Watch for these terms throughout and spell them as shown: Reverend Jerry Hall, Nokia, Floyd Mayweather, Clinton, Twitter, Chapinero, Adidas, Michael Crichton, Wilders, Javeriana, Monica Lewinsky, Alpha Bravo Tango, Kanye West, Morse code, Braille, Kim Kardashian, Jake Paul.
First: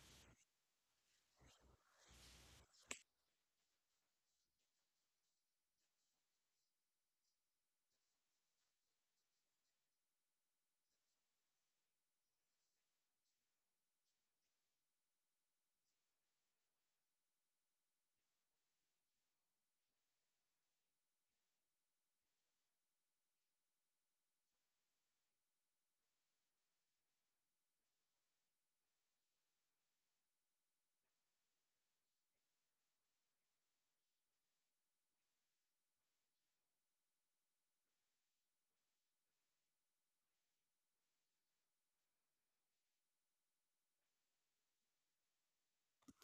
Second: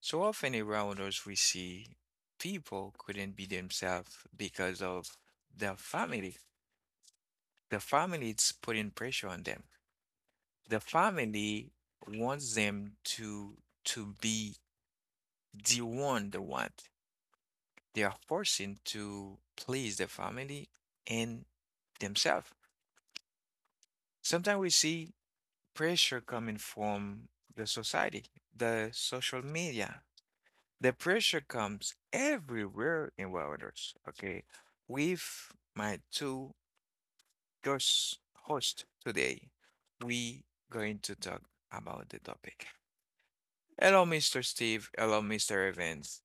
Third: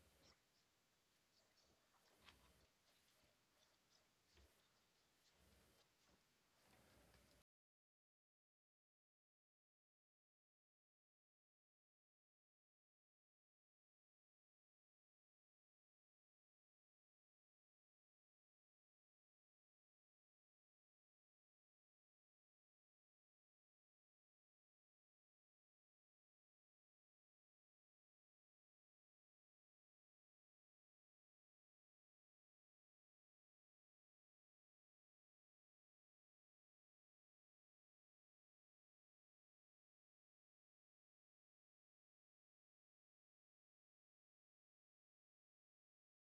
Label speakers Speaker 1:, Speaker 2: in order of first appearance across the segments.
Speaker 1: So often around us, we see people couldn't be themselves because of the family. The family is putting pressure on them. The family wants them to be the one they want. They are forcing to please their family and themselves. Sometimes we see pressure coming from the society, the social media. The pressure comes everywhere in Wilders. Okay. With my two guest hosts today, we going to talk about the topic. Hello, Mr. Steve. Hello, Mr. Evans.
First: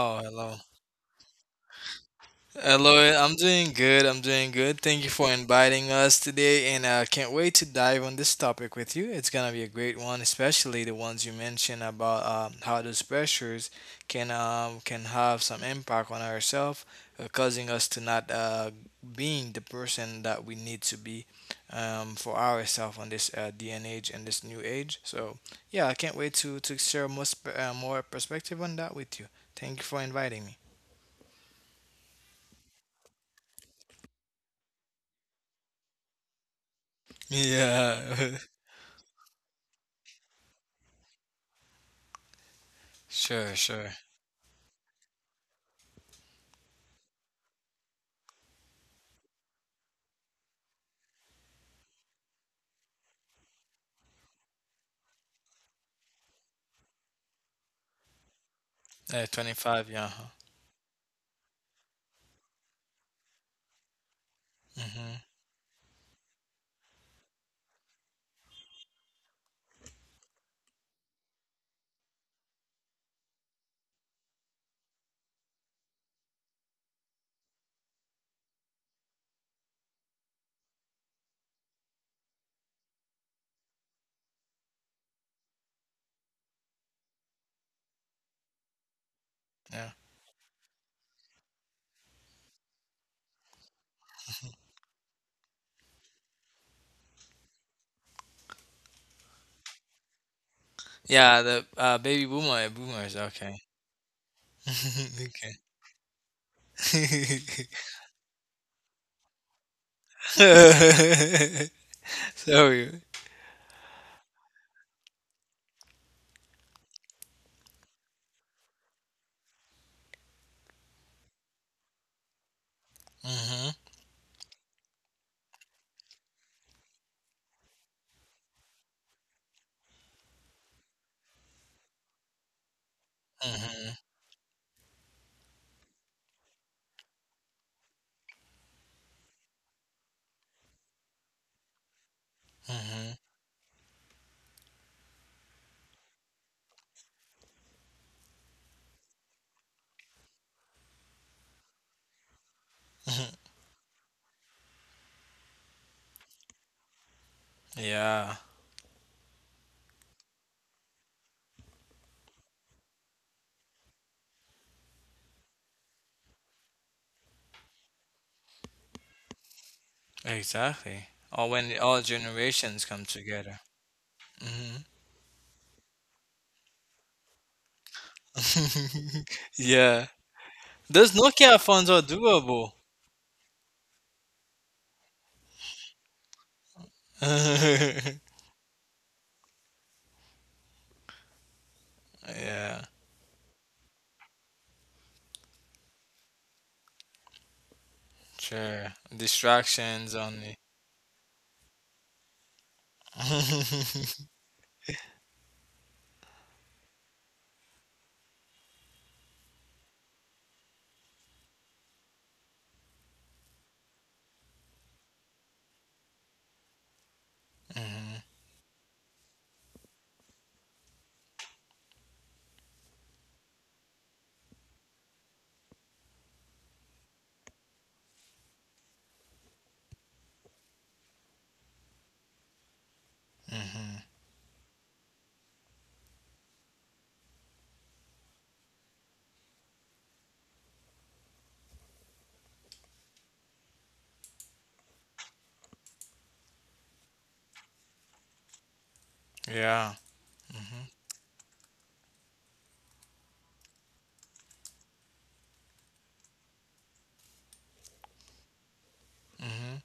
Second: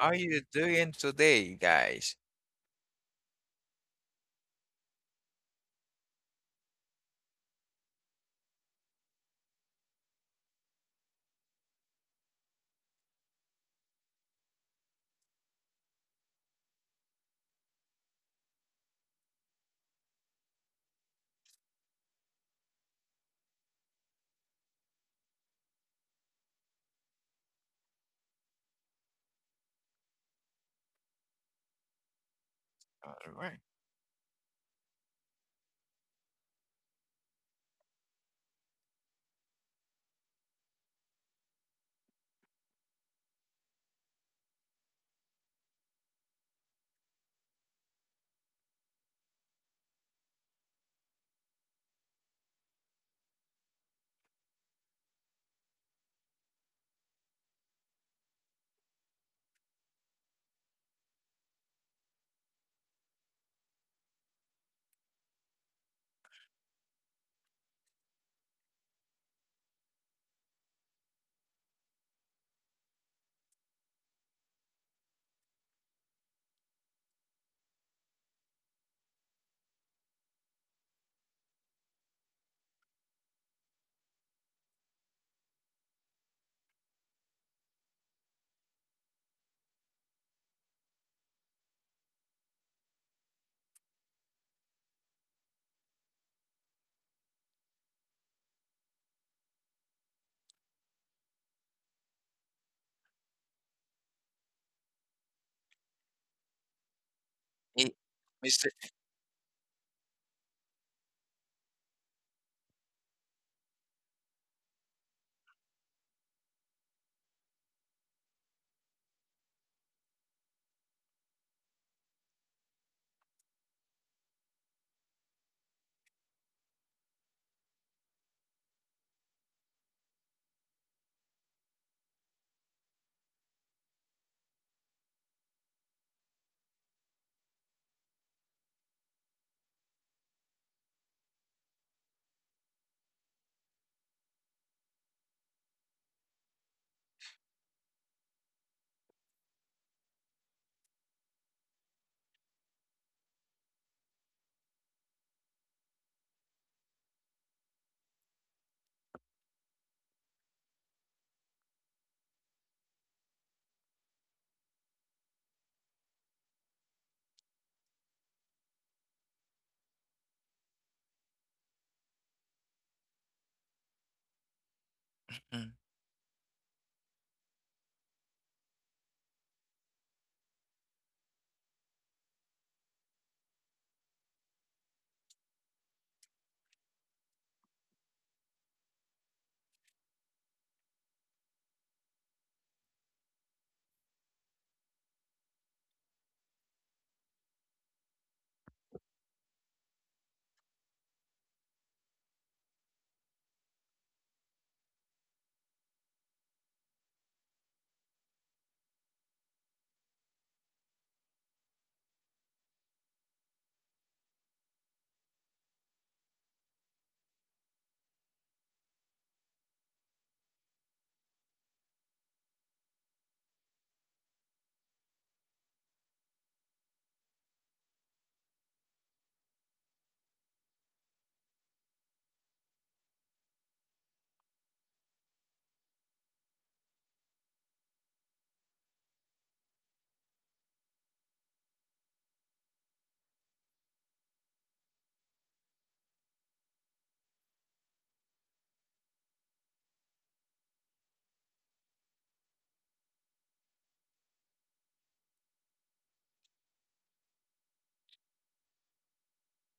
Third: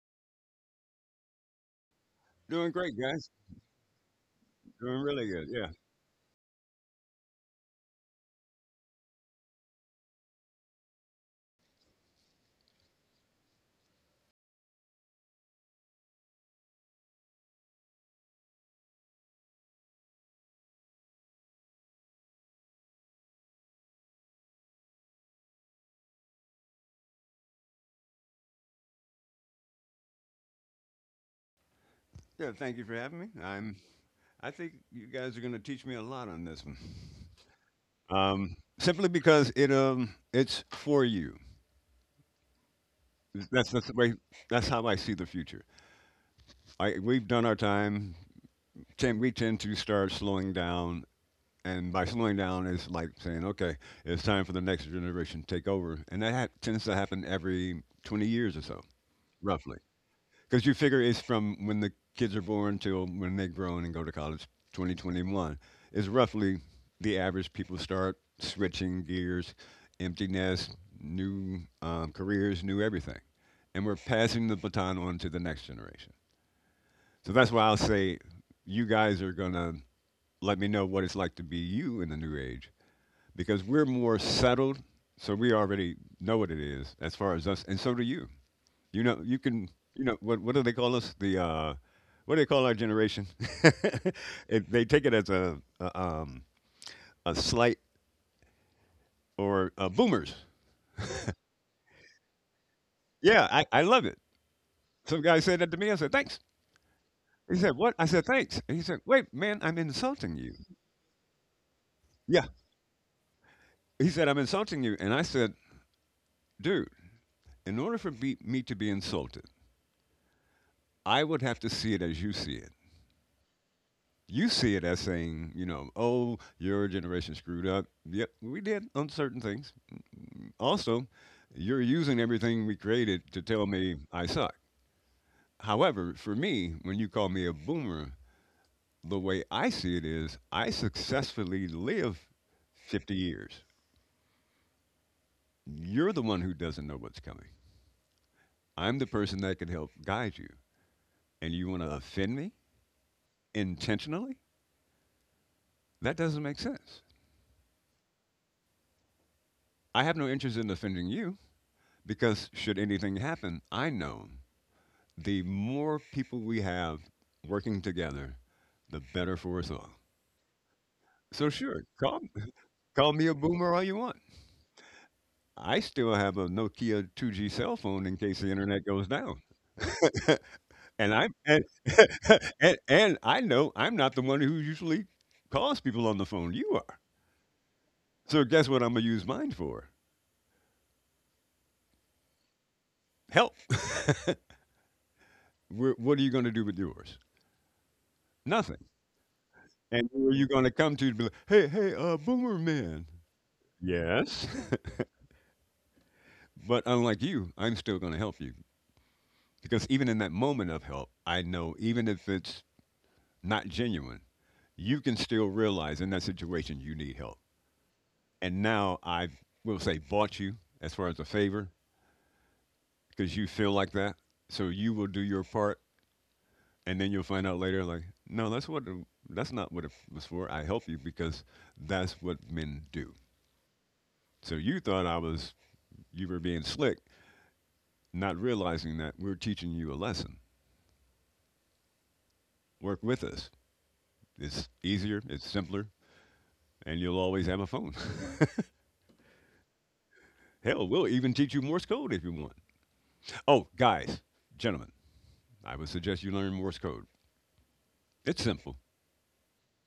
Speaker 1: How are you
Speaker 2: hello.
Speaker 1: doing today, guys?
Speaker 3: Doing great,
Speaker 2: Hello,
Speaker 3: guys.
Speaker 2: I'm doing good.
Speaker 3: Doing
Speaker 2: Thank you
Speaker 3: really
Speaker 2: for
Speaker 3: good. Yeah.
Speaker 2: inviting us today, and I can't wait to dive on this topic with you. It's gonna be a great one, especially the ones you mentioned about how those pressures can have some impact on ourselves, causing us to not being the person that we need to be for ourselves on this day and age and this new age. So, yeah, I can't wait to share most more perspective on that with you. Thank you for inviting me.
Speaker 3: Yeah. Thank you for
Speaker 1: All
Speaker 3: having me.
Speaker 1: right.
Speaker 3: I think you guys are going to teach me a lot on this one.
Speaker 2: Yeah.
Speaker 3: Simply because it it's for you.
Speaker 2: Sure,
Speaker 3: That's
Speaker 2: sure.
Speaker 3: the way. That's how I see the future. I We've done our time. Ten, we tend to start slowing down, and by slowing down, it's like saying, okay, it's time for the next generation to take over, and that tends to happen every 20 years or so, roughly.
Speaker 2: 25, yeah. huh.
Speaker 3: Because you figure it's from when the kids are born till when they grown and go to college,
Speaker 2: Mm-hmm.
Speaker 3: 2021 is roughly the average. People start switching gears, empty nest, new careers, new everything, and we're passing the baton on to the next generation. So that's why I'll say you guys are gonna let me know what it's like to be you in the new age because we're more settled, so we already know what it is as far as us, and so do you. You know, you can,
Speaker 2: Yeah.
Speaker 3: you know, what do they call us? The What do they call our generation? It, they take it as a slight or boomers.
Speaker 2: Yeah, the baby boomer, boomers,
Speaker 3: Yeah,
Speaker 2: okay.
Speaker 3: I love it. Some guy
Speaker 2: Okay.
Speaker 3: said that to me. I said thanks. He said
Speaker 1: Eh,
Speaker 3: what? I said thanks.
Speaker 1: Mr.
Speaker 3: And he said wait, man, I'm insulting you. Yeah.
Speaker 2: Sorry.
Speaker 3: He said I'm insulting you, and I said, dude, in order for me to be insulted, I would have to see it as you see it.
Speaker 2: Mm-hmm.
Speaker 3: You see it as saying, you know, oh, your generation screwed up. Yep, we did on certain things. Also, you're using everything we created to tell
Speaker 2: Mm-hmm.
Speaker 3: me I suck. However, for me, when you call me a boomer, the way I see it is I successfully live
Speaker 2: Mm-hmm.
Speaker 3: 50 years. You're the one who doesn't know what's coming. I'm the person that can help guide you. And you want to offend me intentionally? That doesn't make sense.
Speaker 2: Yeah,
Speaker 3: I have no interest in offending you because, should anything happen, I know the more people we have working together, the better for us all.
Speaker 2: exactly.
Speaker 3: So
Speaker 2: Or when
Speaker 3: sure,
Speaker 2: all generations come
Speaker 3: call me a
Speaker 2: together.
Speaker 3: boomer all you want.
Speaker 2: Mm-hmm.
Speaker 1: Mm.
Speaker 3: I still have a Nokia 2G cell phone in case the internet goes down,
Speaker 2: Yeah.
Speaker 3: and
Speaker 2: Those
Speaker 3: I'm
Speaker 2: Nokia
Speaker 3: and,
Speaker 2: phones are doable.
Speaker 3: and I know I'm not the one who usually calls people on the phone. You are. So guess what? I'm gonna use mine for
Speaker 2: Yeah,
Speaker 3: help. What are you gonna do with yours? Nothing.
Speaker 2: sure.
Speaker 3: And
Speaker 2: Distractions
Speaker 3: who are you
Speaker 2: only.
Speaker 3: gonna come to? To be like, hey, hey, boomer man. Yes. But unlike you, I'm still gonna help you because even in that moment of help, I know even if it's not genuine, you can still realize in that situation you need help.
Speaker 2: Mm-hmm.
Speaker 3: And now I will say bought you as far as a favor because you feel like that. So you will do your part, and then you'll find out later, like, no, that's what that's not what it was for. I help you because that's what men do.
Speaker 2: Mm-hmm.
Speaker 3: So you thought I was you were being slick, not realizing that we're teaching you a lesson. Work with us. It's easier, it's simpler, and you'll always have a phone.
Speaker 2: Yeah. Mm-hmm.
Speaker 3: Hell, we'll even teach you Morse code if you want. Oh, guys, gentlemen, I would suggest you learn Morse code. It's simple.
Speaker 2: Mm-hmm.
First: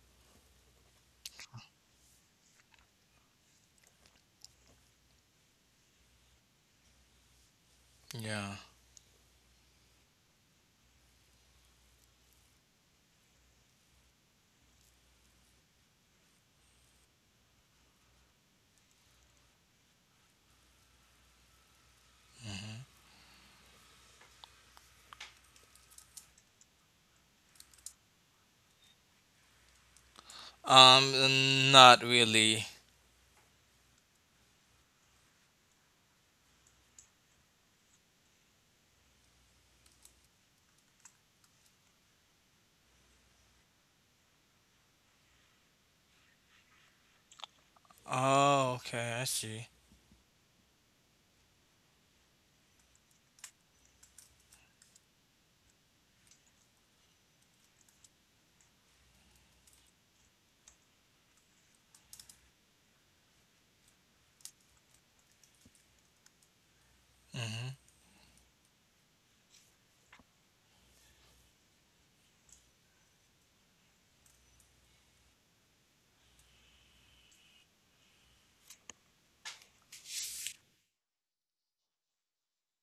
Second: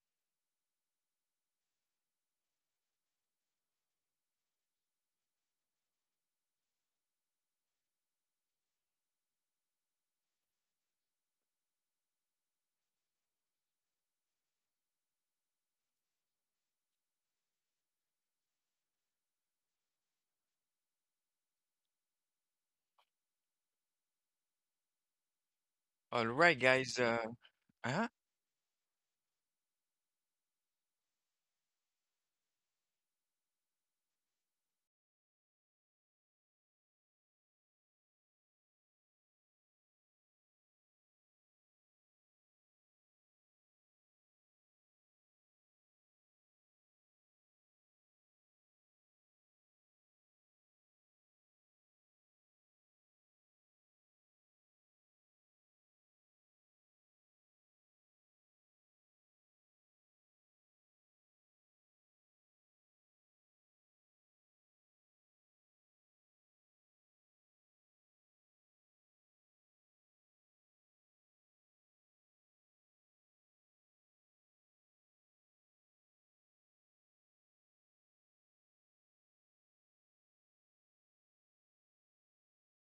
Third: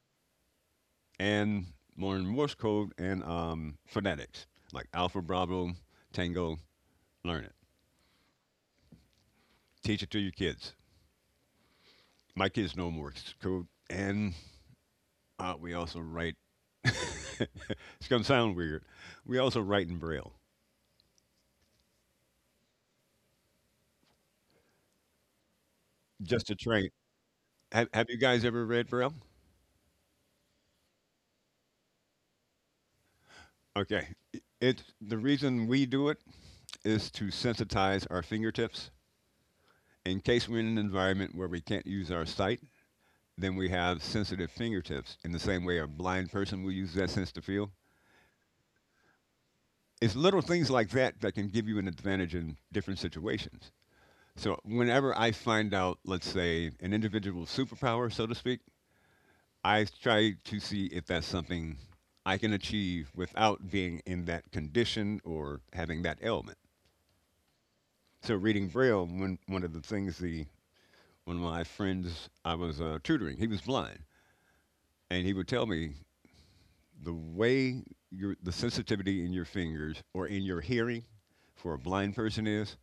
Speaker 3: And learn Morse code and phonetics, like Alpha, Bravo, Tango. Learn it.
Speaker 2: Yeah.
Speaker 3: Teach it to your kids. My kids know Morse code. And we also write, it's going to sound weird. We also write in Braille
Speaker 2: Mm-hmm.
Speaker 1: All
Speaker 3: just to
Speaker 1: right,
Speaker 3: train.
Speaker 1: guys. Uh,
Speaker 3: Have
Speaker 1: uh-huh.
Speaker 3: you guys ever read Braille?
Speaker 2: Um, not really.
Speaker 3: Okay. It's the reason we do it is to sensitize our fingertips in case we're in an environment where we can't use our sight. Then we have sensitive fingertips in the same way a blind person will use that sense to feel.
Speaker 2: Oh, okay, I see.
Speaker 3: It's little things like that that can give you an advantage in different situations. So whenever I find out, let's say, an individual's superpower, so to speak, I try to see if that's something I can achieve without being in that condition or having that ailment.
Speaker 2: Mm-hmm.
Speaker 3: So reading Braille, one of the things the one of my friends I was tutoring, he was blind, and he would tell me the way your the sensitivity in your fingers or in your hearing for a blind person is,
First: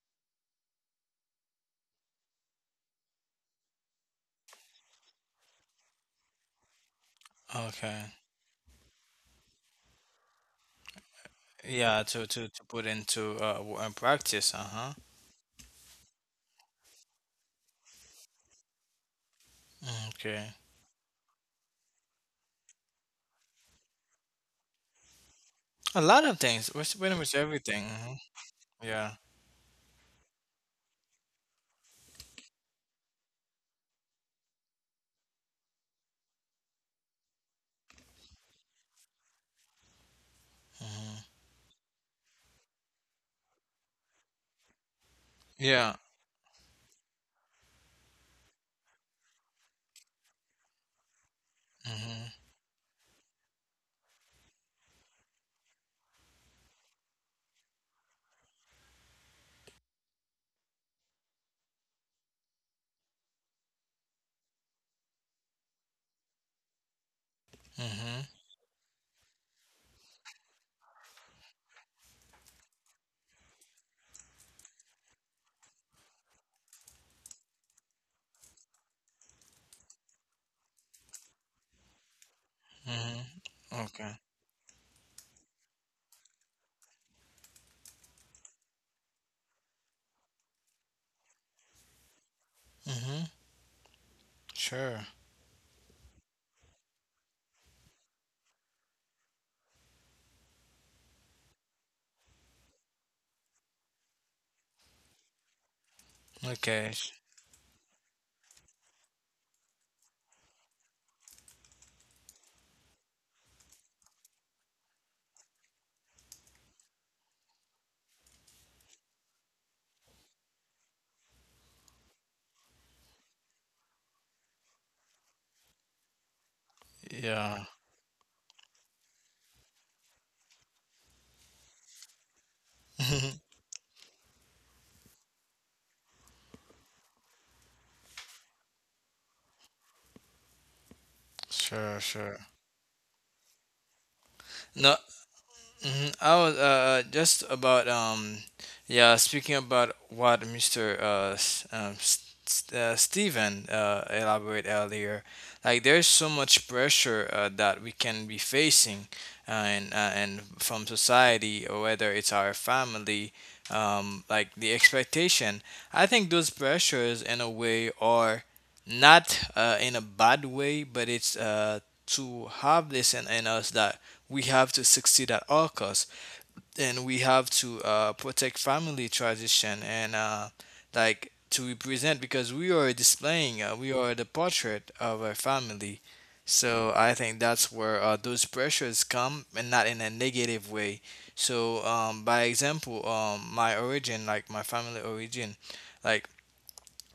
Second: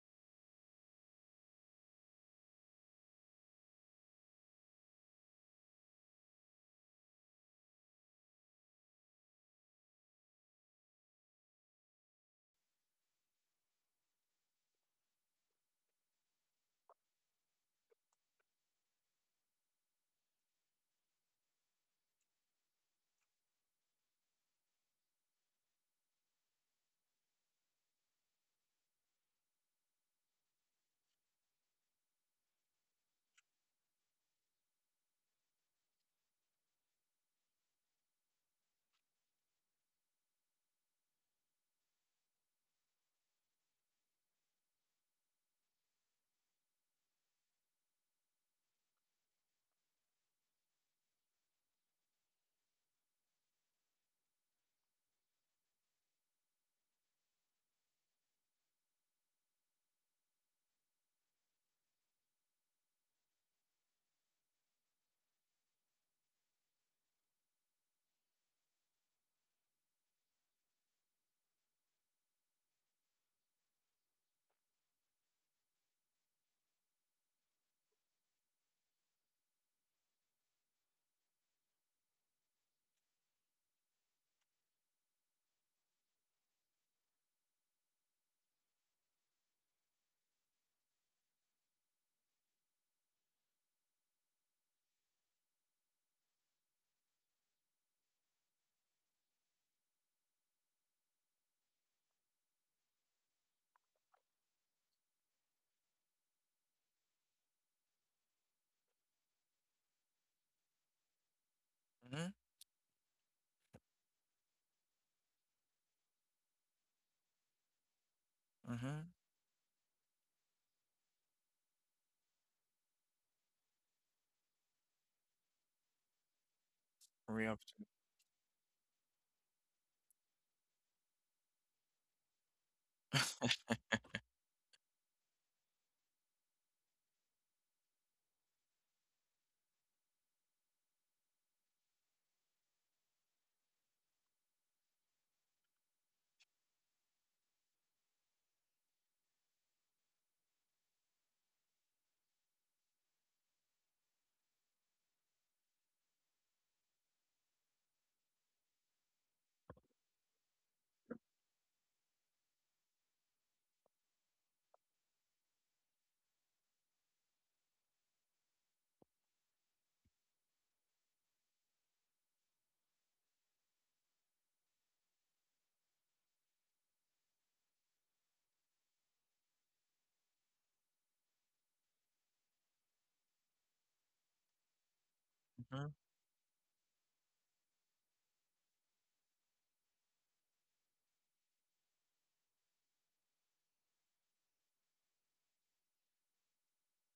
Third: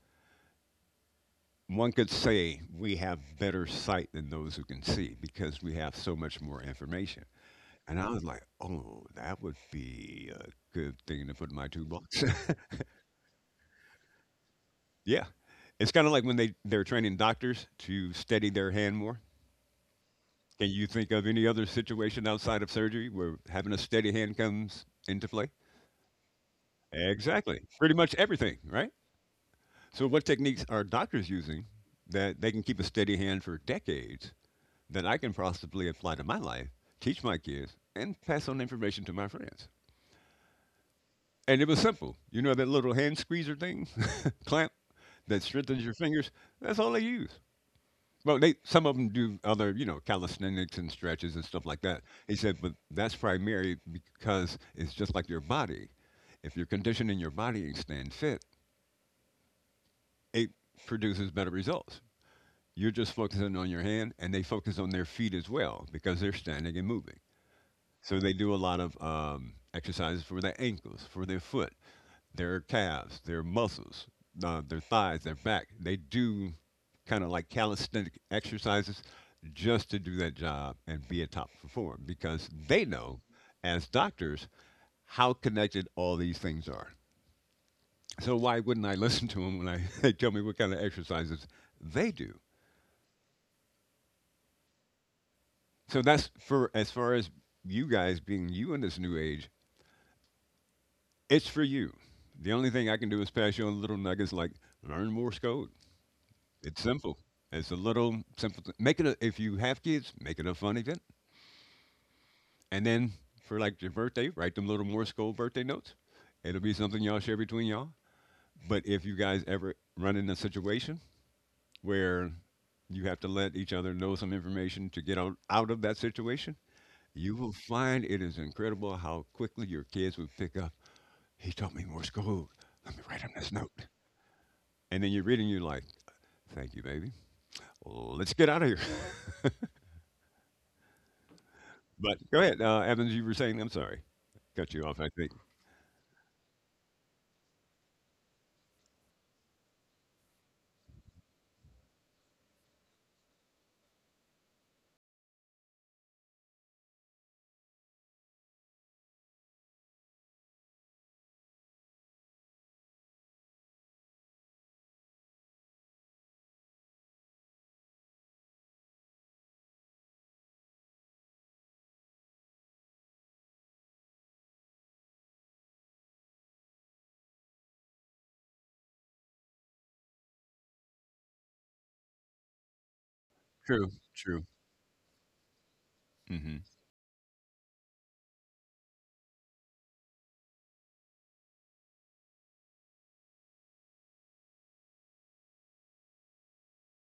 Speaker 3: one could say we have better sight than those who can see because we have so much more information. And
Speaker 2: Okay.
Speaker 3: I was like, oh, that would be a good thing to put in my
Speaker 2: Yeah,
Speaker 3: toolbox.
Speaker 2: to put into practice. Uh-huh.
Speaker 3: Yeah. It's kind of like when they're training doctors to steady their hand more.
Speaker 2: Okay.
Speaker 3: Can you think of any other situation outside of surgery where having a steady hand comes into play?
Speaker 2: A lot of things. What's pretty much
Speaker 3: Exactly.
Speaker 2: everything.
Speaker 3: Pretty
Speaker 2: Hmm.
Speaker 3: much everything, right?
Speaker 2: Yeah.
Speaker 3: So, what techniques are doctors using that they can keep a steady hand for decades that I can possibly apply to my life, teach my kids, and pass on information to my friends?
Speaker 2: Hmm.
Speaker 3: And it was simple. You know that little hand squeezer thing, clamp, that strengthens
Speaker 2: Yeah.
Speaker 3: your fingers? That's all they use. Well, they some of them do other, you know, calisthenics and stretches and stuff like that. He
Speaker 2: Mm-hmm.
Speaker 3: said, but that's primary because it's just like your body. If you're conditioning your body and staying fit, it produces better results. You're just focusing on your hand, and they focus on their feet as well because they're standing and moving. So
Speaker 2: Mm-hmm.
Speaker 3: they do a lot of exercises for their ankles, for their foot, their calves, their muscles, their thighs, their back. They do kind of like calisthenic exercises just to do that job and be a top performer because they
Speaker 2: Mm-hmm.
Speaker 3: know, as
Speaker 2: Okay.
Speaker 3: doctors, how connected all these things are. So why wouldn't I listen to them when I they tell me what kind of exercises they do?
Speaker 2: Mm-hmm. Sure.
Speaker 3: So that's for as far as you guys being you in this new age, it's for you. The only thing I can do is pass you on little nuggets like learn Morse code. It's
Speaker 2: Okay.
Speaker 3: simple. It's a little simple. Make it a, if you have kids, make it a fun event.
Speaker 1: Mm-hmm.
Speaker 3: And then for like your birthday, write them little Morse code birthday notes. It'll be something y'all share between y'all. But
Speaker 1: Mm-hmm.
Speaker 3: if you guys ever run in a situation where you have to let each other know some information to get out of that situation, you will
Speaker 2: Yeah.
Speaker 3: find it is incredible how quickly your kids will pick up. He taught me Morse code. Let me write him this note. And then you read and you're like, thank you, baby. Let's get out of here.
Speaker 2: Sure,
Speaker 3: But
Speaker 2: sure.
Speaker 3: go ahead, Evans, you were saying, I'm sorry, cut you
Speaker 2: No,
Speaker 3: off, I think.
Speaker 2: hmm I was just about yeah speaking about what Mister Stephen elaborate earlier, like there's so much pressure that we can be facing, and from society or whether it's our family, like the expectation. I think those pressures in a way are not in a bad way, but it's to have this in us that we have to succeed at all costs and we have to protect family tradition and like to represent because we are displaying we
Speaker 3: True,
Speaker 2: are the
Speaker 3: true.
Speaker 2: portrait of our
Speaker 1: Mhm,
Speaker 2: family.
Speaker 3: Hmm.
Speaker 2: So I think that's where those pressures come and not in a negative way. So by example, my origin, like my family origin, like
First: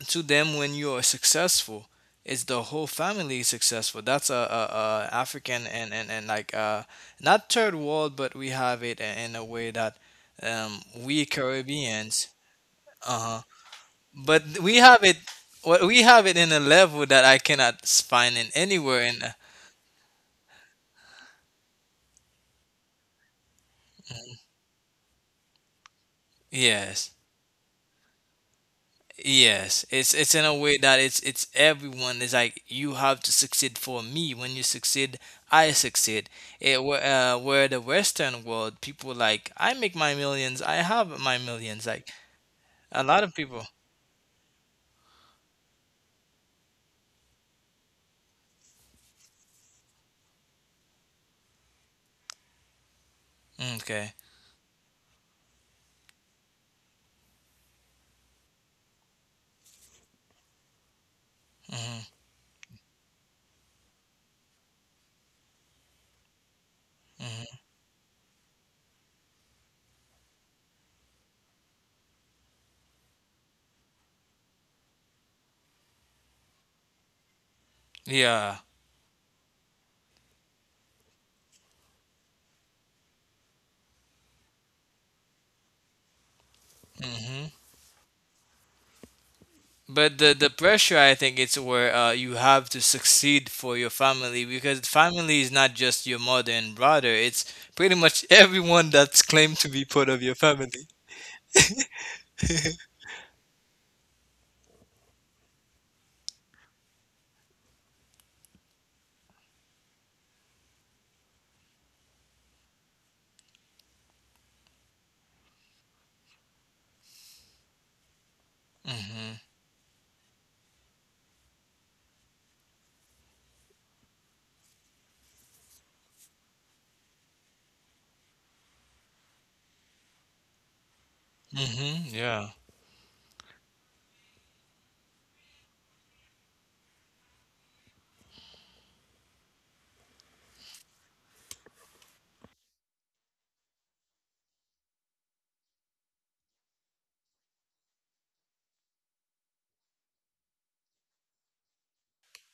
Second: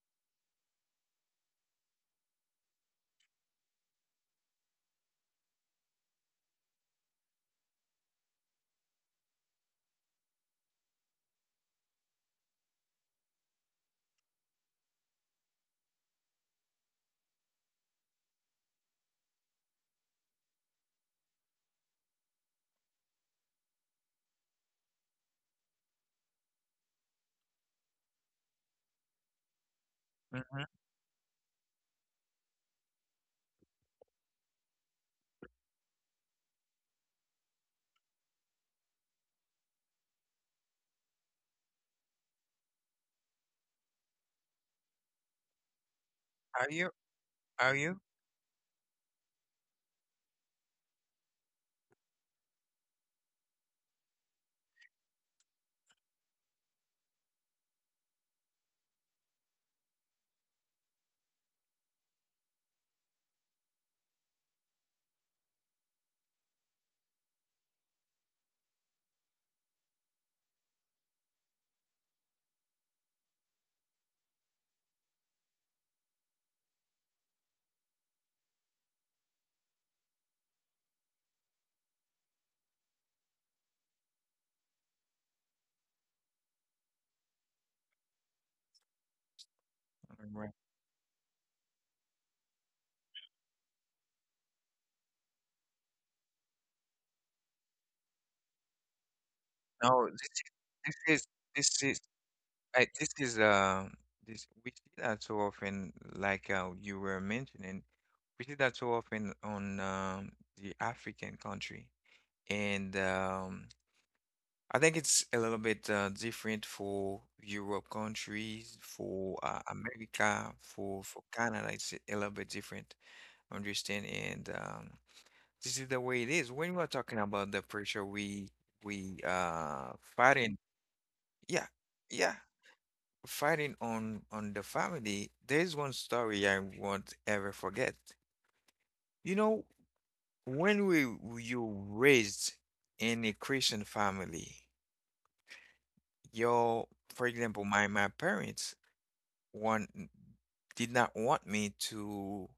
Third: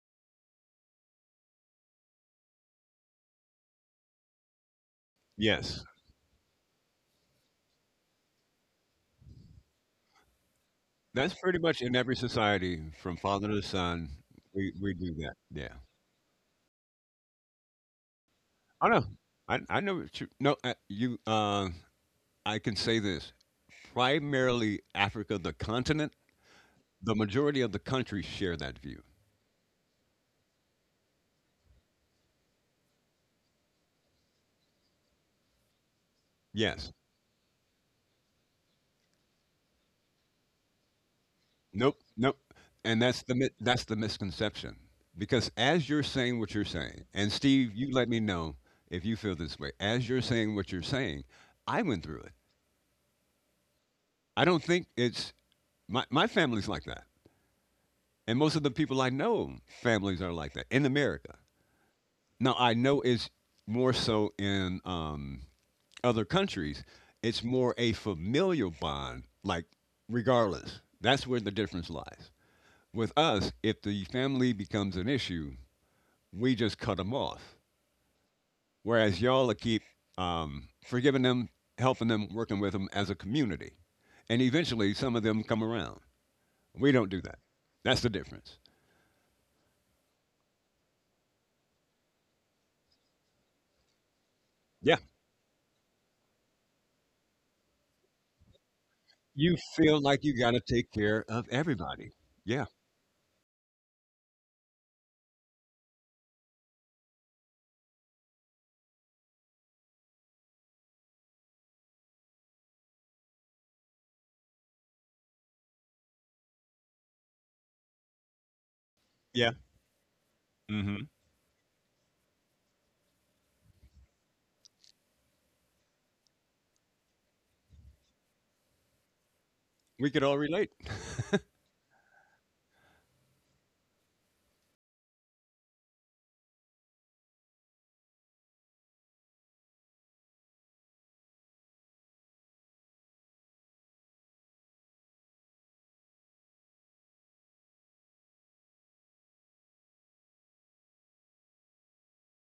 Speaker 2: to them when you are successful, it's the whole family is successful. That's a African,
Speaker 3: Yes,
Speaker 2: and like not third world, but we have it in a way that we
Speaker 3: that's pretty much in every
Speaker 2: Caribbeans,
Speaker 3: society from
Speaker 2: uh-huh,
Speaker 3: father to son.
Speaker 2: but we
Speaker 3: We
Speaker 2: have
Speaker 3: do
Speaker 2: it.
Speaker 3: that. Yeah.
Speaker 2: What we have it in a level that I cannot find in
Speaker 3: I
Speaker 2: anywhere
Speaker 3: know.
Speaker 2: in
Speaker 3: I know. It's true. No, you. I can say this primarily Africa, the continent,
Speaker 2: yes.
Speaker 3: the majority of the countries share that view.
Speaker 2: Yes, it's in a
Speaker 1: mhm.
Speaker 2: way that it's everyone. It's like you have to succeed for me. When you succeed, I succeed. It,
Speaker 3: Yes.
Speaker 2: where the Western world, people like I make my millions. I have my millions.
Speaker 3: Nope.
Speaker 2: Like
Speaker 3: Nope. And
Speaker 2: a lot
Speaker 3: that's
Speaker 2: of
Speaker 3: the
Speaker 2: people.
Speaker 3: that's the misconception because as you're saying what you're
Speaker 1: Are you?
Speaker 3: saying, and
Speaker 1: Are
Speaker 3: Steve, you
Speaker 1: you?
Speaker 3: let me know if you feel this way. As you're saying what you're saying, I went through it.
Speaker 2: Okay.
Speaker 3: I don't think it's my family's like that, and most of the people I know, families are like that in America.
Speaker 2: Hmm.
Speaker 3: Now I know it's more so in other countries, it's
Speaker 2: Hmm.
Speaker 3: more a familial bond, like regardless. That's where the difference lies. With us, if the family becomes an issue, we just cut them off.
Speaker 2: Yeah.
Speaker 3: Whereas y'all will keep forgiving them, helping them, working with them as a community. And eventually, some of them come around. We don't do that. That's the difference.
Speaker 2: But the
Speaker 1: Mm,
Speaker 2: the
Speaker 1: right.
Speaker 2: pressure, I think, it's where you have to succeed for your family because
Speaker 3: Yeah.
Speaker 2: family is not just your mother and brother. It's pretty much everyone that's
Speaker 3: You
Speaker 2: claimed to be
Speaker 3: feel
Speaker 1: No,
Speaker 2: part of
Speaker 3: like
Speaker 2: your
Speaker 3: you got to
Speaker 2: family.
Speaker 3: take care of
Speaker 1: this is this is,
Speaker 3: everybody. Yeah.
Speaker 1: right, this we see that so often, like you were mentioning. We see that so often on the African country, and I think it's a little bit different for Europe countries,
Speaker 2: Mm-hmm.
Speaker 1: for
Speaker 3: Yeah.
Speaker 1: America, for
Speaker 3: Hmm.
Speaker 1: Canada. It's a little bit different, understand? And this is the way it is. When we are talking about the pressure we
Speaker 3: We could all
Speaker 1: fighting,
Speaker 3: relate.
Speaker 1: yeah,
Speaker 2: Mm-hmm.
Speaker 1: yeah,
Speaker 2: Yeah.
Speaker 1: fighting on the family, there's one story I won't ever forget. You know, when we you raised in a Christian family, your, for example, my parents want did not want me to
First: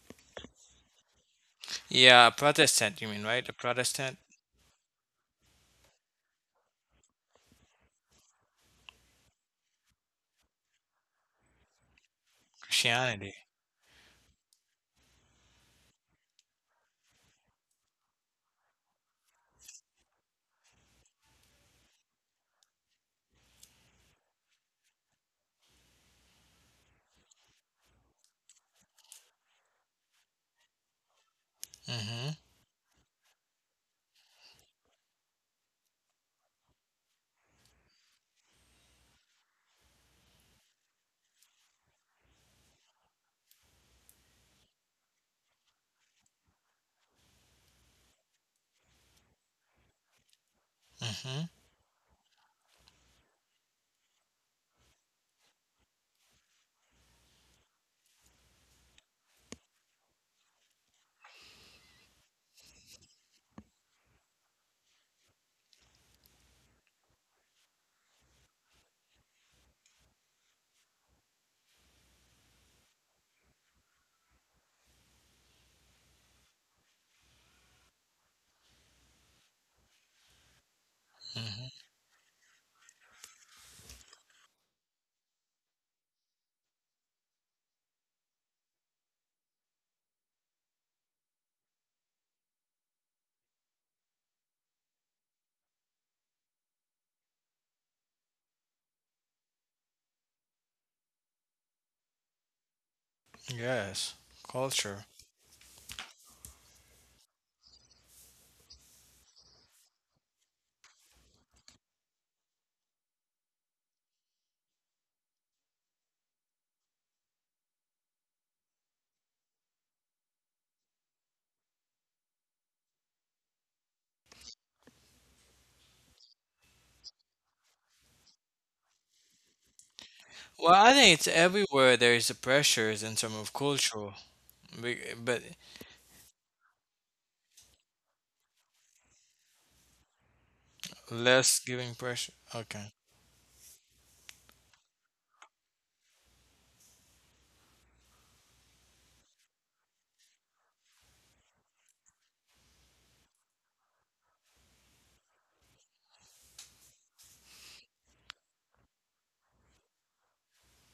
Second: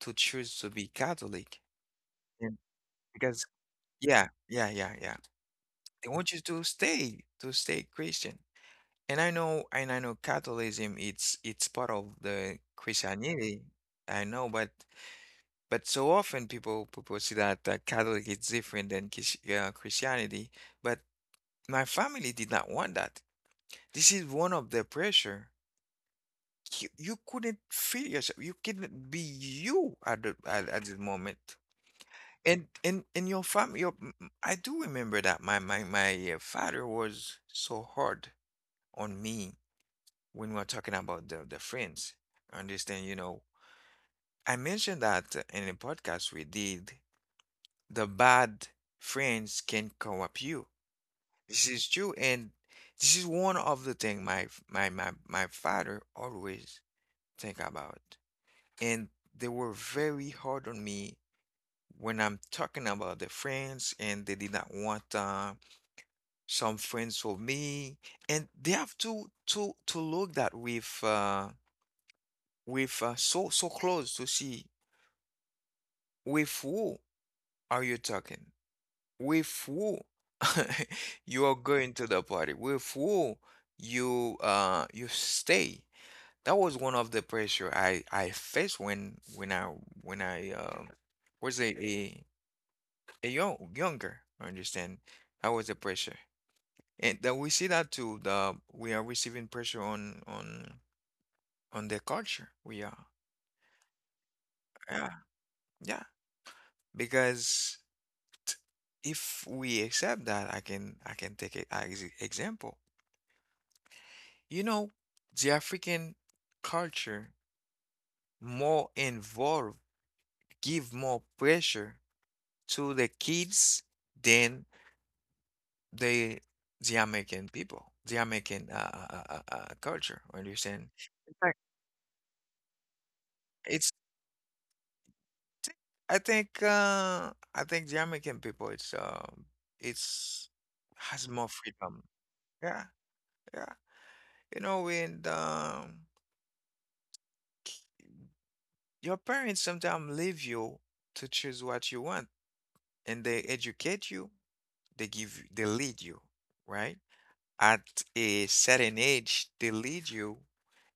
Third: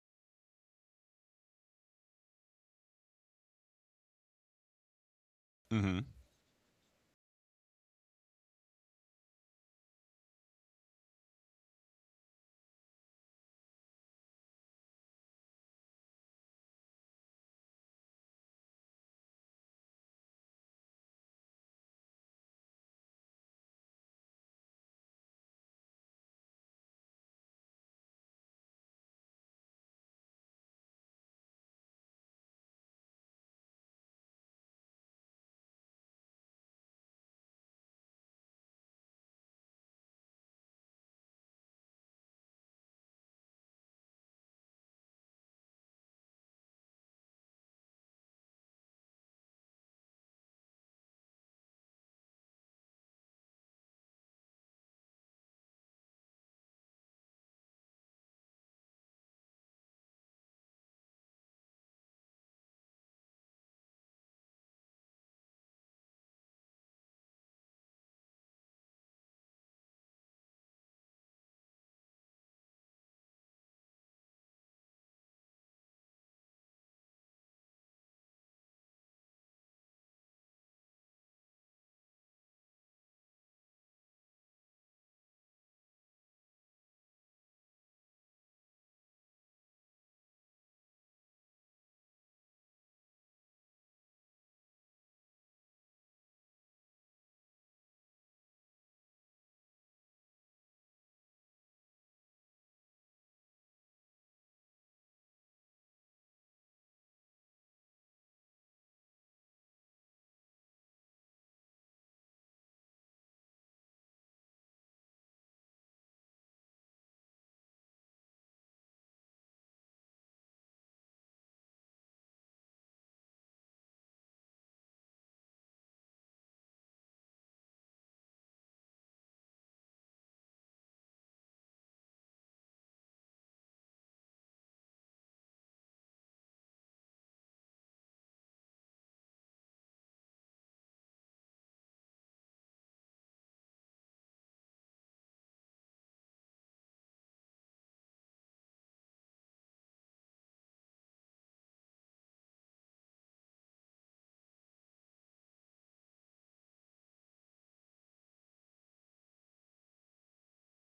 Speaker 1: to choose to be Catholic,
Speaker 2: Yeah,
Speaker 1: and
Speaker 2: Protestant, you mean,
Speaker 1: because,
Speaker 2: right? The Protestant
Speaker 1: yeah, yeah, yeah, yeah,
Speaker 3: Hmm.
Speaker 1: they want you to stay Christian. And I know, Catholicism, it's part of the
Speaker 2: Christianity.
Speaker 1: Christianity. I know, but. So often people propose that, Catholic is different than Christianity, but my family did not want that. This is one of the pressure. You couldn't feel yourself. You couldn't be you at this moment.
Speaker 2: Mm-hmm.
Speaker 1: And your family, I do remember that my father was so hard on me when we were talking about the friends. Understand? You know, I mentioned that in a podcast we did the bad friends can corrupt you.
Speaker 2: Mm-hmm.
Speaker 1: This is true, and this is one of the thing my father always think about. And they were very hard on me when I'm talking about the friends, and they did not want some friends for me, and they have to look that with so close to see with who are you talking. With who you are
Speaker 2: Mm-hmm.
Speaker 1: going to the party, with who you stay. That was one of the pressure I faced when I was a younger. Understand? That was the pressure, and that we see that too. The We are receiving pressure on the culture. We are,
Speaker 2: Yes. Culture.
Speaker 1: yeah, yeah, because if we accept that, I can take an example. You know, the African culture more involved, give more pressure to the kids than the the American people, the American culture.
Speaker 2: Well,
Speaker 1: Understand?
Speaker 2: I think it's
Speaker 1: In fact,
Speaker 2: everywhere there is a pressures in terms of
Speaker 1: it's,
Speaker 2: cultural, be- but
Speaker 1: I think the American people it's has more
Speaker 2: less giving
Speaker 1: freedom.
Speaker 2: pressure.
Speaker 1: Yeah,
Speaker 2: Okay.
Speaker 1: yeah. You know, and your parents sometimes leave you to choose what you want, and they educate you. They lead you, right? At a certain age, they lead you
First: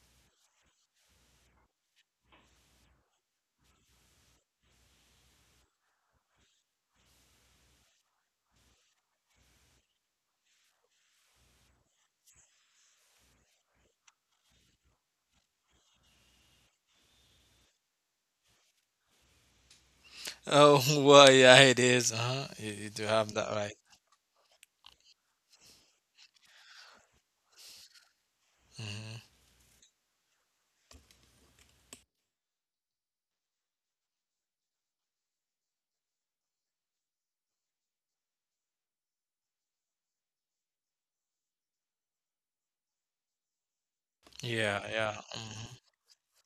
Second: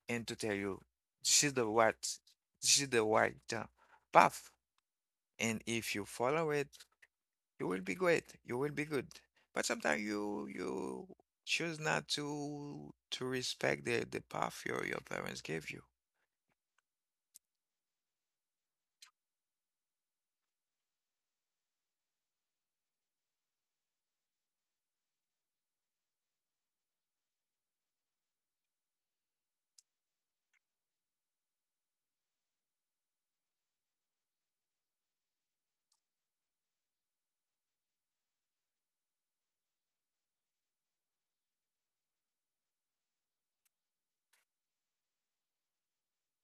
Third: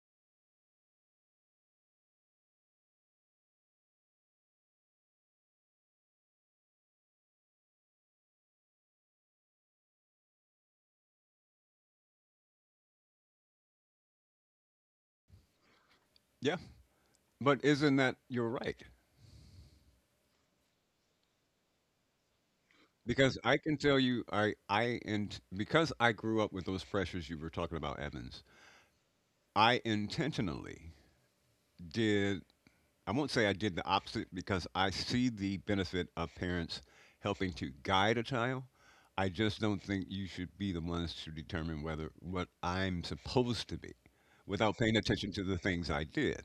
Speaker 1: and to tell you this is the what, this is the right path, and if you follow it, you will be great, you will be good. But sometimes you choose not to respect the path your parents gave you.
Speaker 3: Yeah. But isn't that your right?
Speaker 2: Oh, well, yeah, it is. Uh-huh. You do have
Speaker 3: Because
Speaker 2: that
Speaker 3: I
Speaker 2: right.
Speaker 3: can tell you, I and because I grew up with those pressures you were talking about, Evans.
Speaker 2: Mm-hmm.
Speaker 3: I intentionally did. I won't say I did the opposite because I see the benefit of parents helping to guide a child. I just don't think you should be the ones to determine whether what I'm supposed to be without
Speaker 2: Yeah,
Speaker 3: paying
Speaker 2: yeah.
Speaker 3: attention to the
Speaker 2: Mm-hmm.
Speaker 3: things I did.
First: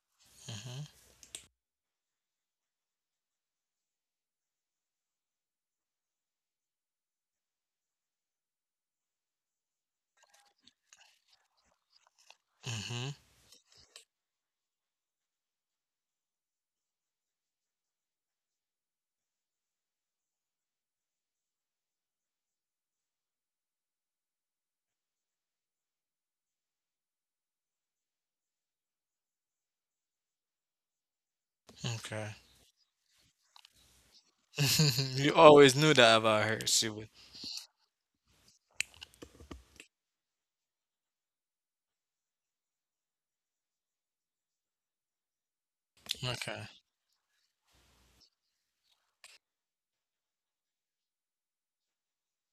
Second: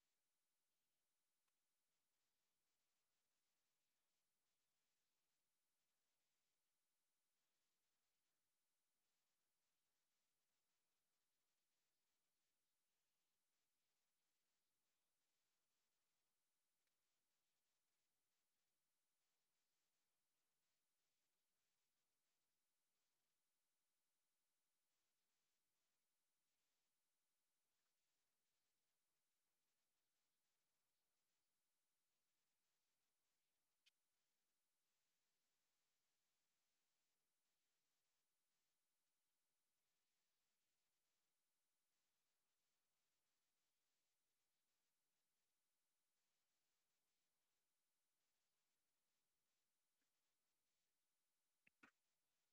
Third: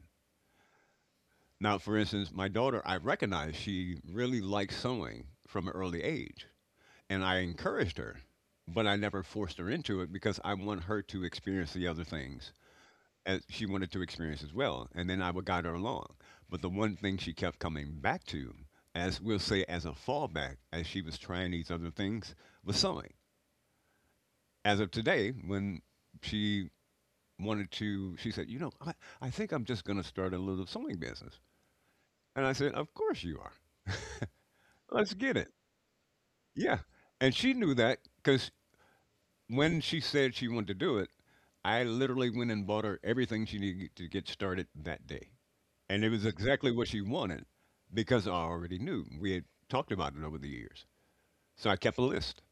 Speaker 3: Now, for instance, my daughter, I recognize she really likes sewing from an early age, and I encouraged her, but I never forced her into it because I want her to experience the other things
Speaker 2: Mm-hmm.
Speaker 3: as she wanted to experience as well. And then I would guide her along. But the one thing she kept coming back to, as we'll say, as a fallback, as she was trying these other things, was sewing. As of today, when she wanted to, she said, "You know, I think I'm just going to start a little sewing business."
Speaker 2: Mm-hmm. Okay.
Speaker 3: And I said, "Of course you are. Let's
Speaker 2: You
Speaker 3: get it."
Speaker 2: always knew that about her.
Speaker 3: Yeah.
Speaker 2: She would.
Speaker 3: And she knew that because when she said she wanted to do it, I literally went and bought her everything she needed to get started that day. And it was
Speaker 2: Okay.
Speaker 3: exactly what she wanted because I already knew. We had talked about it over the years. So I kept a list.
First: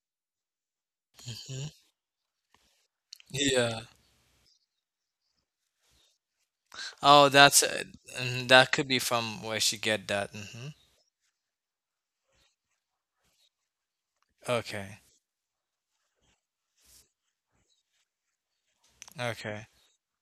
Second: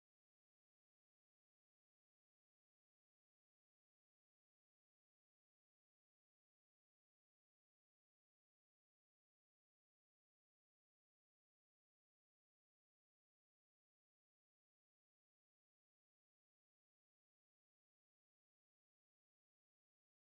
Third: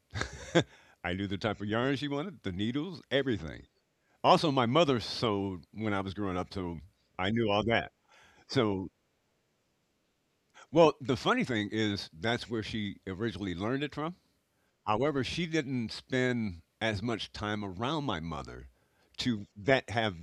Speaker 3: I knew the type of
Speaker 2: Hmm.
Speaker 3: yarn she wanted, the needles, everything.
Speaker 2: Yeah.
Speaker 3: Also, my mother sewed when I was growing up, so I
Speaker 2: Oh,
Speaker 3: knew all
Speaker 2: that's
Speaker 3: that.
Speaker 2: mhm, that could
Speaker 3: So,
Speaker 2: be from where she get that. Hmm.
Speaker 3: well, the funny thing is that's where she originally learned it from.
Speaker 2: Okay.
Speaker 3: However, she didn't spend as much time around my mother to
Speaker 2: Okay.
Speaker 3: that have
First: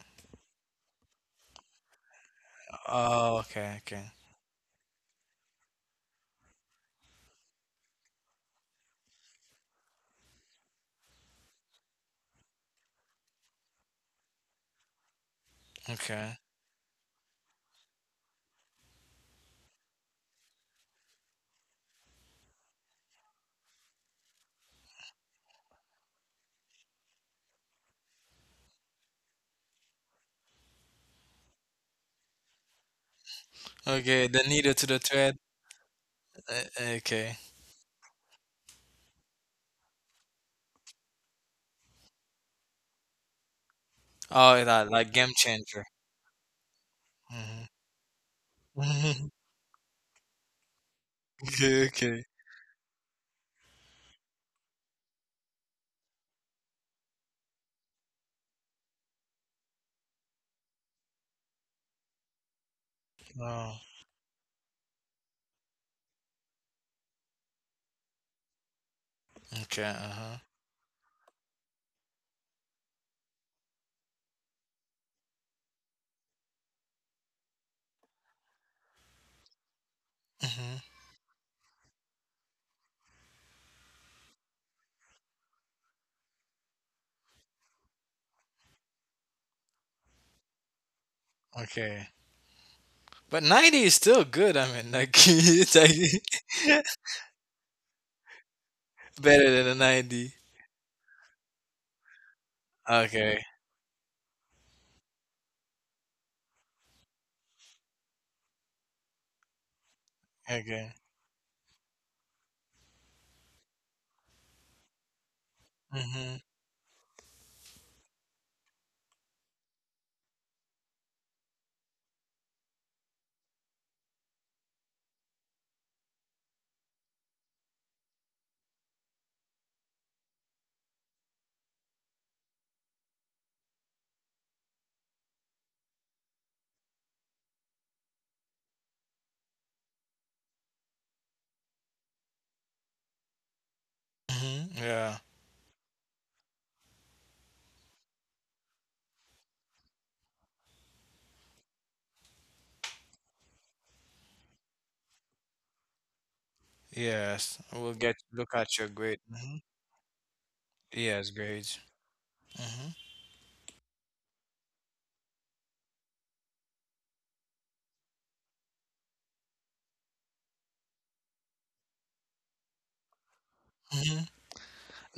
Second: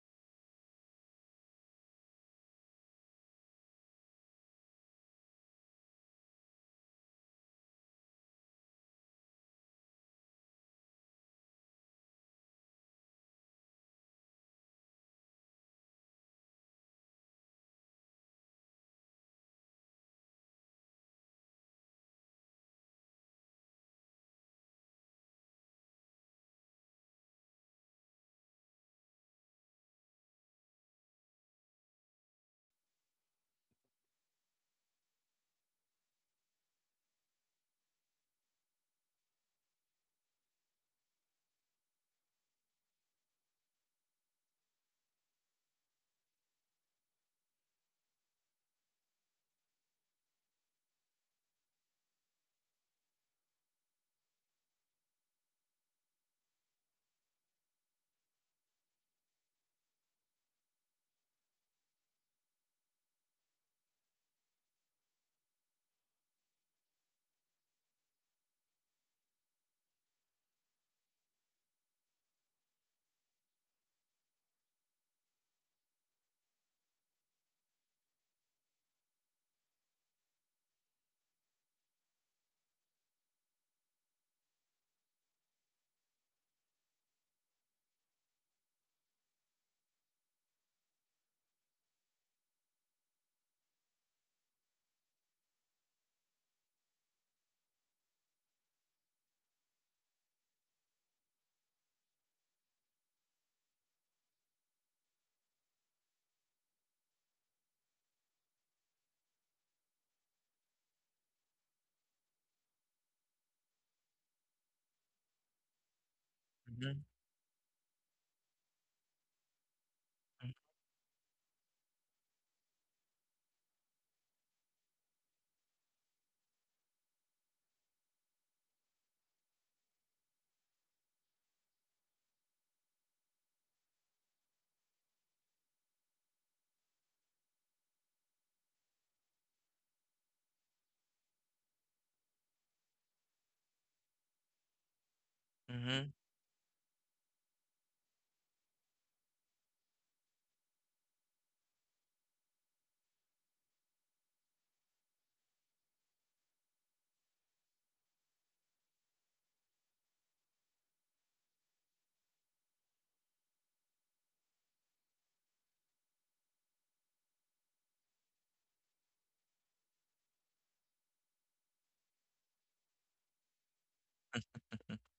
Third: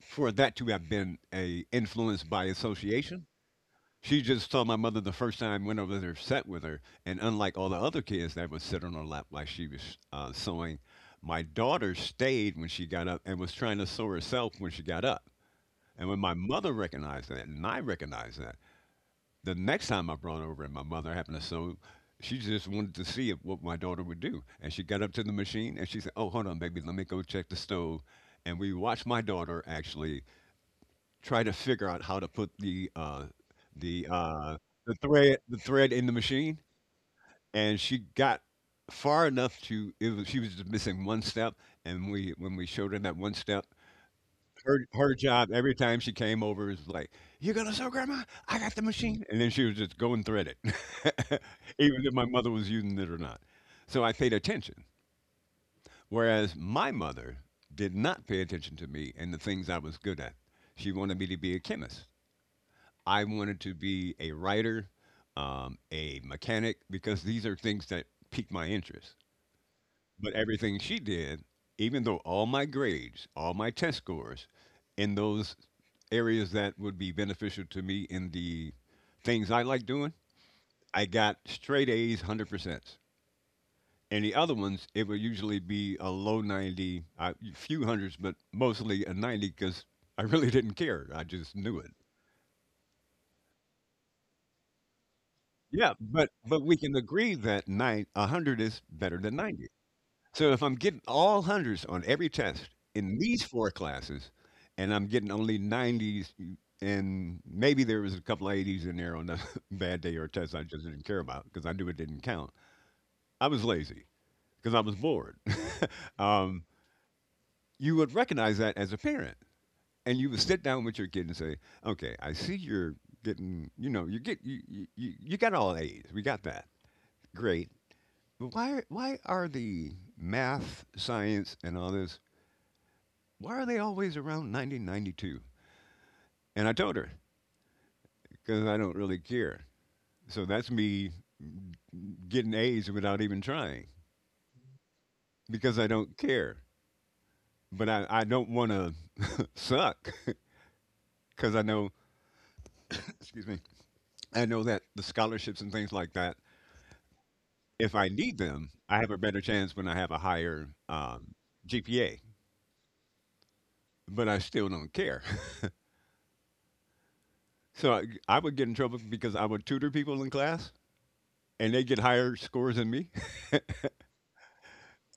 Speaker 3: for that to have been a influence by association.
Speaker 2: Oh, okay. Okay.
Speaker 3: She just saw my mother the first time, went over there, sat with her, and unlike all the other kids that would sit on her lap like she was sewing, my daughter stayed when she got up and was trying to sew herself when she got up. And when my
Speaker 2: Okay.
Speaker 3: mother recognized that, and I recognized that, the next time I brought her over and my mother happened to sew, she just wanted to see if, what my daughter would do. And she got up to the machine and she said, "Oh, hold on, baby, let me go check the stove." And we watched my daughter actually try to figure out how to put the the
Speaker 2: Okay. The
Speaker 3: uh,
Speaker 2: needle to
Speaker 3: the
Speaker 2: the
Speaker 3: thread
Speaker 2: thread.
Speaker 3: the thread in the machine,
Speaker 2: Uh, okay.
Speaker 3: and she got far enough to. It was, she was just missing one step, and we when we showed her that one step,
Speaker 2: Oh,
Speaker 3: her
Speaker 2: that like
Speaker 3: her
Speaker 2: game
Speaker 3: job every
Speaker 2: changer.
Speaker 3: time she came over is like, "You
Speaker 2: Hmm.
Speaker 3: gonna sew, Grandma? I got the machine," and then she was just go and thread it,
Speaker 2: okay.
Speaker 3: even if
Speaker 2: Okay.
Speaker 3: my mother was using it or not. So I paid attention, whereas my mother did not pay attention to me and the things I was good at. She wanted me to be a chemist. I wanted to
Speaker 2: Oh.
Speaker 3: be a writer, a mechanic, because these are things that piqued my interest.
Speaker 2: Okay. Uh
Speaker 3: But
Speaker 2: huh.
Speaker 3: everything she did, even though all my grades, all my test scores in those areas that would be beneficial to me in the things I like doing,
Speaker 2: Hmm.
Speaker 3: I got straight A's, 100%. And the other ones, it would usually be a low 90, a few hundreds, but mostly a 90 because I really didn't care. I just knew it.
Speaker 2: Okay. But 90 is still good. I mean, like it's like
Speaker 3: Yeah, but but we can agree that nine 100 is better than
Speaker 2: better than
Speaker 3: 90.
Speaker 2: a 90.
Speaker 3: So if I'm getting all 100s on every test in
Speaker 2: Okay.
Speaker 3: these 4 classes and I'm getting only 90s and maybe there was a couple of 80s in there on a bad day or a test I just
Speaker 2: Okay.
Speaker 3: didn't care about because I knew it didn't count. I was lazy because I was bored.
Speaker 2: Hmm.
Speaker 3: um,
Speaker 1: Mm-hmm.
Speaker 3: you would recognize that as a parent and you would sit down with your kid and say, "Okay, I see you're getting, you know, you get you you, you you got all A's. We got that. Great. Why are the math, science, and all this? Why are they always around 1992?" And I told her because I don't really care. So that's me getting A's without even trying
Speaker 2: Hmm. Yeah.
Speaker 3: because I
Speaker 1: Mm-hmm.
Speaker 3: don't care. But I don't want to suck because I know, excuse me, I know that the scholarships and things like that,
Speaker 2: Yes. We'll
Speaker 3: if I
Speaker 2: get
Speaker 3: need
Speaker 2: look
Speaker 3: them,
Speaker 2: at your
Speaker 3: I have a
Speaker 2: grade.
Speaker 3: better
Speaker 2: Hmm.
Speaker 3: chance when I have a higher
Speaker 2: Yes, grades.
Speaker 3: GPA. But I still don't care. So I would get in trouble because I would tutor people in class and they get higher scores than me.
Speaker 2: Mhm.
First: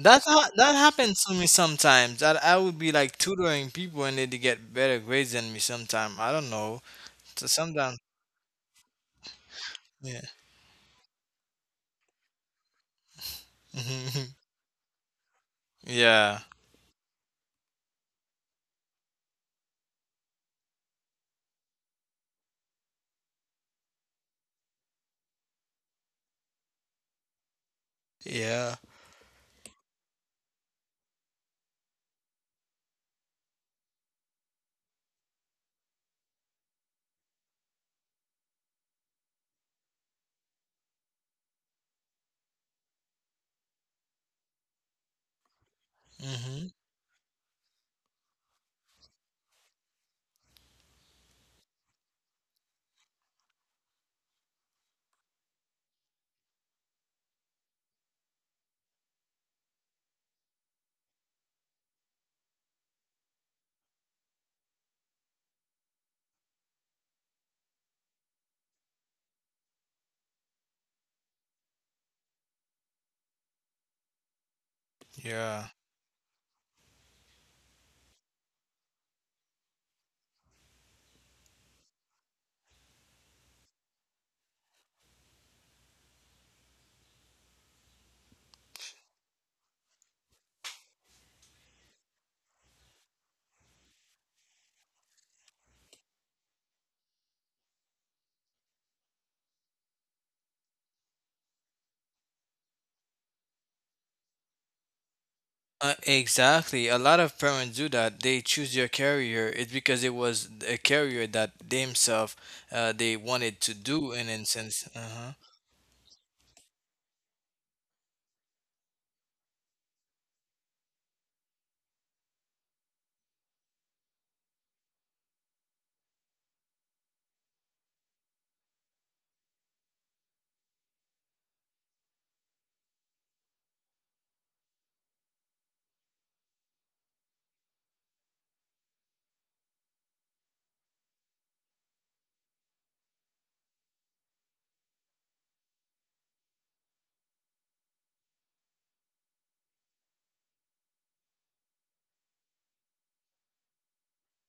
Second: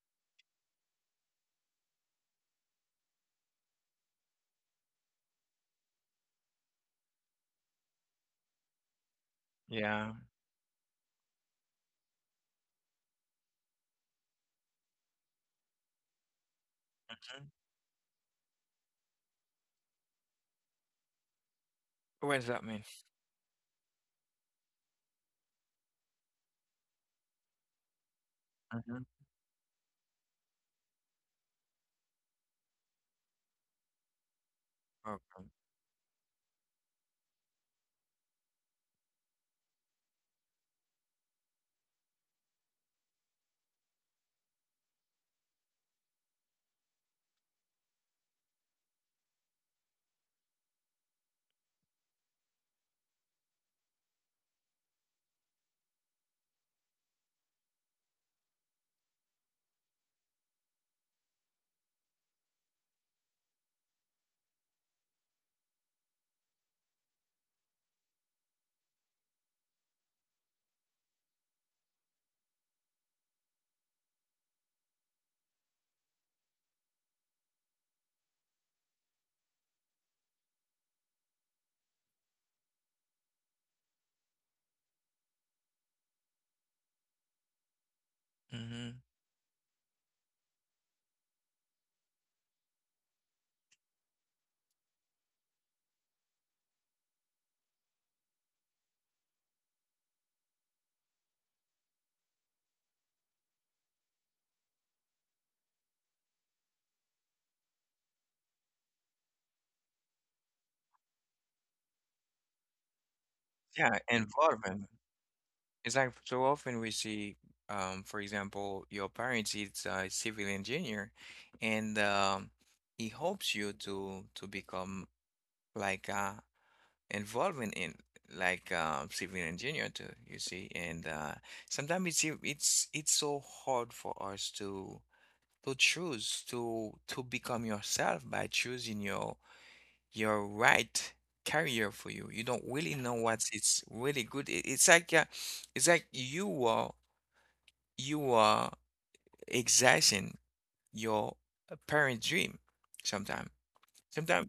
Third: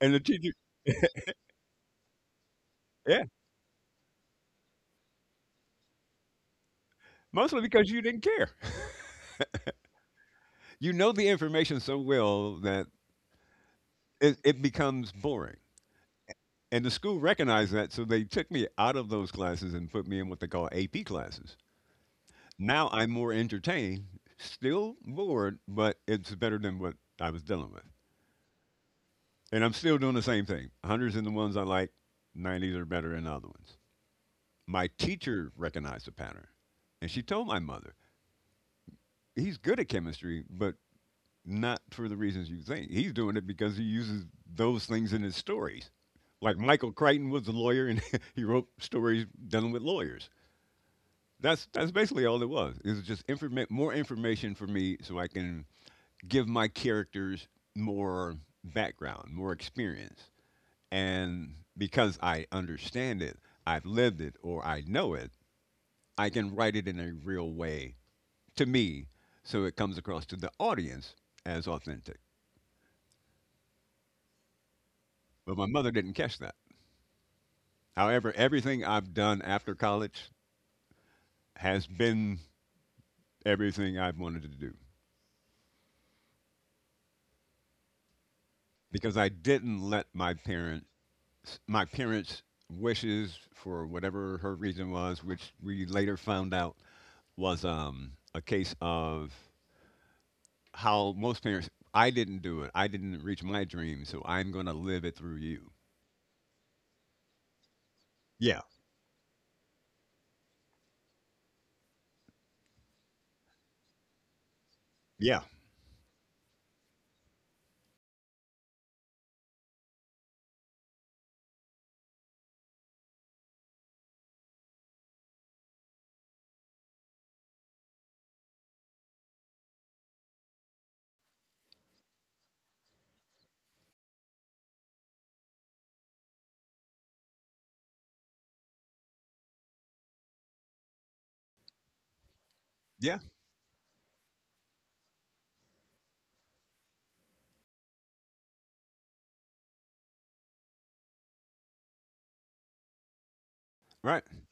Speaker 3: And the
Speaker 2: ha-
Speaker 3: teacher,
Speaker 2: that happens to me sometimes. That I would be like
Speaker 3: yeah,
Speaker 2: tutoring people and they'd get better grades than me sometimes. I don't know. So
Speaker 3: mostly because you
Speaker 2: sometimes,
Speaker 3: didn't care.
Speaker 1: Yeah.
Speaker 2: yeah,
Speaker 3: You know the information so well that
Speaker 2: Mhm.
Speaker 3: it, it becomes boring.
Speaker 2: yeah,
Speaker 3: And the school
Speaker 1: Mhm.
Speaker 3: recognized that, so they took me out of those classes and put me in what they call AP classes.
Speaker 1: What does that mean?
Speaker 3: Now I'm more entertained, still bored, but it's better than what I was dealing with.
Speaker 2: yeah,
Speaker 1: Mm-hmm.
Speaker 3: And I'm still doing the same thing. Hundreds in the ones I like, 90s are better than other ones. My
Speaker 1: Okay.
Speaker 3: teacher recognized the pattern, and she told my mother, "He's good at chemistry, but not for the reasons you think. He's doing it because he uses those things in his stories." Like
Speaker 2: hmm
Speaker 3: Michael Crichton was a lawyer and he wrote stories dealing with lawyers. That's basically all it was. It was just informa- more information for me so I can give my characters more background, more experience. And because I understand it, I've lived it or I know it, I can write it in a real way to me so it comes across to the audience as authentic. But my
Speaker 2: yeah.
Speaker 3: mother didn't catch that. However, everything I've done after college has been everything I've wanted to do
Speaker 1: Mm-hmm.
Speaker 3: because I didn't let my parents' wishes for whatever her reason was, which we later found out was a case of how most parents. I didn't do it. I didn't reach my dream, so I'm going to live it through you.
Speaker 2: Exactly. A lot of parents do that. They
Speaker 3: Yeah,
Speaker 2: choose their career. It's because it was a career that they themselves they wanted to
Speaker 1: Yeah,
Speaker 2: do in a sense.
Speaker 1: involvement.
Speaker 2: Uh-huh.
Speaker 3: yeah,
Speaker 1: It's like so often we see, for example, your parents is a civil engineer, and he hopes you to become like involvement in like civil engineer too. You see, and sometimes it's e- it's it's so hard for us to choose to become yourself by choosing your right career for you. You don't really know
Speaker 3: yeah.
Speaker 1: what it's really good. It's like you are exercising your parent dream sometimes.
Speaker 3: Right.
Speaker 1: Sometimes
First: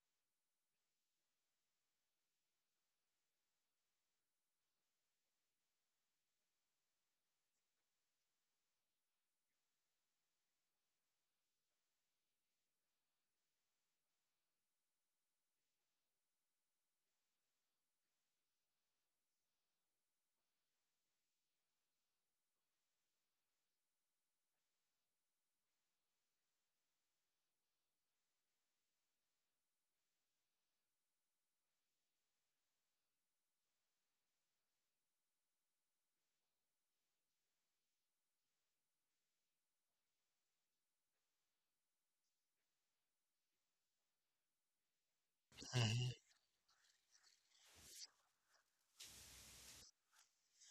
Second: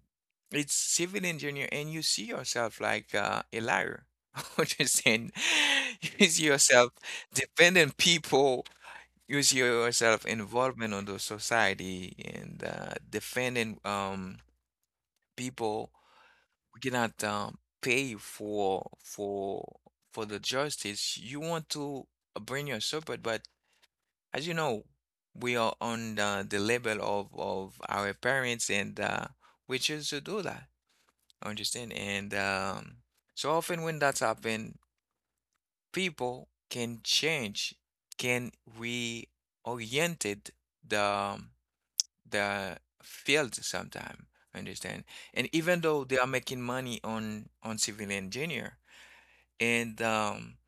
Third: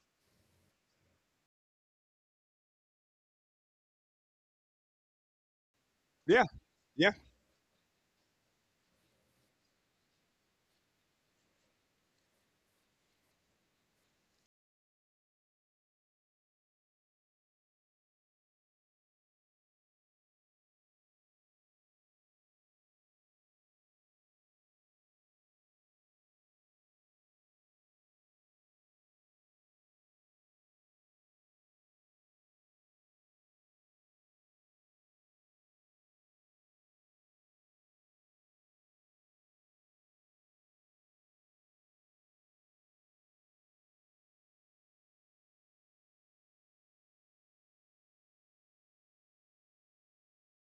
Speaker 1: it's civil engineer and you see yourself like a liar. Understand? You
Speaker 3: Yeah,
Speaker 1: see yourself
Speaker 3: yeah.
Speaker 1: dependent people. You see yourself involvement on the society and defending people who cannot pay for the justice. You want to bring your support, but as you know, we are on the level of our parents, and we choose to do that. Understand? And so often when that's happened, people can change, can reoriented the um, the field sometime. Understand? And even though
Speaker 2: Hmm.
Speaker 1: they are making money on civil engineer, and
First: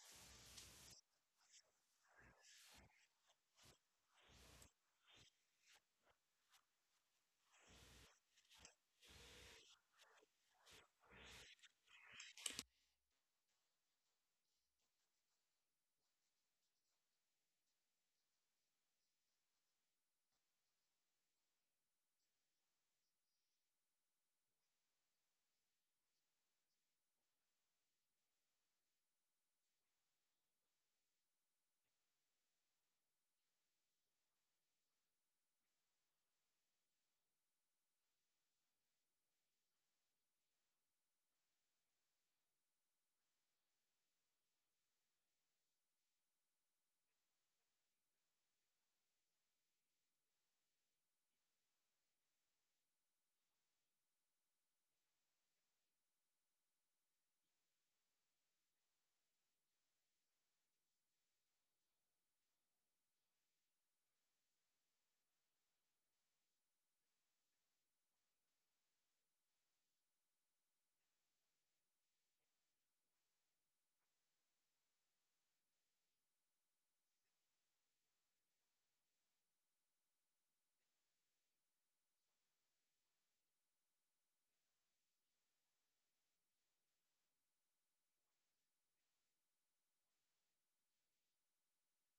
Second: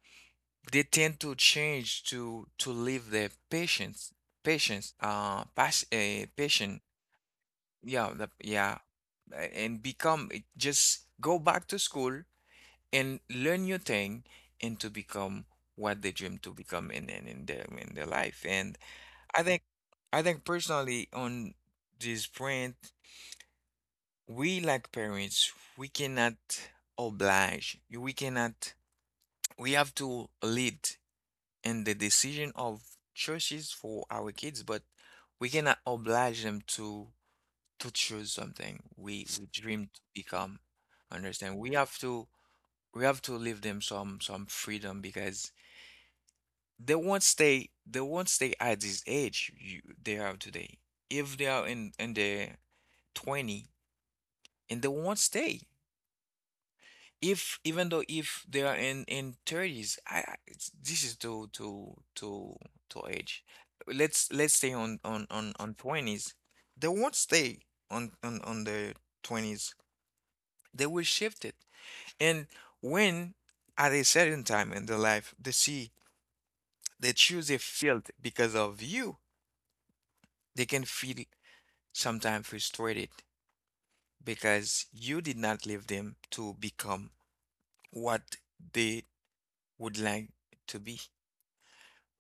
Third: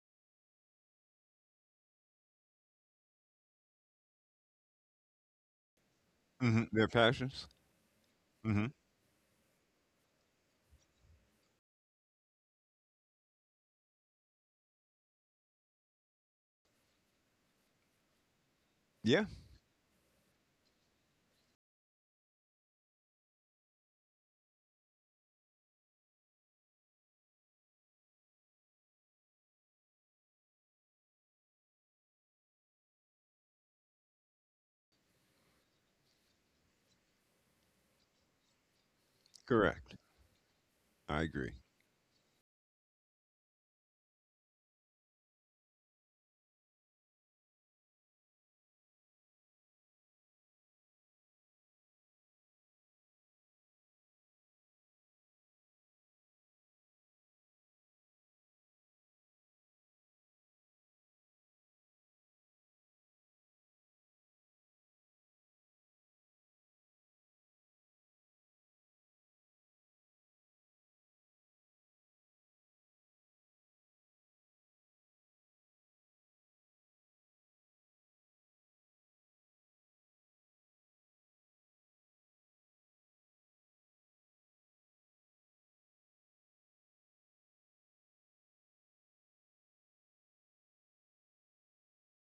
Speaker 1: they tend to change to leave the patients patients uh pas uh,
Speaker 3: Hmm.
Speaker 1: patient
Speaker 3: Their passions.
Speaker 1: yeah,
Speaker 3: Hmm.
Speaker 1: and become just go back to school and learn your thing and to become what they dream to become in their life and
Speaker 3: Yeah,
Speaker 1: I think personally on this point we like parents we cannot oblige, we cannot we have to lead and the decision of choices for our kids, but we cannot oblige them to choose something we dream
Speaker 3: correct.
Speaker 1: to become.
Speaker 3: I agree.
Speaker 1: Understand? We have to leave them some freedom because they won't stay at this age they are today. If they are in their 20 and they won't stay. If even though if they are in 30s it's, this is too age, let's stay on 20s, they won't stay on the 20s, they will shift it. And when at a certain time in their life they see they choose a field because of you, they can feel sometimes frustrated because you did not leave them to become what they would like to be.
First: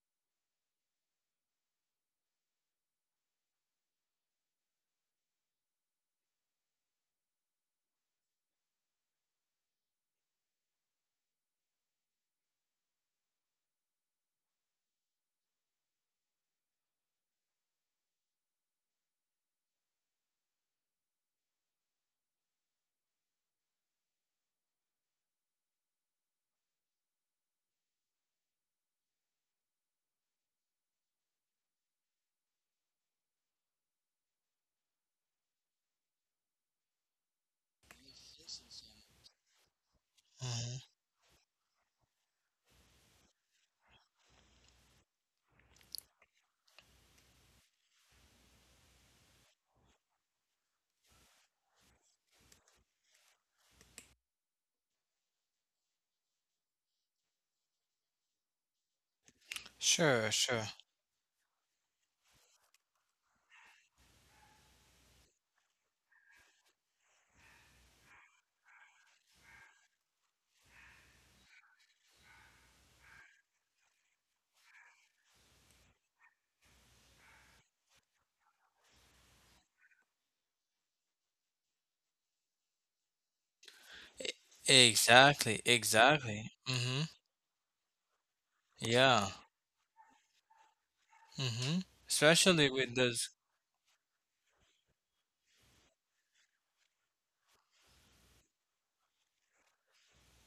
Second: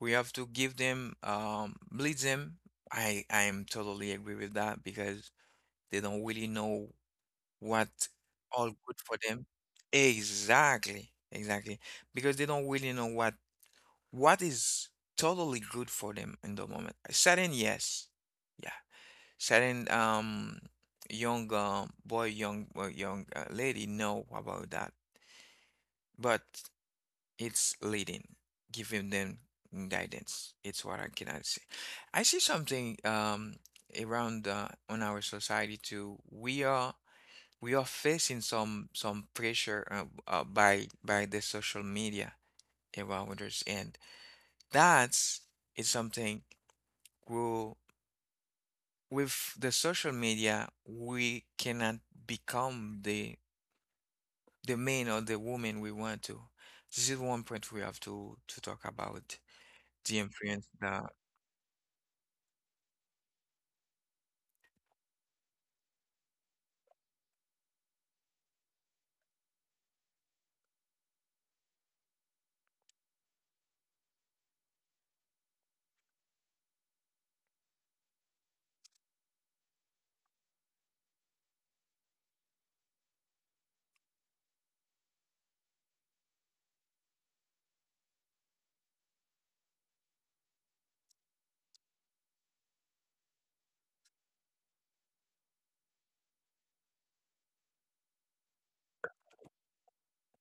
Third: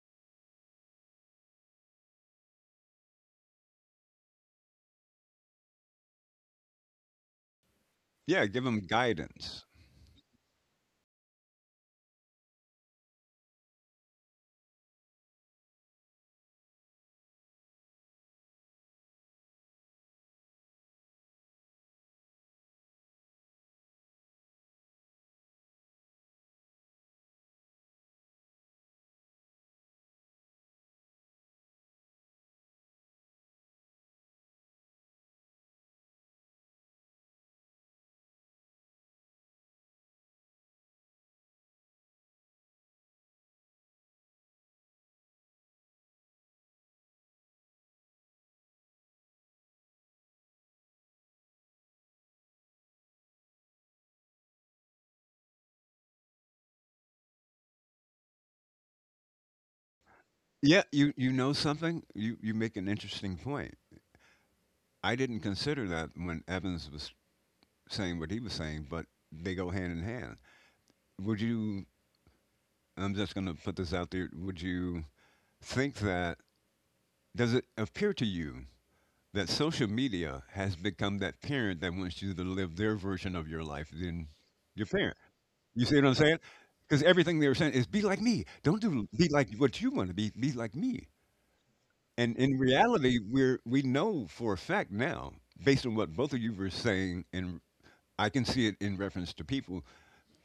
Speaker 1: We have to give them, lead them. I am totally agree with that because they don't really know what
Speaker 3: Yeah, give
Speaker 1: all
Speaker 3: them
Speaker 1: good for them.
Speaker 3: guidance.
Speaker 1: Exactly, exactly. Because they don't really know what is totally good for them in the moment. Certain, yes, yeah. Certain, young boy, young lady know about that, but. It's leading, giving them guidance. It's what I cannot say. I see something around on our society too. We are facing some pressure
Speaker 2: Hmm.
Speaker 1: by the social media around us, and that's is something we with the social media we cannot become the man or the woman we want to. This is one point we have to talk about the
Speaker 2: Sure, sure.
Speaker 1: influence
Speaker 3: Yeah, you
Speaker 1: the
Speaker 3: you know something? You make an interesting point. I didn't consider that when Evans was saying what he was saying, but they go hand in hand. Would you I'm just going to put this out there. Would you think that does it appear to you that social media has become that parent that wants you to live their version of your life than your parent?
Speaker 2: Exactly,
Speaker 3: You see what I'm saying?
Speaker 2: exactly. Hmm.
Speaker 3: Because everything they were saying is be like me. Don't do
Speaker 2: Yeah.
Speaker 3: be like what you want to be. Be like me.
Speaker 2: Mm-hmm.
Speaker 3: And in
Speaker 2: Especially with
Speaker 3: reality,
Speaker 2: those.
Speaker 3: we know for a fact now, based on what both of you were saying, and I can see it in reference to people.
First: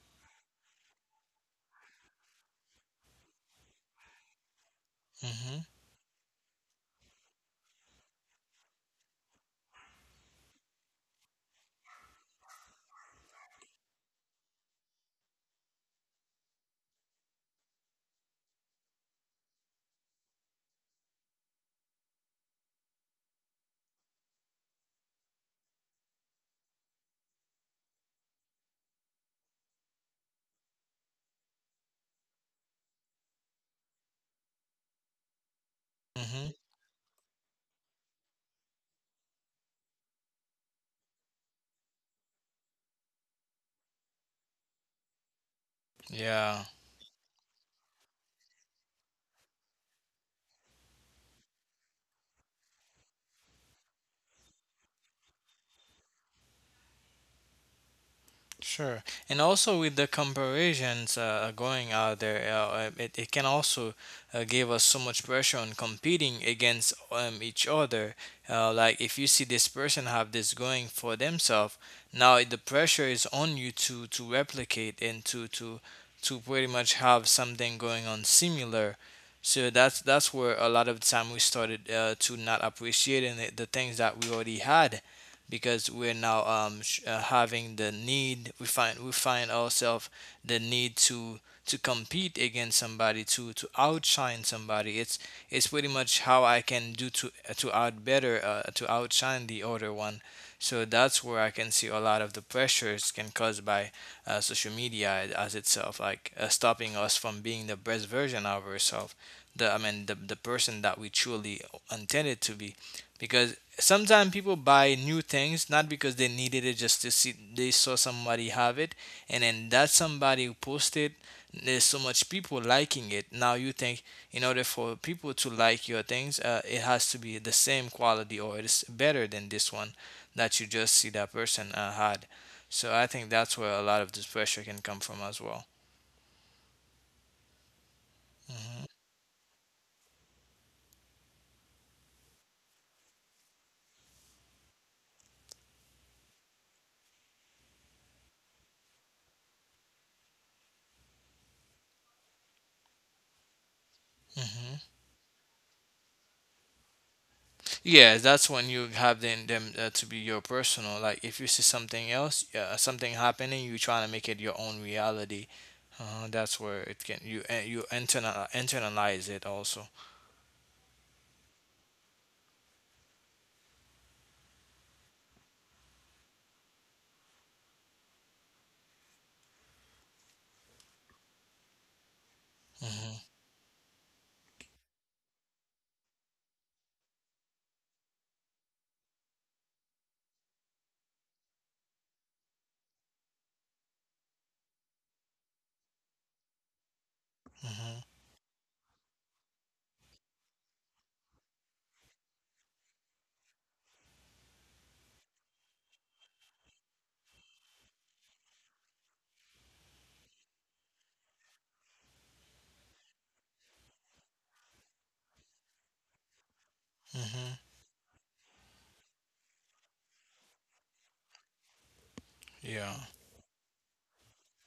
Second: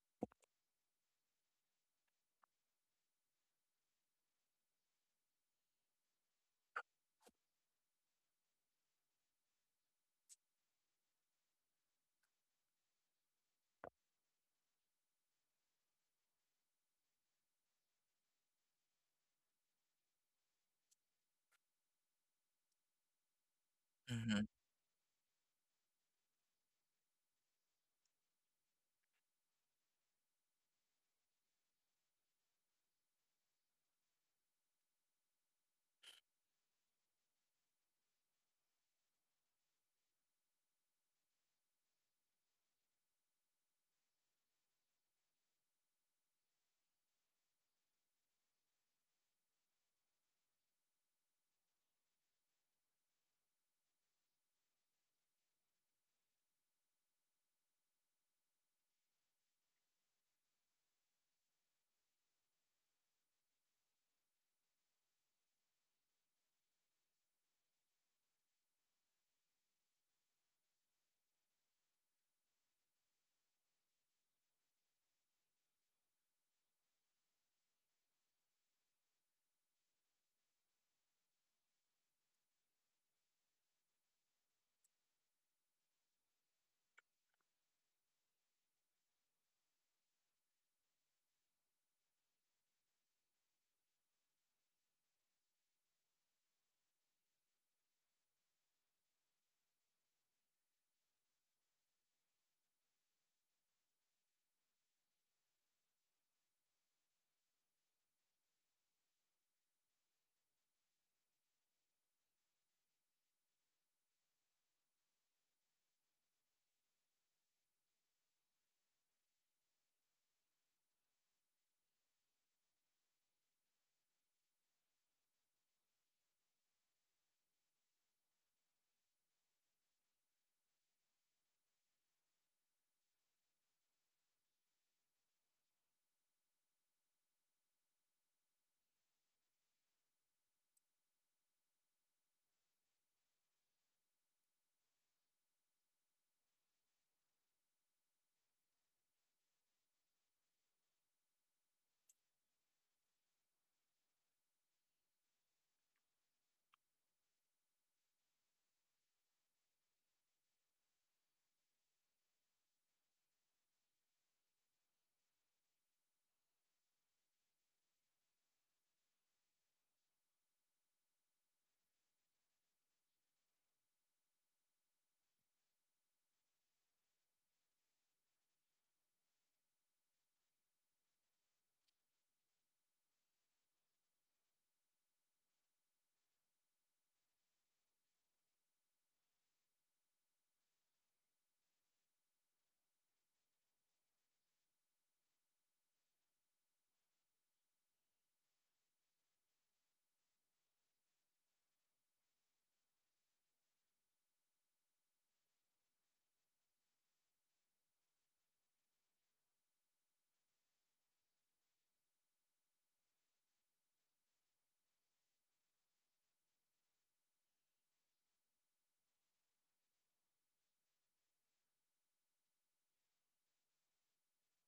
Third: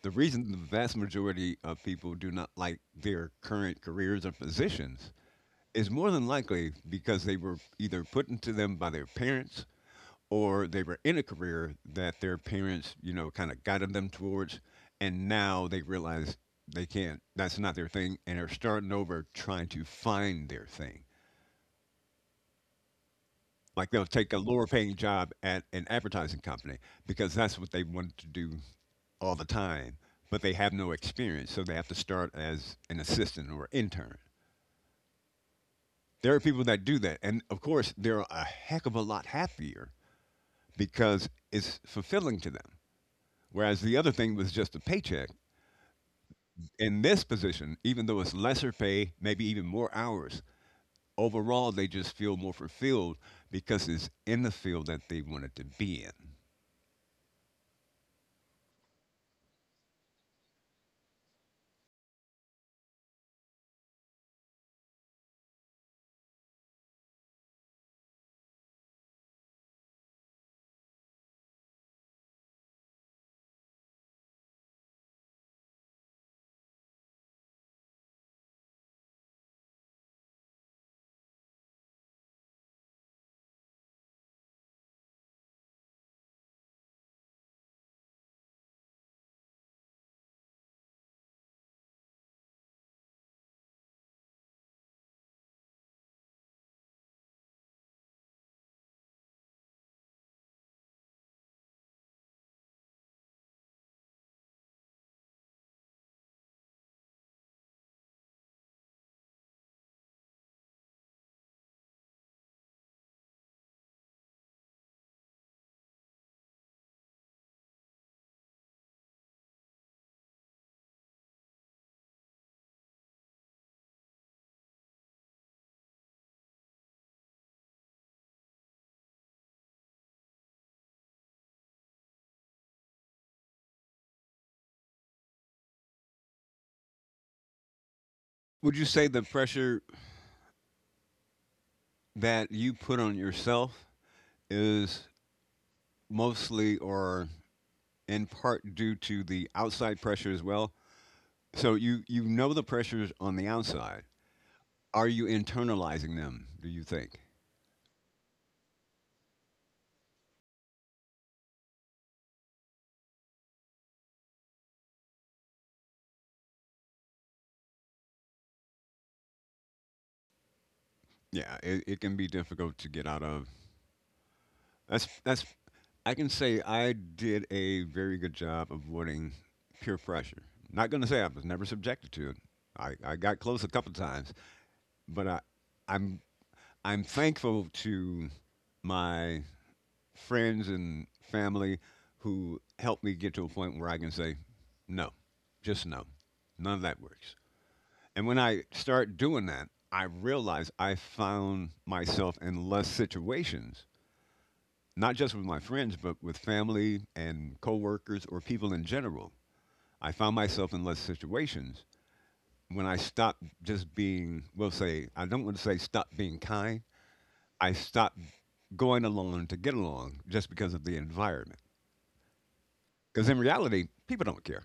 Speaker 3: The reason the vast majority of people do not like their current careers or positions
Speaker 2: Mm-hmm.
Speaker 3: is more than likely because they were either put into them by their parents or they were in a career that their parents, you know, kind of guided them towards, and now they realize they can't. That's not their thing, and are starting over trying to find their thing. Like they'll take a
Speaker 1: Mhm,
Speaker 3: lower paying job at an advertising company because that's what they wanted to do all the time, but they have no experience, so they have to start as an assistant or intern. There are
Speaker 2: Mm-hmm.
Speaker 3: people that do that, and of course, they're a heck of a lot happier because it's fulfilling to them. Whereas the other thing was just a paycheck.
Speaker 2: Yeah.
Speaker 3: In this position, even though it's lesser pay, maybe even more hours, overall they just feel more fulfilled because it's in the field that they wanted to be in.
Speaker 2: Sure. And also with the comparisons going out there, it, it can also give us so much pressure on competing against each other. Like if you see this person have this going for themselves, now the pressure is on you to replicate and to pretty much have something going on similar. So that's where a lot of time we started to not appreciating the things that we already had, because we're now having the need. We find ourselves the need to compete against somebody, to outshine somebody. It's pretty much how I can do to out better, to outshine the other one. So that's where I can see a lot of the pressures can cause by social media as itself, like stopping us from being the best version of ourselves, the I mean the person that we truly intended to be, because sometimes people buy new things not because they needed it, just to see they saw somebody have it, and then that somebody who posted, there's so much people liking it. Now you think in order for people to like your things, it has to be the same quality or it's better than this one that you just see that person had. So I think that's where a lot of this pressure can come from as well.
Speaker 3: Would you say the pressure that you put on yourself is mostly or in part due to the outside pressure as well? So you know the pressures on the outside.
Speaker 2: Mhm.
Speaker 3: Are you internalizing them, do you think?
Speaker 2: Yeah, that's when you have them to be your personal. Like if you see something else, yeah, something happening, you trying to make it your own reality. That's where it can you internalize it also.
Speaker 3: Yeah, it can be difficult to get out of. That's, that's, I can say I did a very good job of avoiding peer pressure. Not going to say I was never subjected to it. I
Speaker 2: Mhm.
Speaker 3: got close a couple times, but I'm I'm thankful to my friends and family who help me get to a point where I can say, no, just no. None of that works.
Speaker 2: Mhm.
Speaker 3: And when I start doing that, I realize I found myself in less situations, not just with my friends, but with family and coworkers or people in general. I found myself in less situations when I stopped just being, we'll say, I don't want to say stop being kind.
Speaker 2: Mhm.
Speaker 3: I stopped going along to get along just because of the environment.
Speaker 2: Yeah.
Speaker 3: Because in reality, people don't care.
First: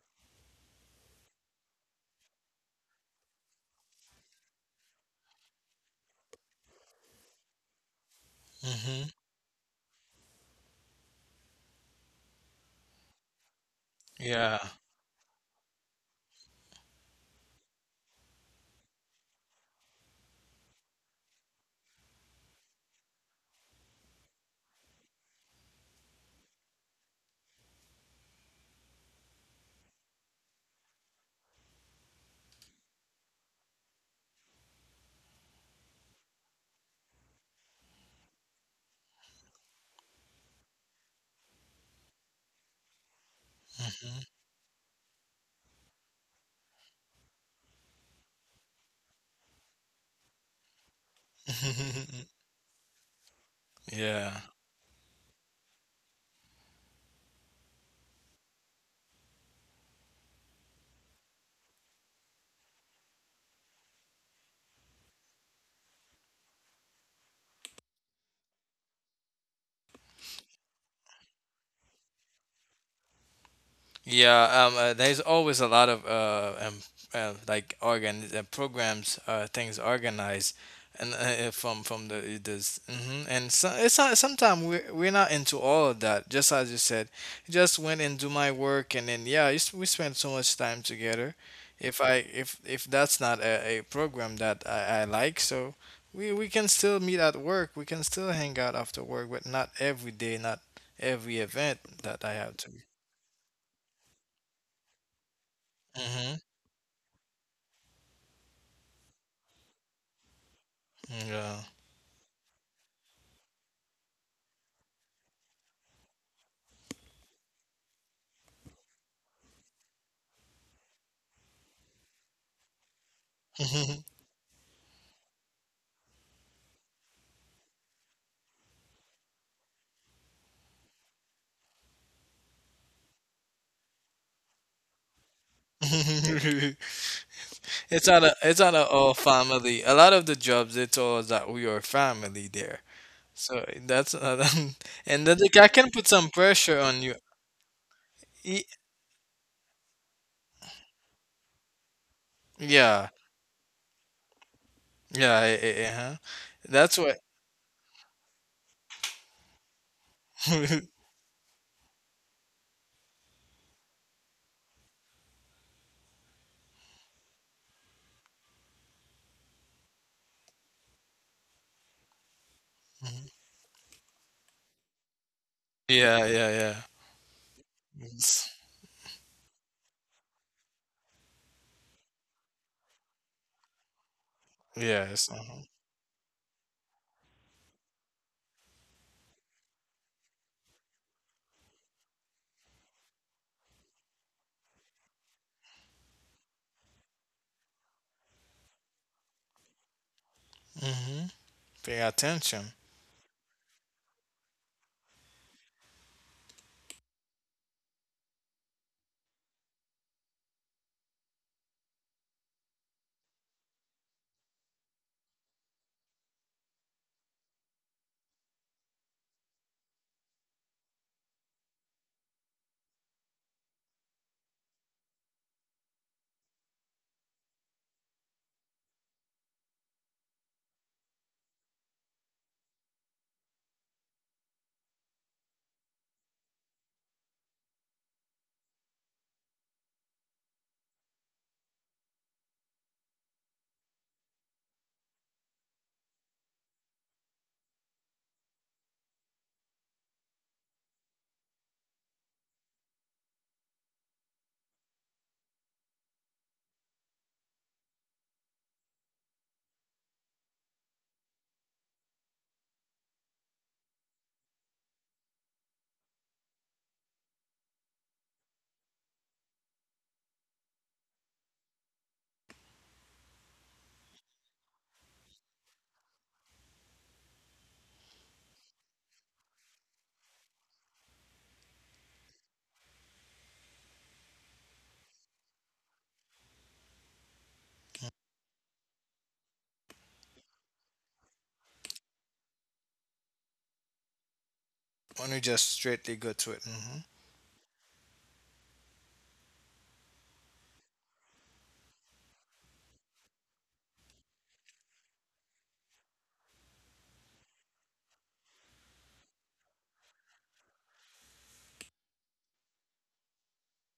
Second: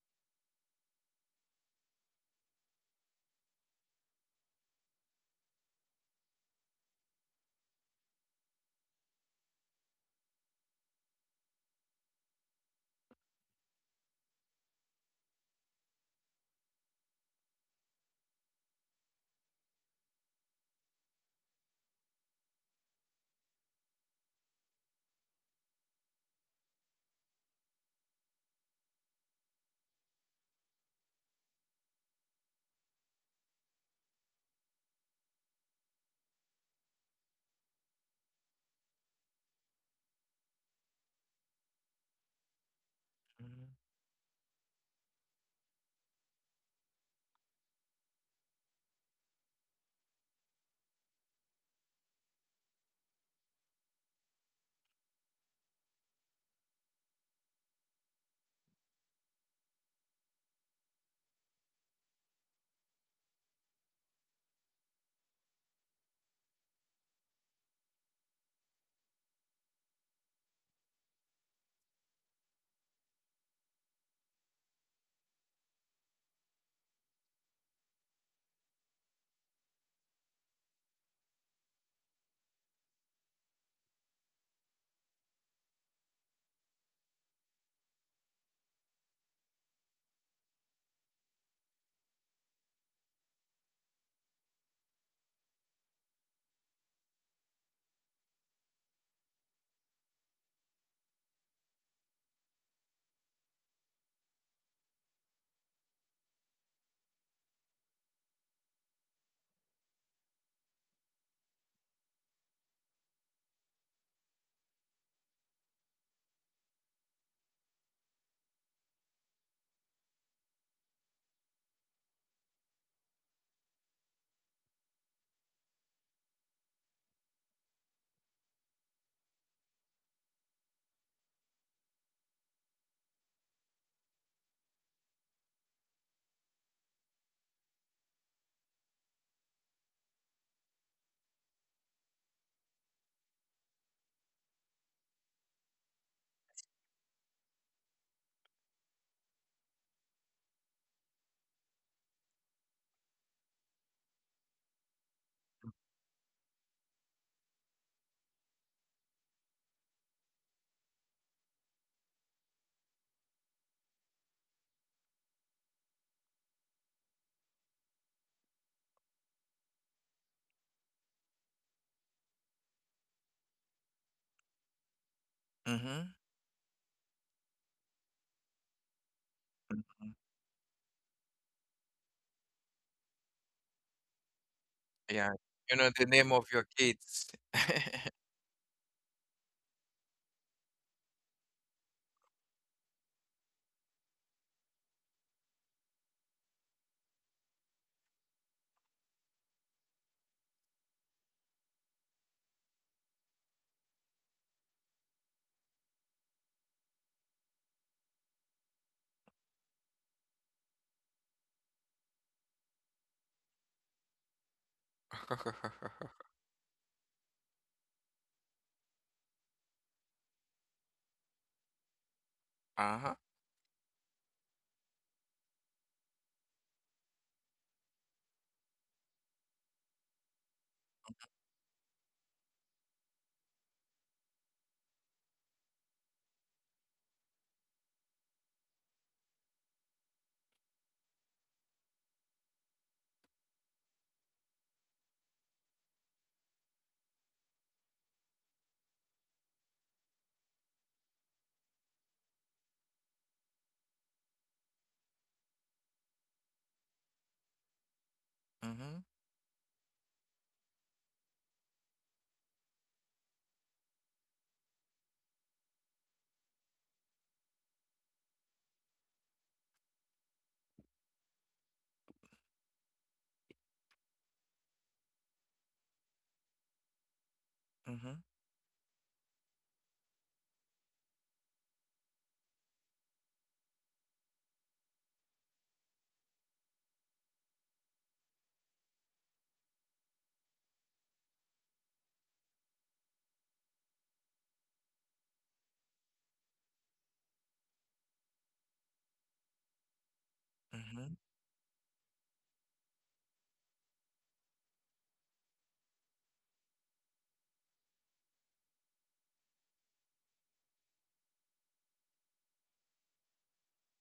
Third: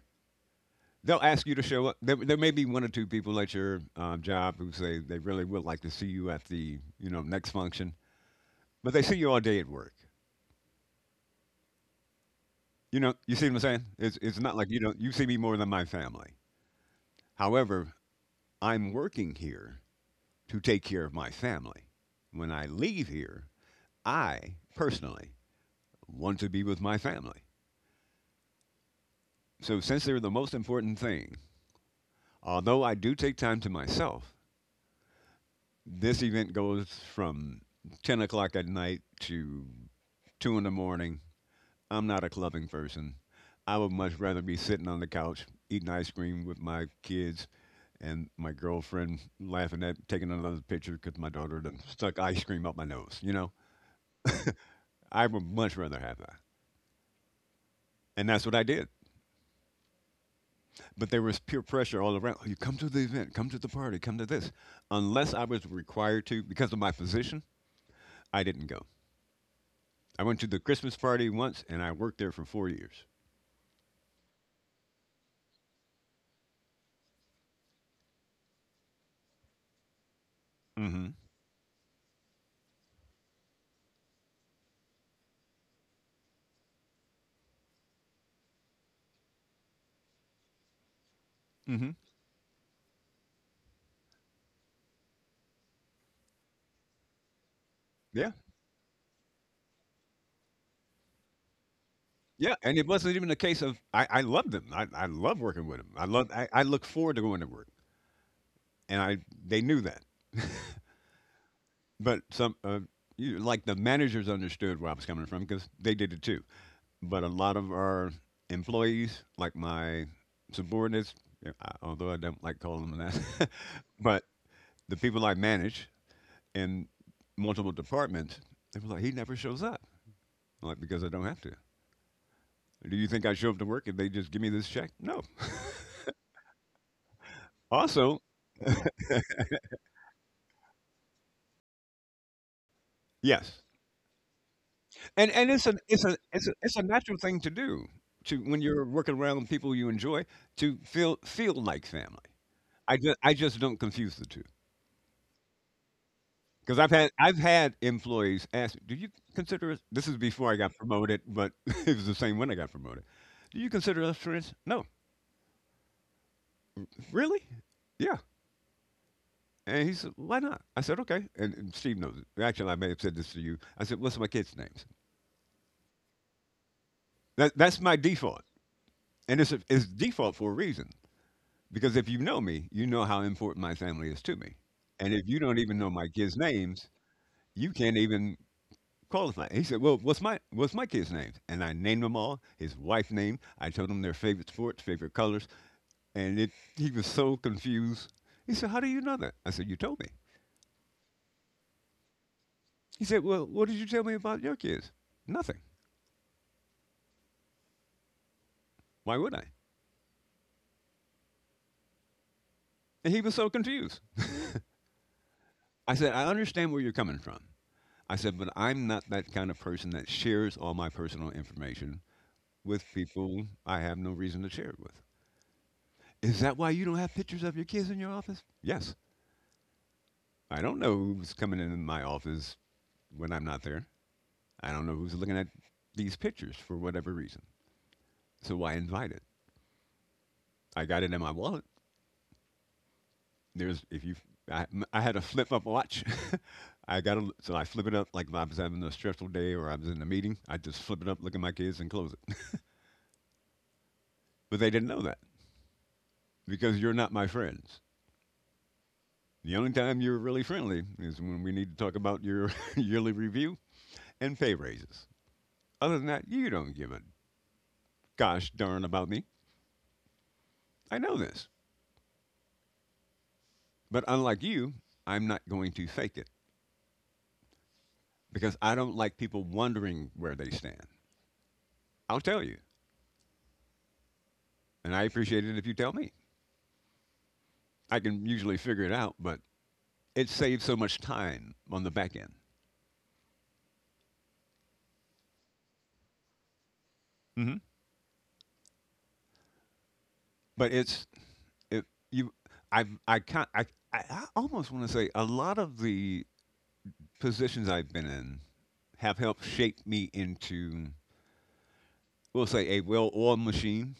Speaker 3: They'll ask you to show up. There may be one or two people at your job who say they really would like to see you at the, you know, next function, but they
Speaker 2: Mhm.
Speaker 3: see you all day at work. You know, you see what I'm saying? It's not
Speaker 2: Yeah.
Speaker 3: like you don't you see me more than my family. However, I'm working here to take care of my family. When I leave here, I personally want to be with my family. So since they're the most important thing, although I do take time to myself, this event goes from 10 o'clock at night to 2 in the morning. I'm not a clubbing person.
Speaker 1: mhm.
Speaker 3: I would much
Speaker 2: Mhm.
Speaker 3: rather be sitting on the couch eating ice cream with my kids and my girlfriend laughing at taking another picture because my daughter done stuck ice cream up my nose.
Speaker 2: yeah.
Speaker 3: I would much rather have that. And that's what I did. But there was peer pressure all around. You come to the event, come to the party, come to this. Unless I was required to because of my position, I didn't go. I went to the Christmas party once, and I worked there for 4 years.
Speaker 2: Yeah, there's always a lot of like organ programs, things organized,
Speaker 3: Mm-hmm.
Speaker 2: and from the this, hmm and so it's not, sometimes we're not into all of that. Just as you said, just went and do my work, and then yeah, it's- we spend so much time together.
Speaker 3: Mm-hmm.
Speaker 2: If I if that's not a, a program that I like, so we can still meet at work. We can still
Speaker 3: Yeah,
Speaker 2: hang out after work, but not every day, not every event that I
Speaker 3: yeah,
Speaker 2: have to.
Speaker 3: and it wasn't even a case of I love them. I love working with them. I love.
Speaker 2: Mm-hmm.
Speaker 3: I look forward to going to work, and I they knew that.
Speaker 2: Yeah.
Speaker 3: But some, you, like the managers, understood where I was coming from because they did it too. But a lot of our employees, like my subordinates, yeah, although I don't like calling them that, but the people I manage in multiple departments, they were like, he never shows up. I'm like, because I don't have to. Do you think I show up to work and they just give me this check? No.
Speaker 2: it's
Speaker 3: Also,
Speaker 2: it's not a all family. A lot of the jobs they told us that we are family there.
Speaker 3: yes.
Speaker 2: So that's another and
Speaker 3: And
Speaker 2: then
Speaker 3: and
Speaker 2: like,
Speaker 3: it's
Speaker 2: I
Speaker 3: an
Speaker 2: can
Speaker 3: it's
Speaker 2: put
Speaker 3: a
Speaker 2: some
Speaker 3: it's a it's
Speaker 2: pressure
Speaker 3: a
Speaker 2: on you.
Speaker 3: natural thing to do to when
Speaker 2: E-
Speaker 3: you're working around people you enjoy to feel like family. I
Speaker 2: Yeah,
Speaker 3: just I just don't confuse the two.
Speaker 2: yeah, eh,
Speaker 1: M
Speaker 2: eh, eh, huh?
Speaker 3: Because I've
Speaker 2: That's
Speaker 3: had
Speaker 2: what.
Speaker 3: I've had employees ask, do you consider us, this is before I got promoted, but it was the same when I got promoted. Do you consider us friends? No. Really? Yeah. And he said, why not? I said, okay. And Steve knows it. Actually, I may have said this to you. I said, what's my kids' names?
Speaker 1: Mhm,
Speaker 2: yeah, yeah, yeah.
Speaker 3: That's my default.
Speaker 2: It's,
Speaker 3: And it's, a, it's
Speaker 1: mhm.
Speaker 3: default for a reason. Because if you know me, you know how important my family is to me. And if
Speaker 1: Yeah,
Speaker 2: yes.
Speaker 3: you don't
Speaker 2: Uh-huh.
Speaker 1: you
Speaker 3: even
Speaker 1: know
Speaker 3: know
Speaker 1: the
Speaker 3: my
Speaker 1: name
Speaker 3: kids'
Speaker 1: of your
Speaker 3: names,
Speaker 1: kids.
Speaker 3: you can't even qualify. He said, well, what's my kids' names? And I named them all, his wife's name. I told him their favorite sports, favorite colors. And it, he was so confused. He said, how do you know that? I said, you told me.
Speaker 2: Mm-hmm. Pay attention.
Speaker 3: He said, well, what did you tell me about your kids? Nothing. Why would I? And he was so confused. I said, I understand where you're coming from. I said, but I'm not that kind of person that shares all my personal information with
Speaker 1: Uh-huh.
Speaker 3: people I have no reason to share it with. Is that why you don't have pictures of your kids in your office? Yes. I don't know who's coming in my office when I'm not there. I don't know who's looking at these pictures for whatever reason. So I invited. I got it in my wallet. There's if you, I had a flip up watch. I got a l- so I flip it up like if I was having a stressful day or I was in a meeting. I just flip it up, look at my kids, and close it. But they didn't know that. Because you're not my friends.
Speaker 1: Mhm,
Speaker 3: The only time you're really friendly is when we need to talk about your yearly review and pay raises. Other than that, you don't give a gosh darn about me. I know this. But unlike you, I'm not going to fake it
Speaker 1: mhm,
Speaker 3: because I don't like people wondering where they stand. I'll tell you, and I appreciate it if you tell me. I can usually figure it out, but it saves so much time on the back end.
Speaker 2: When you just straightly go to it. Mm-hmm.
Speaker 3: hmm But
Speaker 1: mhm,
Speaker 3: it's
Speaker 1: mhm,
Speaker 3: it, you. I can not I I almost want to say a lot of the positions I've been in have helped shape me into, we'll say, a well oiled machine,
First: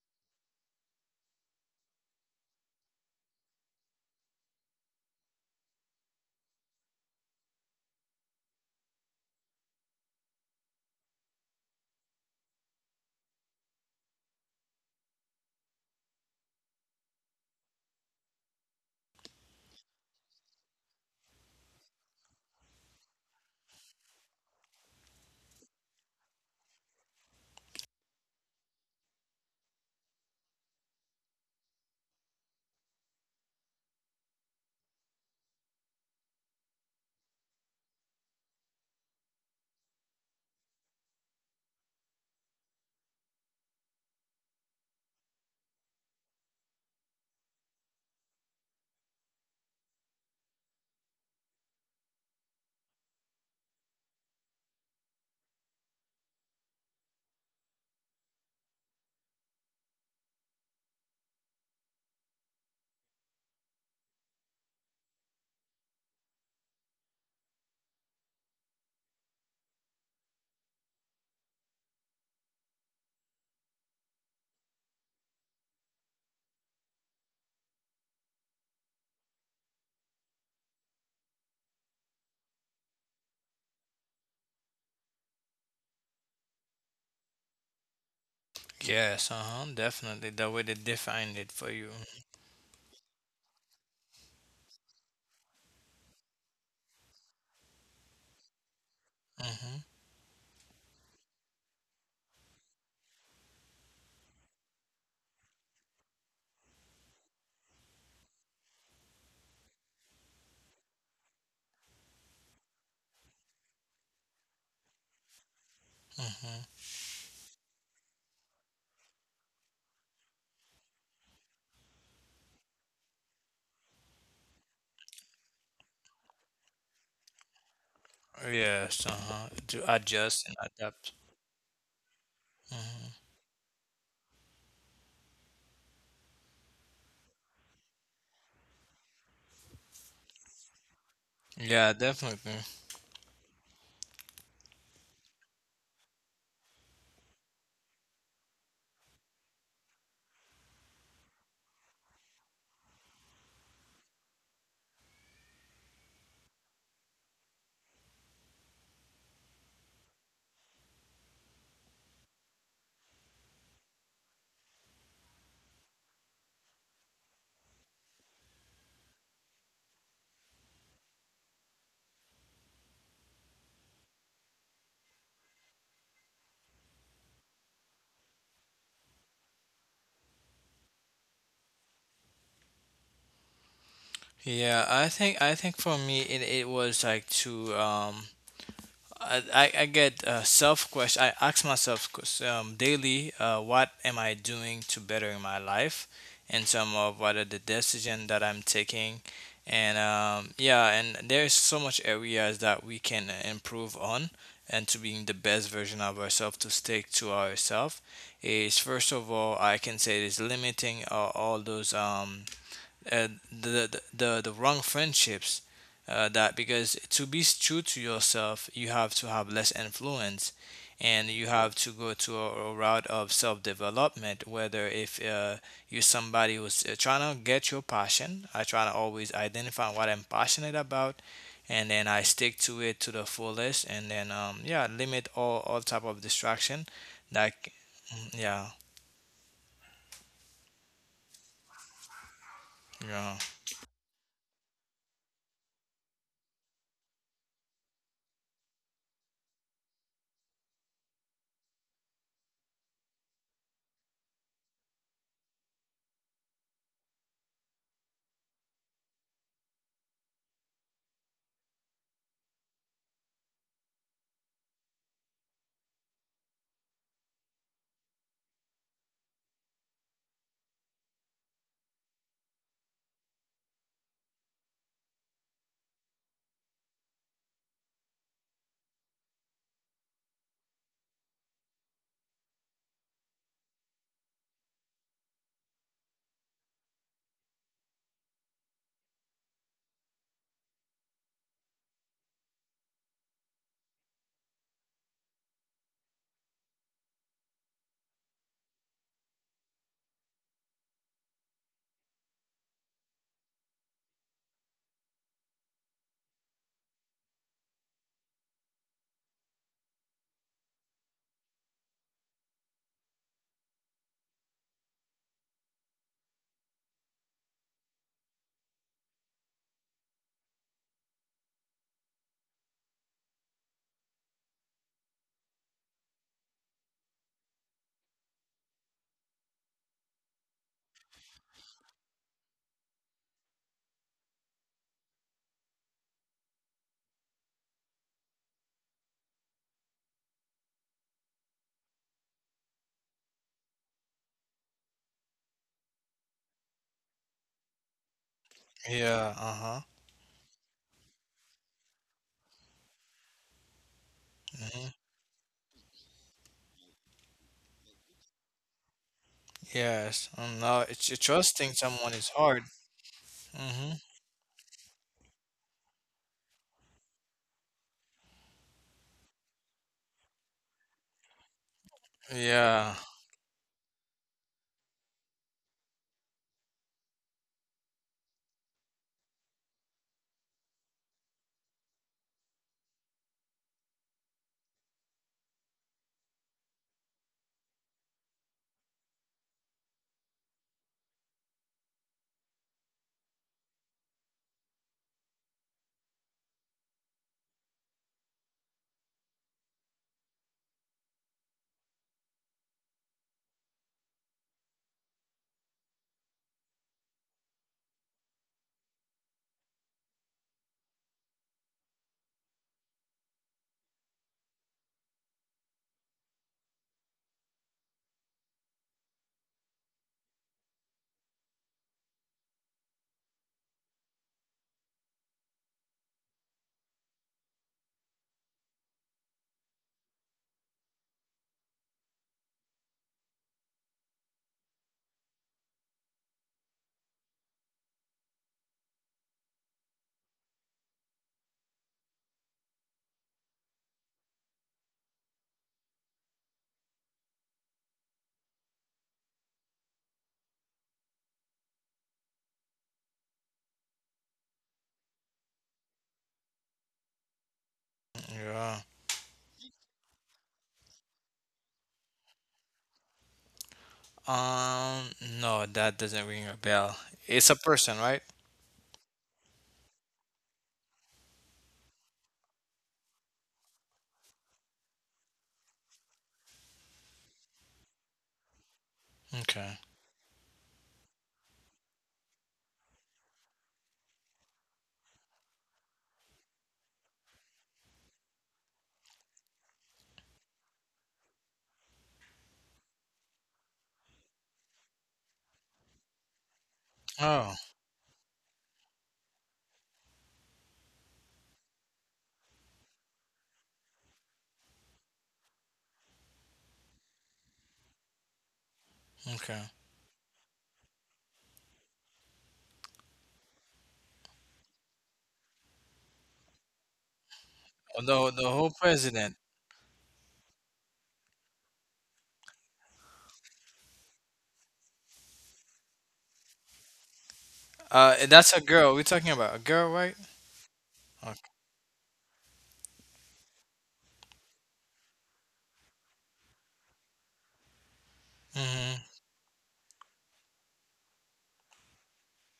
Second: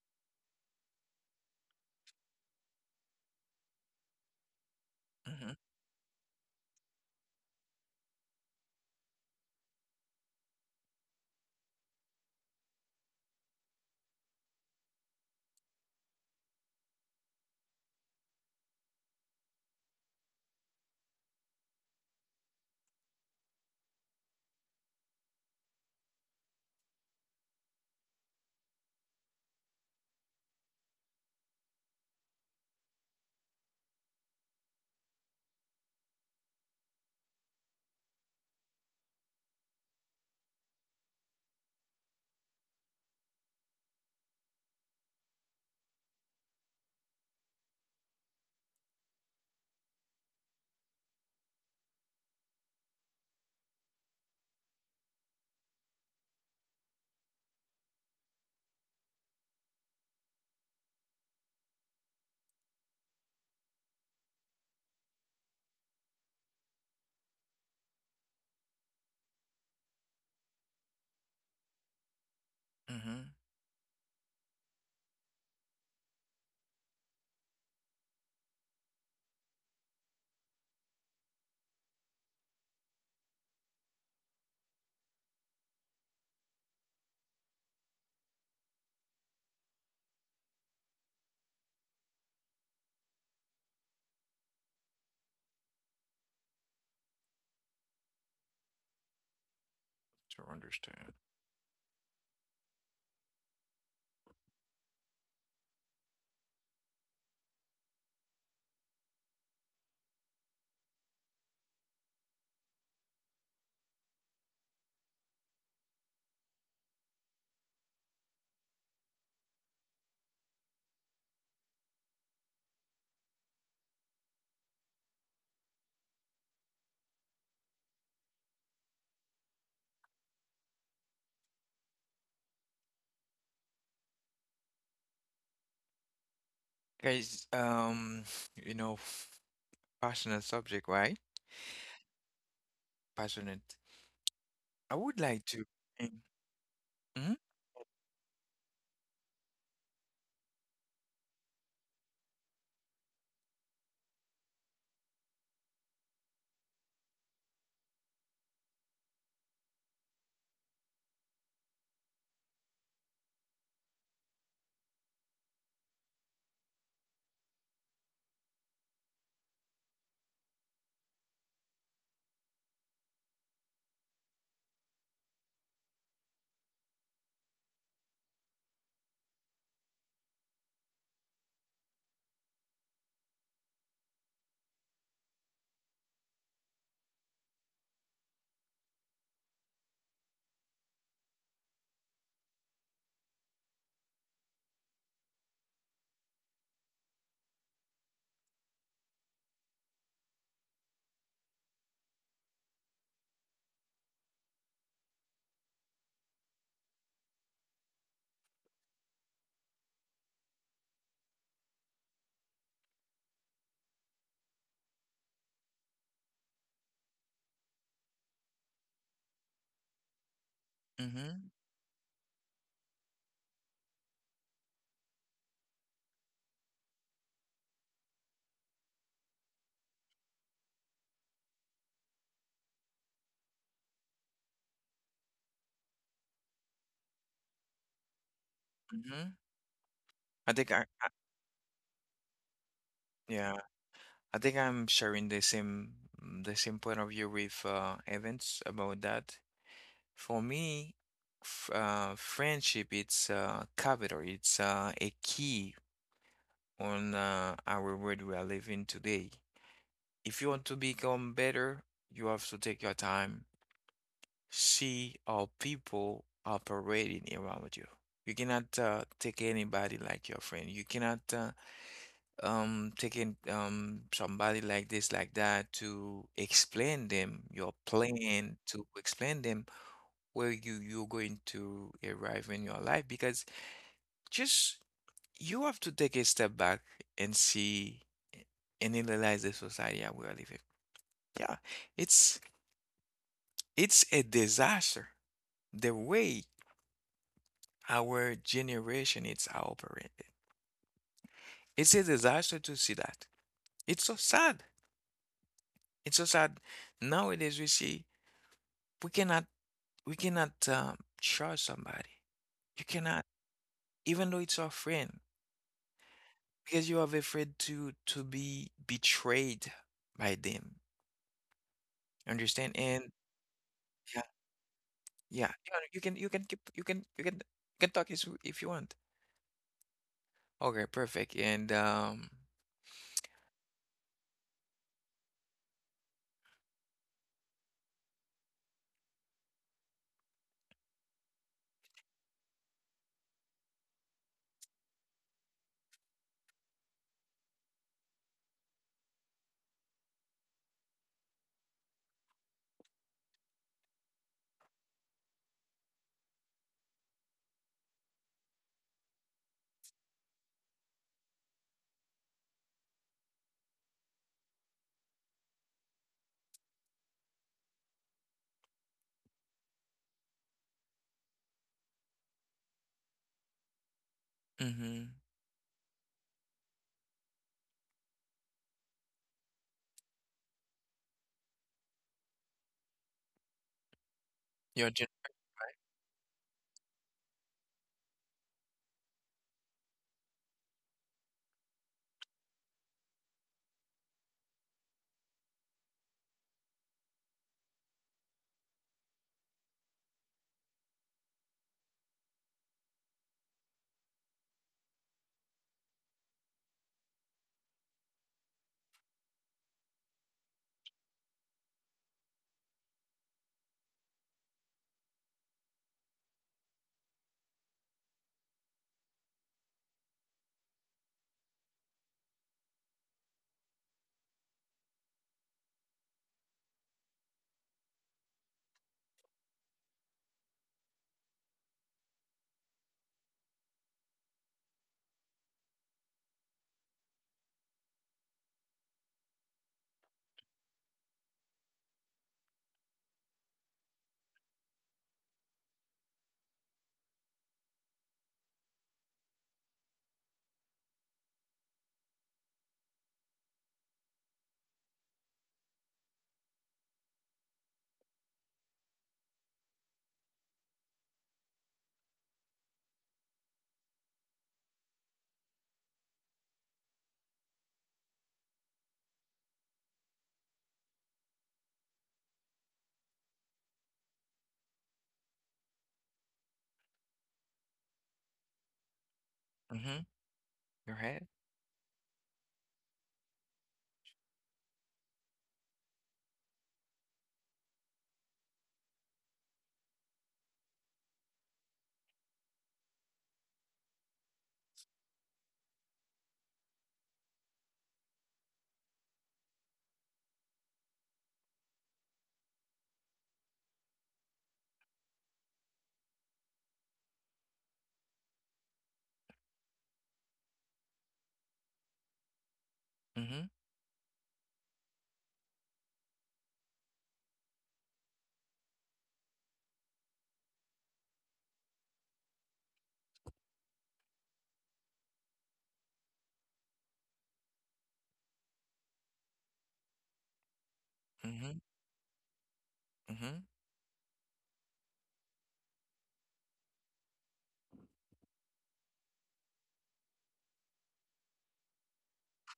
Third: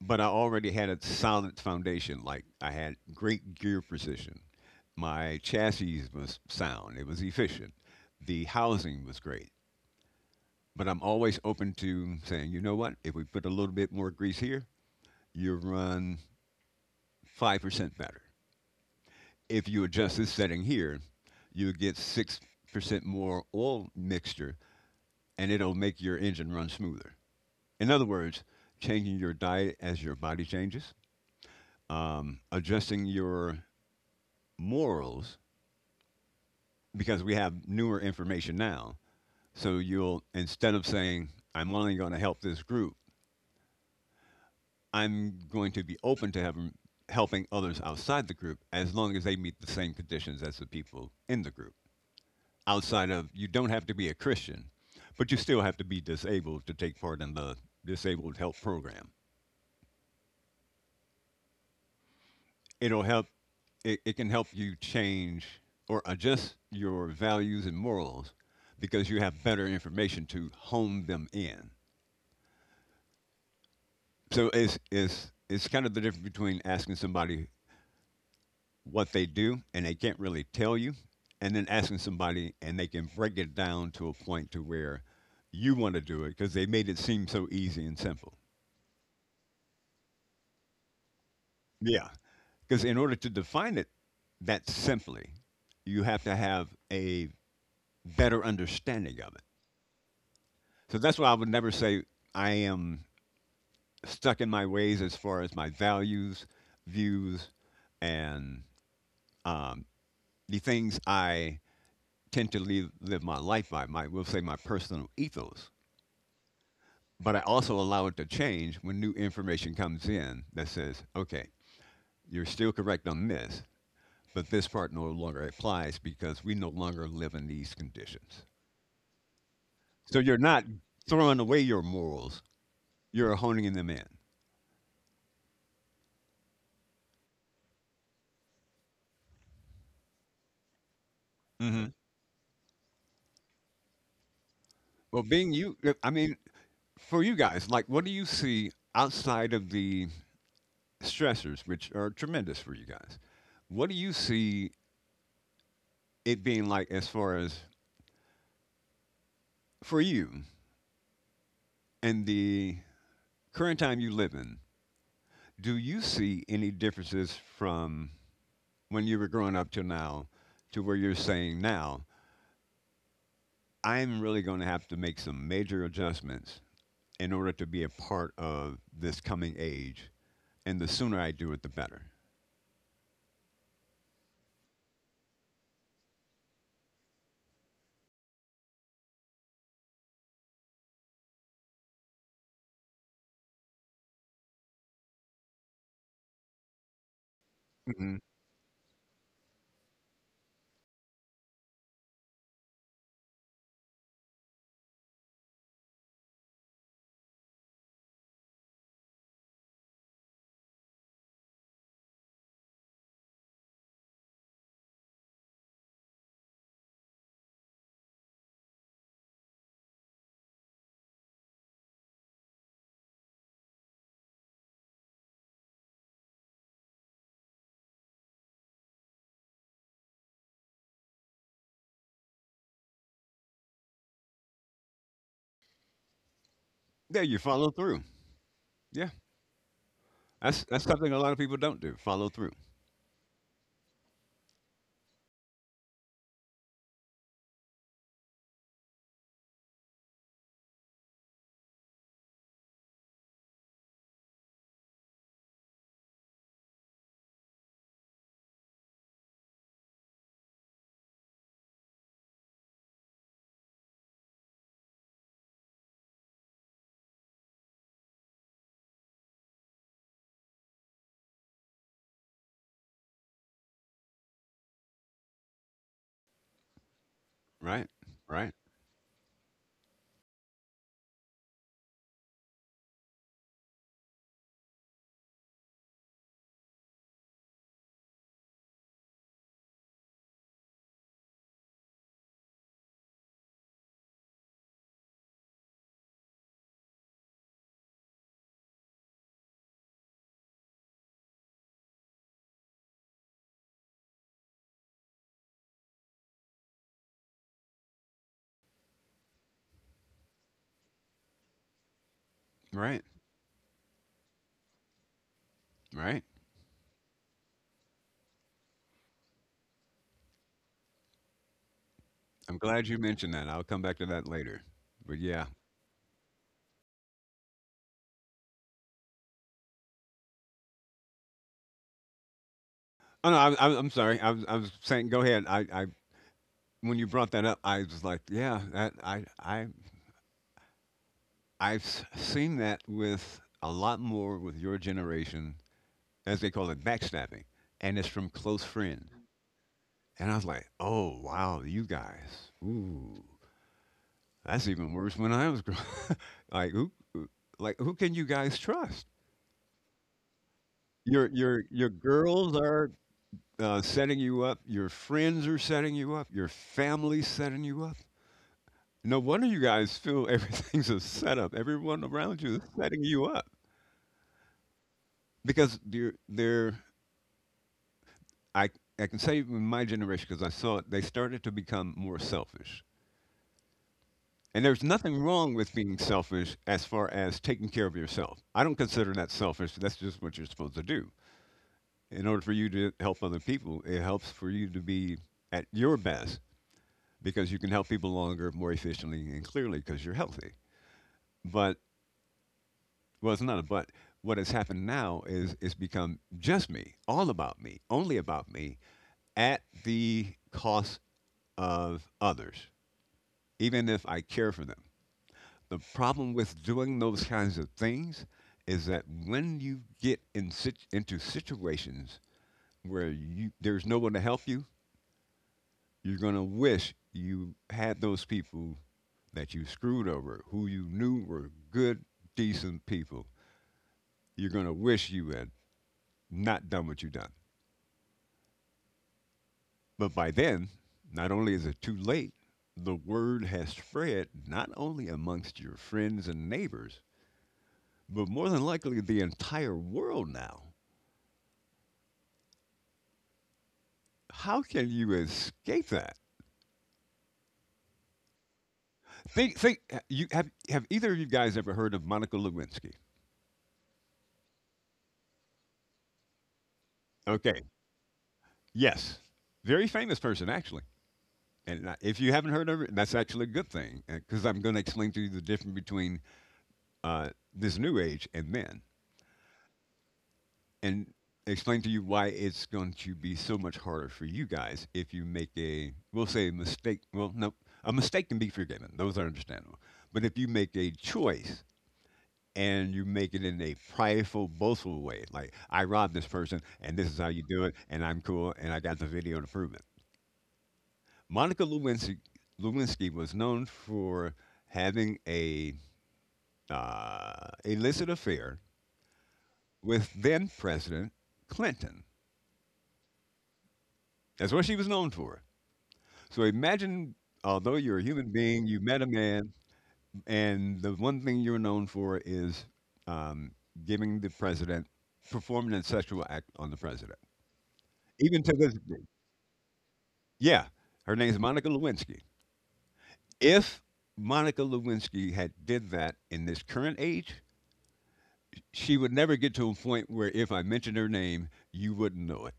Speaker 3: but I already had a solid foundation. Like I had great gear precision. My
Speaker 1: mhm,
Speaker 3: chassis was sound, it was efficient, the housing was great. But I'm always open to saying, you know what, if we put a little bit more grease here, you run 5% better. If you adjust this setting here, you get 6% more oil mixture and it'll make your engine run smoother. In other words, changing your diet as your body changes, adjusting your morals because we have newer information now. So you'll, instead of saying, I'm only going to help this group, I'm going to be open to having, helping others outside the group as long as they meet the same conditions as the people in the group. Outside of, you don't have to be a Christian, but you still have to be disabled to take part in the disabled health program. It'll help it, it can help you change or adjust your values and morals because you have better information to hone them in,
Speaker 1: mhm,
Speaker 3: so it's kind of the difference between asking somebody what they do and they can't really tell you, and then asking somebody and they can break it down to a point to where you want to do it because they made it seem so easy and simple.
Speaker 2: Yes. Uh huh. Definitely. The way they defined it for you.
Speaker 3: Yeah, because in order to define it that simply you have to have a better understanding of it.
Speaker 2: Mm-hmm.
Speaker 1: to
Speaker 3: So
Speaker 1: understand.
Speaker 3: that's why I would never say I am stuck in my ways as far as my values, views, and um, the things I live my life by, my, we'll say my personal ethos.
Speaker 2: Mm-hmm.
Speaker 3: But I also allow it to change when new information comes in that says, okay, you're still correct on this, but this part no longer applies because we no longer live in these conditions.
Speaker 2: Yes, uh-huh. To
Speaker 3: So you're
Speaker 2: adjust and
Speaker 3: not
Speaker 2: adapt.
Speaker 3: throwing away your morals,
Speaker 2: Mhm.
Speaker 3: you're honing them in.
Speaker 1: Guys, you know, passionate subject, right?
Speaker 2: Yeah, definitely.
Speaker 1: Passionate. I would
Speaker 3: Well,
Speaker 1: like
Speaker 3: being
Speaker 1: to.
Speaker 3: you,
Speaker 1: eh,
Speaker 3: I mean, for
Speaker 1: Mm-hmm,
Speaker 3: you guys, like, what do you see outside of the stressors, which are tremendous for you guys? What do you see it being like as far as for you and the current time you live in? Do you see any differences from when you were growing up to now, to where you're saying now, I'm really going to have to make some major adjustments in order to be a part of this coming age? And the sooner I do it, the better.
Speaker 2: Yeah, I think for me it was like to I get self question. I ask myself daily, what am I doing to better my life, in terms of what are the decision that I'm taking, and yeah, and there's so much areas that we can improve on, and to being the best version of ourselves to stick to ourselves is first of all I can say is limiting all those the wrong friendships that, because to be true to yourself you have to have less influence, and you
Speaker 1: mm-hmm,
Speaker 2: have to go to a route of self-development whether if you're somebody who's trying to get your passion. I try to always identify what I'm passionate about, and then I stick to it to the fullest, and then yeah, limit all type of distraction
Speaker 3: Yeah, you follow
Speaker 2: like
Speaker 3: through.
Speaker 2: mm, yeah
Speaker 3: Yeah,
Speaker 1: mm-hmm. I think
Speaker 3: that's
Speaker 1: I,
Speaker 3: something a lot of people don't do. Follow through.
Speaker 2: yeah
Speaker 1: yeah, I think I'm sharing the same point of view with Evans about that. For me, f friendship, it's capital. It's a key on our world we are living today. If you want to become better, you have to take your time. See how people operating around you. You cannot take anybody like your friend. You cannot take somebody like this, like that, to explain them your
Speaker 3: Right, right,
Speaker 1: plan, to explain them where you're going to arrive in your life. Because just you have to take a step back and see and analyze the society that we are living. Yeah, it's it's a disaster. The way our generation is operated. It's a disaster to see that. It's so sad. It's so sad. Nowadays we see we cannot we cannot trust somebody. You
Speaker 3: right,
Speaker 1: cannot, even though it's our friend,
Speaker 3: right.
Speaker 1: because you are afraid to be betrayed by them.
Speaker 3: I'm
Speaker 1: Understand?
Speaker 3: glad you
Speaker 1: And
Speaker 3: mentioned that. I'll come back to
Speaker 1: yeah,
Speaker 3: that later. But yeah.
Speaker 1: yeah. You know, you can keep, you can talk if you want. Okay, perfect. And
Speaker 3: Oh no, I'm sorry. I was saying, go ahead. I when you brought that up, I was like, yeah, that I I've seen that with a lot more with your generation, as they call it, backstabbing, and it's from close friends.
Speaker 2: yeah uh-huh
Speaker 3: And I was like, oh wow, you guys. Ooh. That's
Speaker 2: Mm-hmm.
Speaker 3: even worse when I was growing. Like who, like who can you guys trust?
Speaker 2: Yes, no, it's
Speaker 3: Your your
Speaker 2: trusting
Speaker 3: your
Speaker 2: someone is
Speaker 3: girls
Speaker 2: hard.
Speaker 3: are
Speaker 2: Mm-hmm.
Speaker 3: setting you up. Your friends are setting you up. Your family's setting you up. No wonder you guys feel everything's a setup. Everyone around you is
Speaker 2: Yeah,
Speaker 3: setting you up
Speaker 1: mm-hmm.
Speaker 3: because they're I I can say in my generation because I saw it, they started to become more selfish. And there's
Speaker 1: Your gen-
Speaker 3: nothing wrong with being selfish as far as taking care of yourself. I don't consider that selfish. That's just what you're supposed to do. In order for you to help other people, it helps for you to be at your best because you can help people longer, more efficiently, and clearly because you're healthy. But, well, it's not a but. What has happened now is it's become just me, all about me, only about me, at the cost of others, even if I care for them. The problem with doing those kinds of things is that when you get in into situations where you, there's no one to help you, you're going to wish you had those people that you screwed over, who you knew were good, decent people. You're going to wish you had not done what you done. But by then, not only is it too late, the word has spread not only amongst your friends and neighbors, but more than likely the entire world now. How can you escape that?
Speaker 2: yeah.
Speaker 3: Think, think. You have either of you guys ever heard of Monica Lewinsky?
Speaker 2: Um, no, that doesn't ring a bell. It's a
Speaker 3: Okay,
Speaker 2: person, right?
Speaker 3: yes, very famous person actually. And if you haven't heard of it, that's actually a good thing because I'm going to explain to you the difference between this new age and then,
Speaker 2: Okay.
Speaker 1: mm-hmm. Your
Speaker 3: and
Speaker 1: head.
Speaker 3: explain to you why it's going to be so much harder for you guys if you make a, we'll say, a mistake. Well, no, a mistake can be forgiven; those are understandable. But if you make a choice and you make it in a prideful, boastful way, like I robbed this person, and this is how you
Speaker 2: Oh,
Speaker 3: do it, and I'm cool, and I got the video to prove it. Monica Lewinsky, Lewinsky was known for having a illicit affair
Speaker 2: okay.
Speaker 3: with then President Clinton.
Speaker 1: Mm-hmm.
Speaker 3: That's what she was known for. So imagine, although you're a human
Speaker 2: The
Speaker 3: being,
Speaker 2: whole
Speaker 3: you met a
Speaker 2: president.
Speaker 3: man, and the one thing you're known for is um, giving the president, performing a sexual act on the president. Even
Speaker 2: That's
Speaker 3: to
Speaker 2: a
Speaker 3: this
Speaker 2: girl. We're
Speaker 3: day.
Speaker 2: talking about a girl, right?
Speaker 3: Yeah, her name is
Speaker 2: Okay.
Speaker 1: Mm-hmm.
Speaker 3: Monica Lewinsky.
Speaker 1: Mm-hmm.
Speaker 3: If Monica Lewinsky had did that in this current age, she
Speaker 2: Mm-hmm.
Speaker 3: would never get to a point where if I mentioned her name, you wouldn't know it.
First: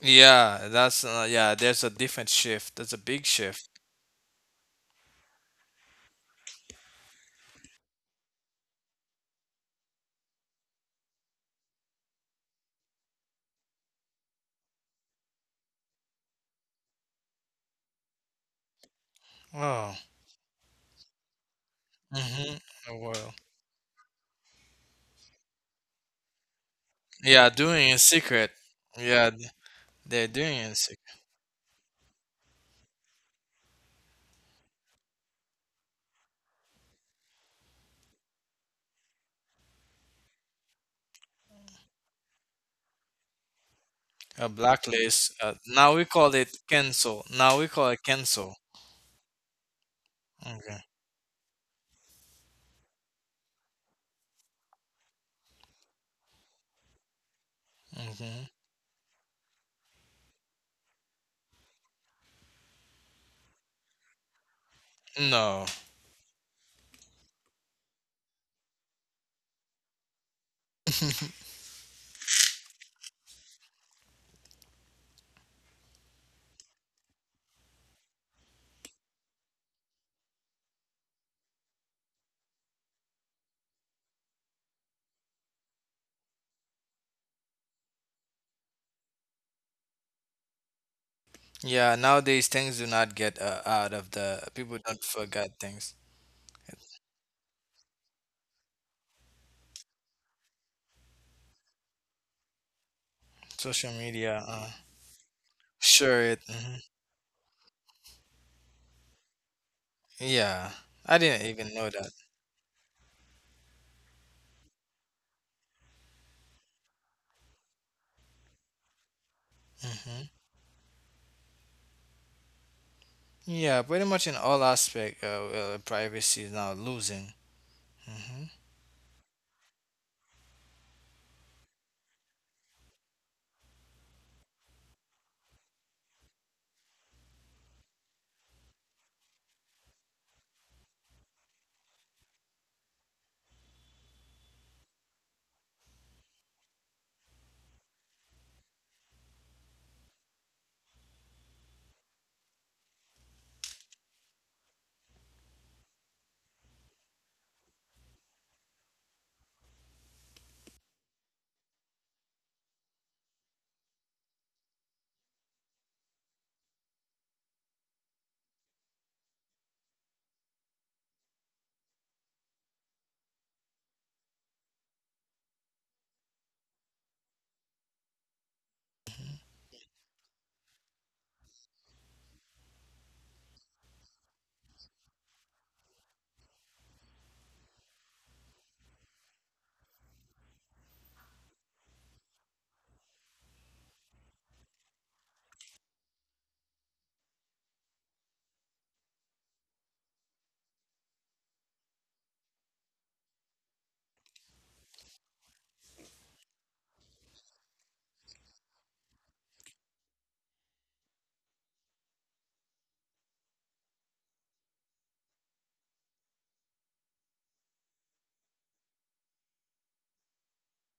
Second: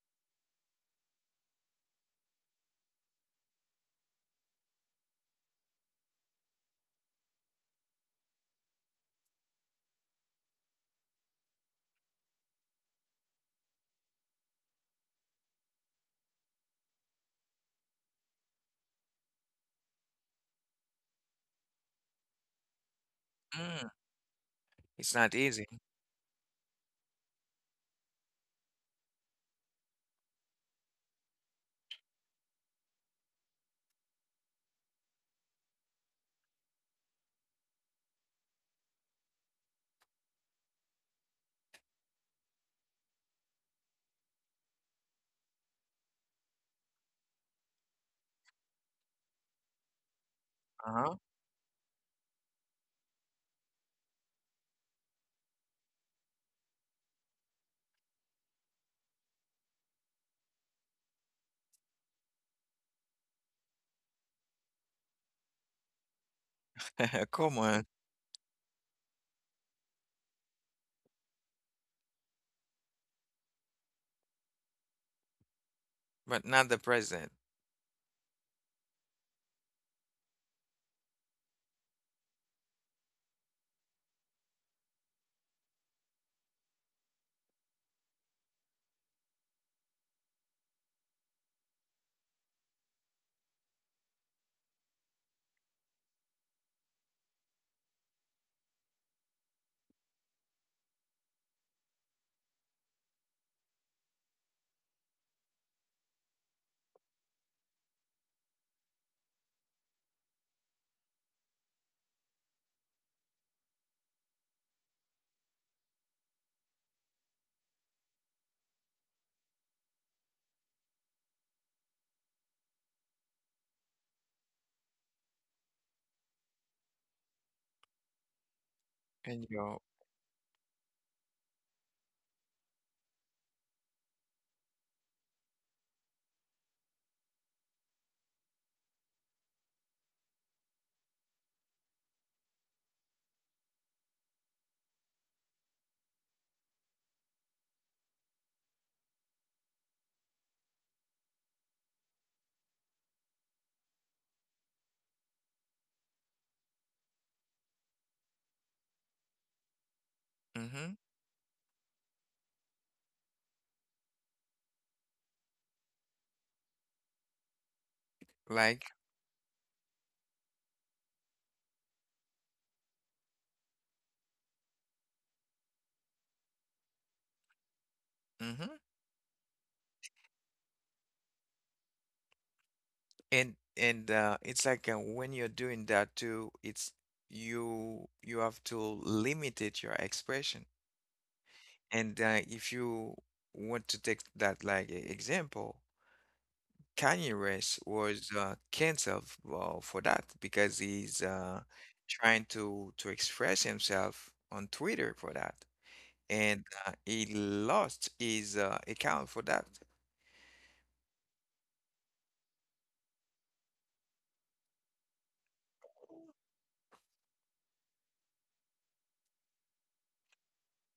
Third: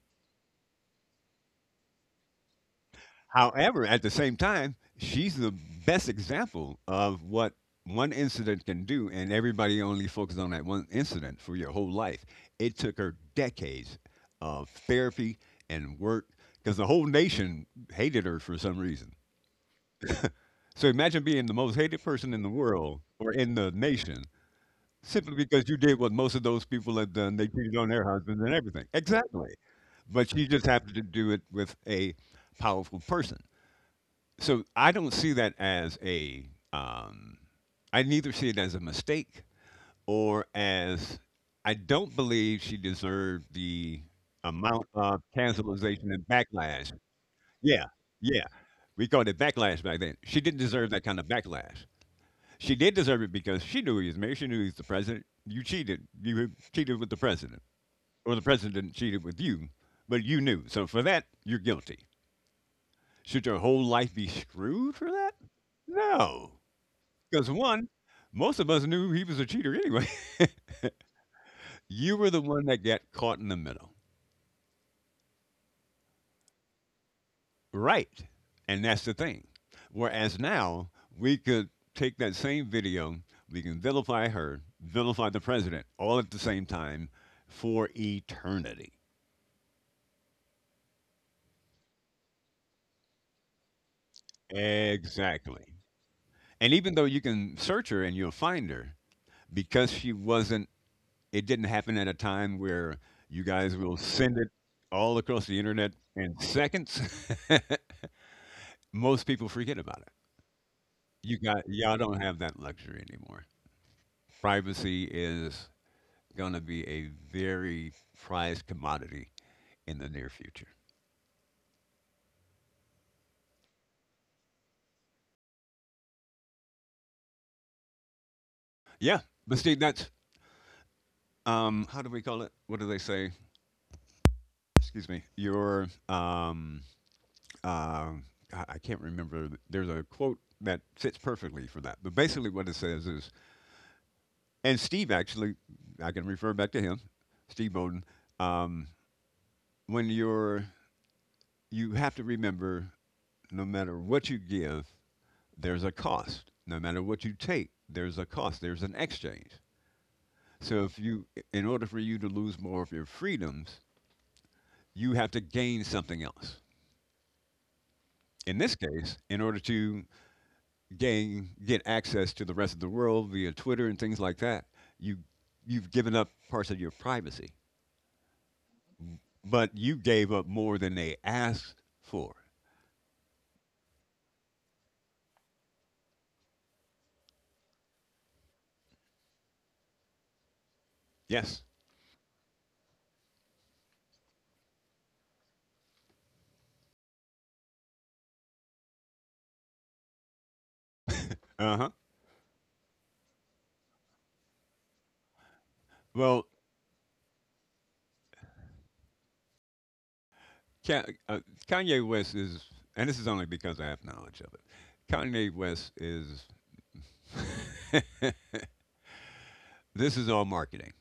Speaker 2: Yeah, that's yeah. There's a different shift. There's a big shift.
Speaker 3: However, at the same time, she's the best example of what one incident can do, and everybody only focuses on that one incident for your whole life. It took her decades of therapy and work because the whole nation hated her for some reason.
Speaker 2: Oh.
Speaker 3: So imagine being the most hated person in the
Speaker 2: Mm-hmm.
Speaker 3: world or
Speaker 2: Well.
Speaker 3: in the
Speaker 1: Mm.
Speaker 3: nation
Speaker 1: It's
Speaker 3: simply
Speaker 1: not
Speaker 3: because
Speaker 1: easy.
Speaker 3: you did what most of those people had done. They
Speaker 2: Yeah,
Speaker 3: cheated
Speaker 2: doing
Speaker 3: on
Speaker 2: it in
Speaker 3: their husbands
Speaker 2: secret.
Speaker 3: and everything.
Speaker 2: Yeah,
Speaker 3: Exactly.
Speaker 2: they're
Speaker 3: But she
Speaker 2: doing
Speaker 3: just
Speaker 2: it in
Speaker 3: happened to
Speaker 2: secret.
Speaker 3: do it with a powerful person. So I don't see that as a, um, I neither see it as a mistake or as, I don't believe she deserved the
Speaker 2: A
Speaker 3: amount of
Speaker 2: blacklist. Now we
Speaker 3: cancelization and
Speaker 2: call it
Speaker 3: backlash.
Speaker 2: cancel. Now we
Speaker 3: Yeah,
Speaker 2: call it
Speaker 3: yeah.
Speaker 2: cancel.
Speaker 3: We called it backlash back then. She didn't
Speaker 2: Okay.
Speaker 3: deserve that
Speaker 1: Uh-huh.
Speaker 3: kind of backlash. She did deserve it because she knew he was married. She knew he was the president. You cheated. You cheated with the president, or the
Speaker 2: Hmm.
Speaker 3: president cheated with you, but you knew. So for that, you're guilty. Should your whole life be screwed for that?
Speaker 2: No.
Speaker 3: No, because
Speaker 1: Come
Speaker 3: one,
Speaker 1: on,
Speaker 3: most of us knew he was a cheater anyway. You were the one that got caught in the middle,
Speaker 1: but not the president.
Speaker 3: right? And that's the thing. Whereas now we could take that same video, we can vilify her, vilify the president, all at the same time for eternity.
Speaker 2: Yeah. Nowadays things do not get out of the people don't forget
Speaker 3: Exactly.
Speaker 2: things.
Speaker 3: And even though you can search her and you'll find her because she wasn't, it didn't happen at a time where you guys
Speaker 2: Social
Speaker 3: will send
Speaker 2: media.
Speaker 3: it all across the internet
Speaker 2: Sure.
Speaker 3: in
Speaker 2: It. Mhm.
Speaker 3: seconds. Most people forget about it.
Speaker 2: Yeah. I
Speaker 3: You
Speaker 2: didn't
Speaker 3: got,
Speaker 2: even know
Speaker 3: y'all
Speaker 2: that.
Speaker 3: don't have that luxury anymore. Privacy is going to be a very prized commodity in the near
Speaker 2: Hmm.
Speaker 3: future.
Speaker 2: Yeah. Pretty much in all aspect, privacy is now losing. Hmm.
Speaker 3: Yeah,
Speaker 1: And
Speaker 3: but Steve,
Speaker 1: you're
Speaker 3: that's how do we call it? What do they say? Excuse me. Your uh, I can't remember. There's a quote that fits perfectly for that. But basically, what it says is, and Steve, actually, I can refer back to him, Steve Bowden. Um, when you're, you have to remember, no matter what you give, there's a cost. No matter what you take, there's a cost. There's an exchange. So if
Speaker 1: Mm-hmm.
Speaker 3: you, in order for you to lose more of your freedoms, you have to gain something else. In this
Speaker 1: Like,
Speaker 3: case, in order to gain get access to the rest of the world via Twitter and things like that, you you've given up parts of your privacy,
Speaker 1: mm-hmm.
Speaker 3: but you gave up more than they asked for.
Speaker 1: And it's like when you're doing that too, it's you you have to limit it your expression.
Speaker 3: Yes.
Speaker 1: And if you want to take that like a example, Kanye West was canceled for that because he's
Speaker 3: Uh huh.
Speaker 1: trying to express himself on Twitter for that.
Speaker 3: Well,
Speaker 1: And he lost his account for that.
Speaker 3: Ka- uh, Kanye West is, and this is only because I have knowledge of it. Kanye West is, this is all marketing.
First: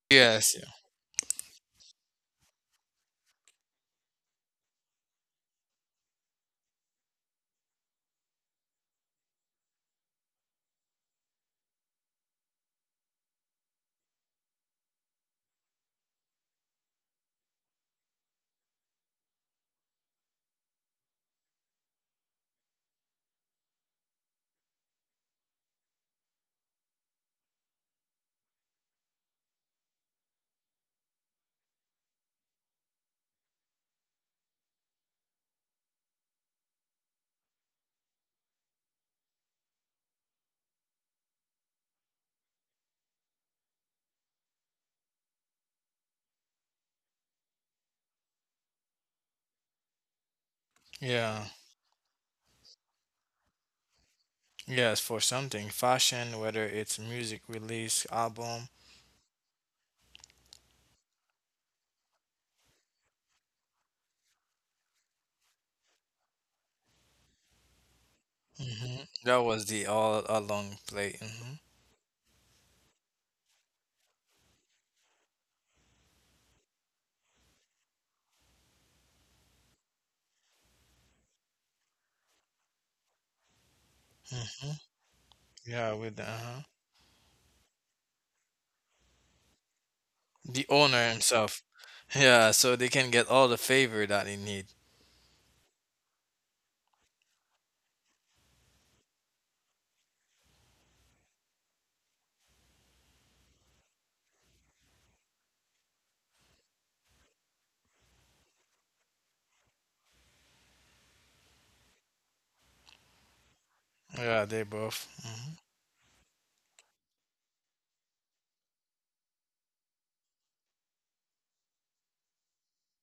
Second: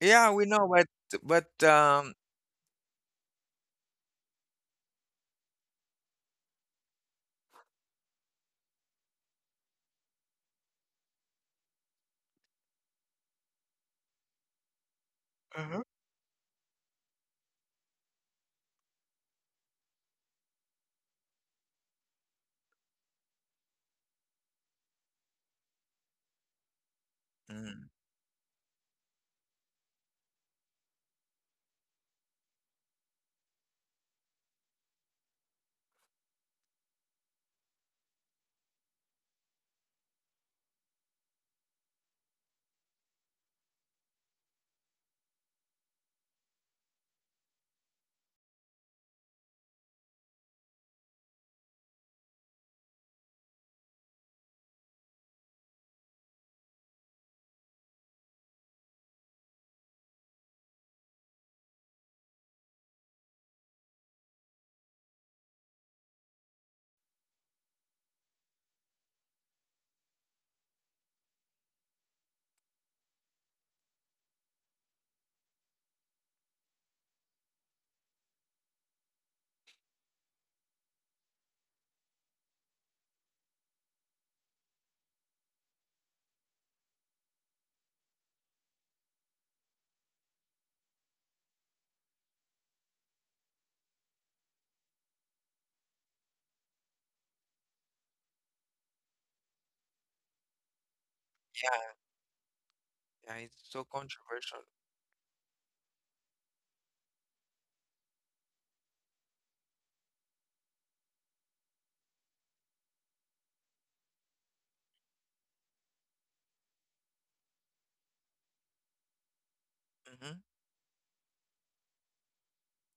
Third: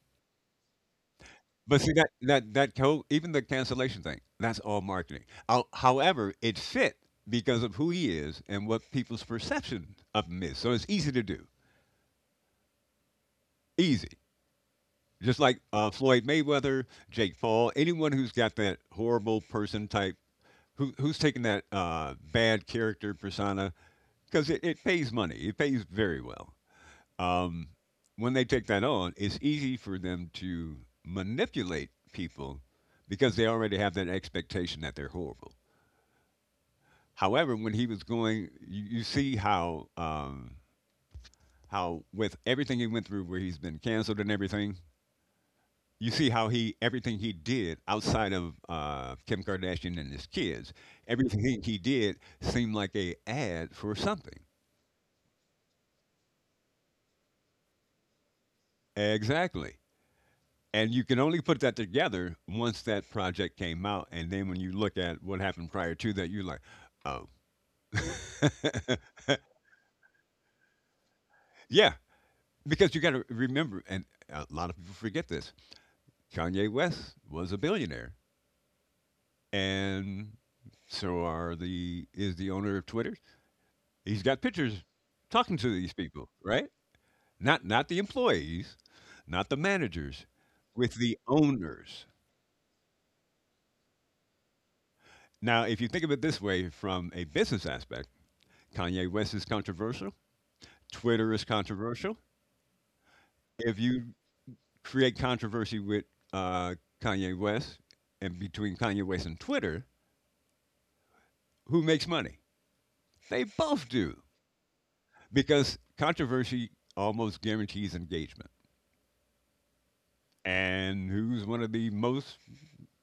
Speaker 1: Yeah, we
Speaker 2: Yes. Yeah.
Speaker 1: know, but but
Speaker 3: But see,
Speaker 1: um,
Speaker 3: even the cancellation thing, that's all marketing. How- however, it fit because of who he is and what people's perception of him is. So it's easy to do. Easy. Just like
Speaker 1: Mhm.
Speaker 3: Floyd Mayweather, Jake Paul, anyone who's got that horrible person type, who's taking that bad character persona? Because it pays money. It pays very well. Um,
Speaker 1: mm,
Speaker 3: when they take that on, it's easy for them to manipulate people because they already have that expectation that they're horrible. However, when he was going, you see how with everything he went through, where he's been canceled and everything, you see how he everything he did outside of Kim Kardashian and his kids,
Speaker 2: Yeah.
Speaker 3: everything he did seemed like a ad for something.
Speaker 2: Yes. For something, fashion, whether it's music release, album,
Speaker 3: Exactly. And you can only put that together once that project came out, and then when you look at what happened prior to that, you're like, oh.
Speaker 2: hmm That was the all along play. Hmm.
Speaker 3: Yeah, because you got to remember, and a lot of people forget this: Kanye West was a billionaire, and so are the is the owner of Twitter. He's got
Speaker 2: Hmm.
Speaker 3: pictures talking to
Speaker 2: Yeah,
Speaker 3: these
Speaker 2: with the,
Speaker 3: people,
Speaker 2: uh-huh.
Speaker 3: right? Not the employees, not the managers,
Speaker 2: The
Speaker 3: with
Speaker 2: owner
Speaker 3: the
Speaker 2: himself.
Speaker 3: owners.
Speaker 2: Yeah, so they can get all the favor that they need.
Speaker 3: Now, if you think of it this way from a business aspect, Kanye West is controversial. Twitter is
Speaker 1: yeah,
Speaker 3: controversial.
Speaker 1: yeah, it's
Speaker 3: If
Speaker 1: so
Speaker 3: you
Speaker 1: controversial.
Speaker 3: create controversy with uh, Kanye West, and between Kanye West and Twitter, who makes money? They both do
Speaker 2: Yeah, they both. Hmm.
Speaker 3: because controversy almost guarantees engagement.
Speaker 1: Hmm.
Speaker 3: And who's one of the most